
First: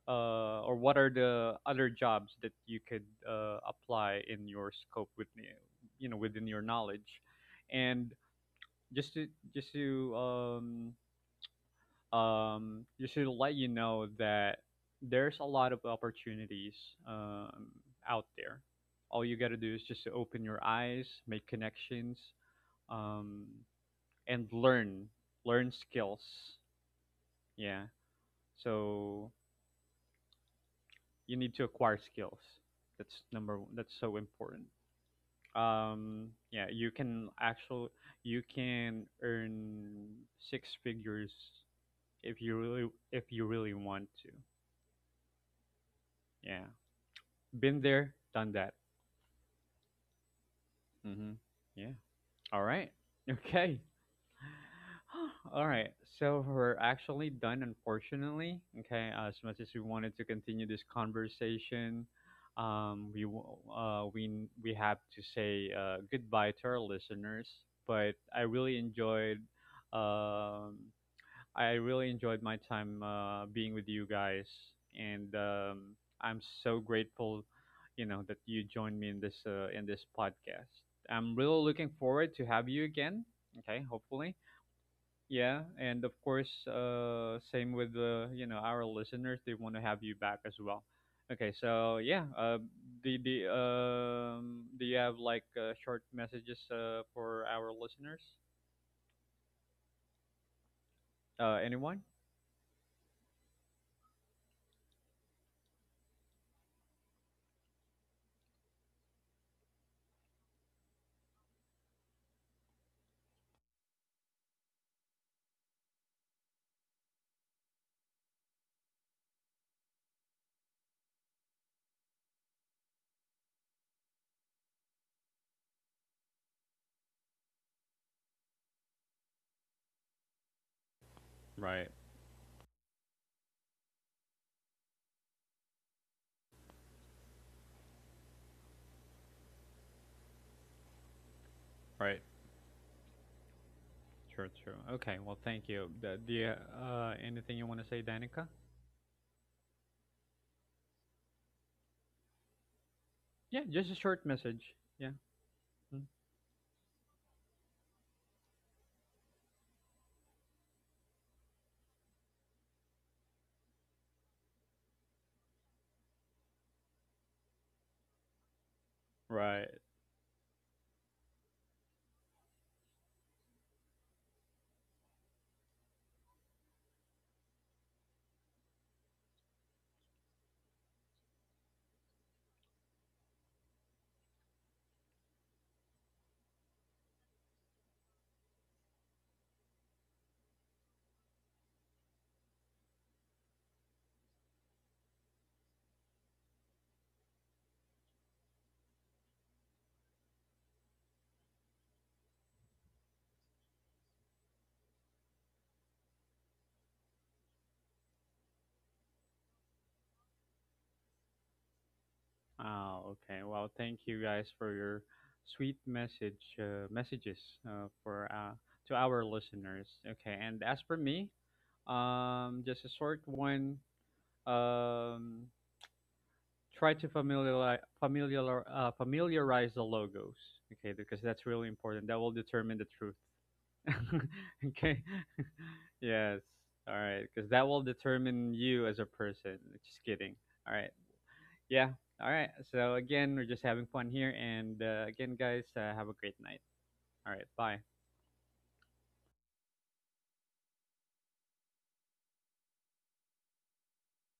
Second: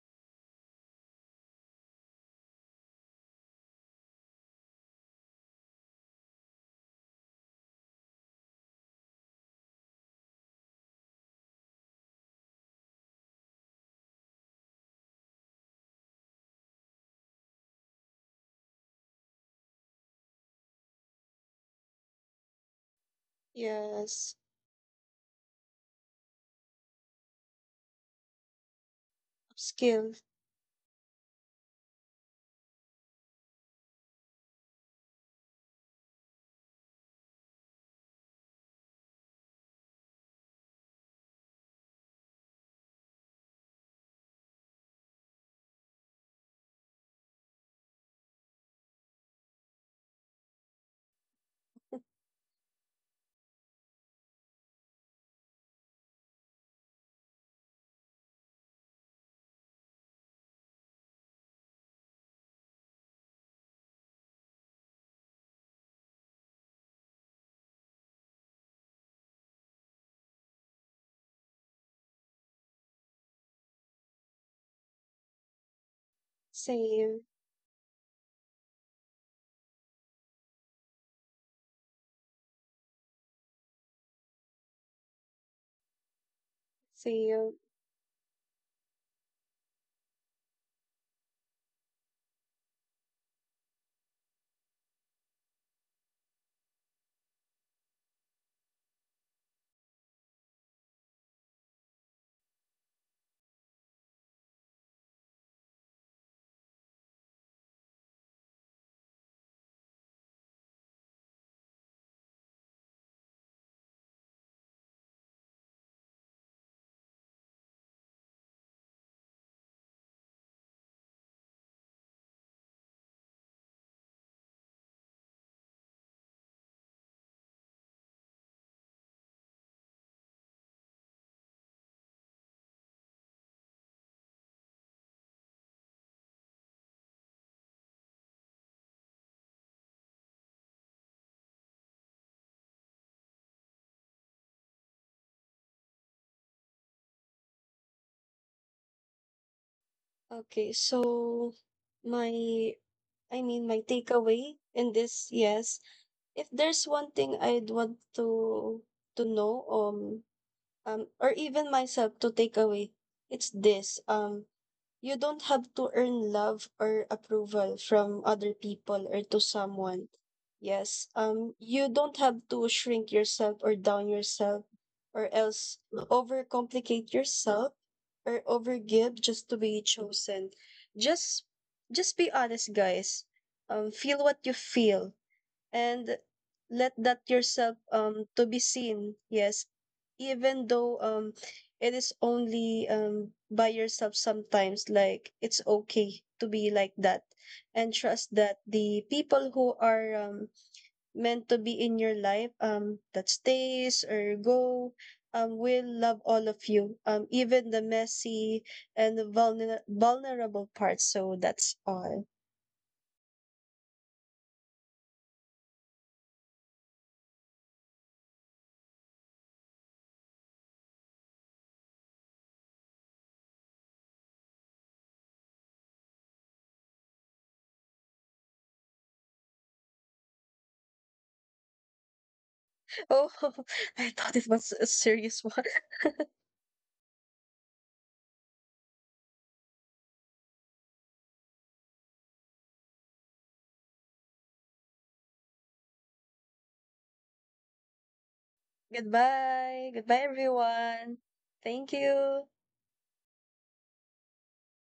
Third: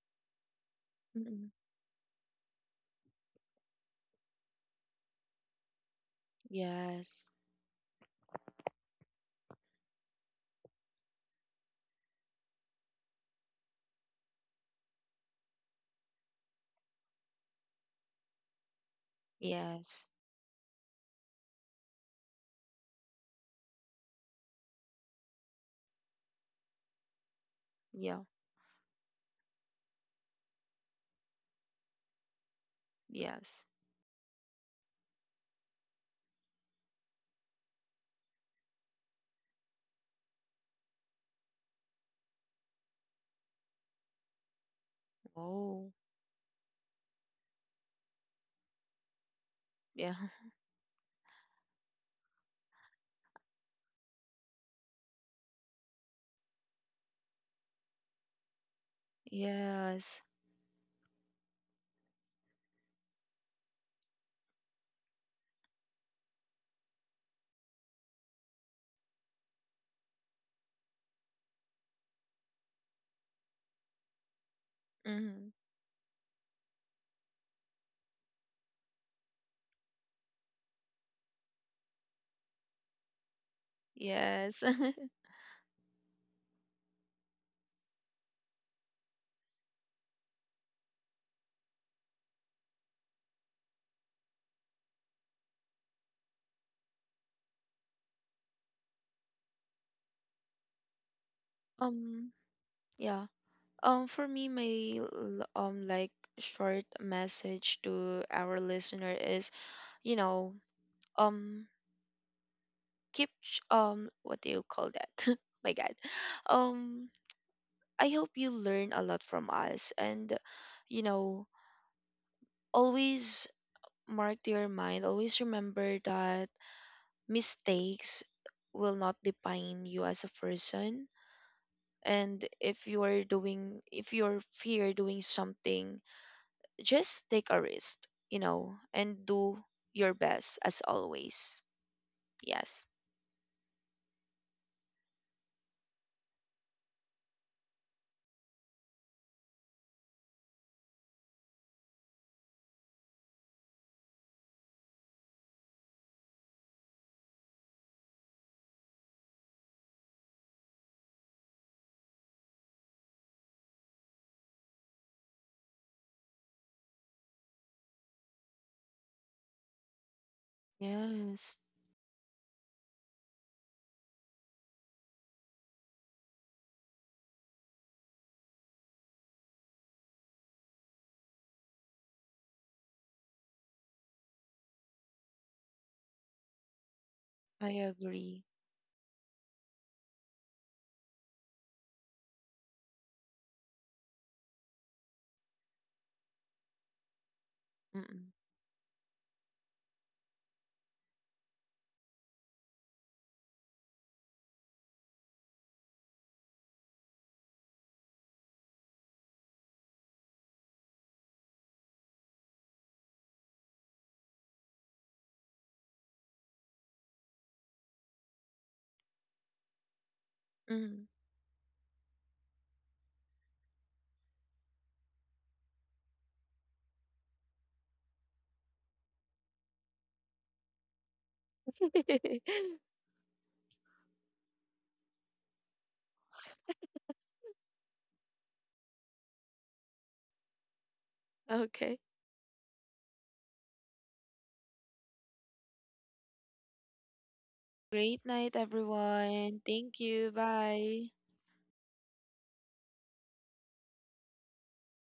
or what are Mm-mm. the other jobs that you could, apply in your scope with, you know, within your knowledge, Yes. and just to, just to, you should let you know that there's a lot of opportunities, um, out there. All you got to do is just Yes. to open your eyes, make connections, um, Yes. and learn, learn skills. Yeah. Yeah. So Upskill. you need to acquire skills. That's number Yes. one. That's so important. Yeah, you can actually, you can earn six figures if you really, if you really want to. Oh. Yeah. Been there, done that. Yeah. Hmm. Yeah. All right. Okay. All right. So we're actually done, unfortunately. Okay. As much as we wanted Yes. to continue this conversation, we have to say, goodbye to our listeners. But I really enjoyed, um, I really enjoyed my time, being with you guys, and Mm-hmm. I'm so Save. grateful, you know, that you joined me in this, in this podcast. I'm really looking forward to have you again. Okay, hopefully, Yes. yeah, and of course, Save. same with, you know, our listeners; they want to have you back as well. Okay, so yeah, the do you have like, short messages, for our listeners? Anyone? Um, yeah. For me, my like short message to our listener is, you know, um, keep what do you call that? My God, um, I hope you learn a lot from us. And you know, always mark to your mind, always remember that mistakes will not define you as a person. Right, And if you are doing, if you're fear doing something, just take a risk, you know, and do your best as always. right. Yes. Sure, sure. Okay, well, thank you. The anything you want to say, Danica? Okay, so my, I Yeah, mean, my just a short takeaway message. in Yeah. this, yes, Mm. if there's one thing I'd want to know, or even myself to take away, it's this. You don't have to earn love or approval from other people or to Right. someone. Yes. Yes, You don't have to shrink yourself or down yourself or else overcomplicate yourself or overgive just to be chosen. Just just be honest, guys. Feel what you feel and let that I yourself agree. to be seen yes even though it is only by yourself sometimes like it's okay to be like that and Mm-mm. trust that the people who are meant to be in your life that stays or go will love all of you even the messy and the vulnerable parts so that's all. Oh, okay. Well, thank you guys for your sweet messages, for, to our listeners. Okay, and as Mm. for me, just a short one. Um, try to familiarize the logos. Okay, because that's really important. That will determine the truth. oh I thought it was a Okay. serious one. Yes. All right. Because that will determine you as a person. Just kidding. All right. Yeah. Okay. All right. So, again, we're just having fun here. And again, guys, have a great night. All right. Bye. Great night, everyone. Goodbye. Thank Goodbye, you. Bye. everyone. Thank you.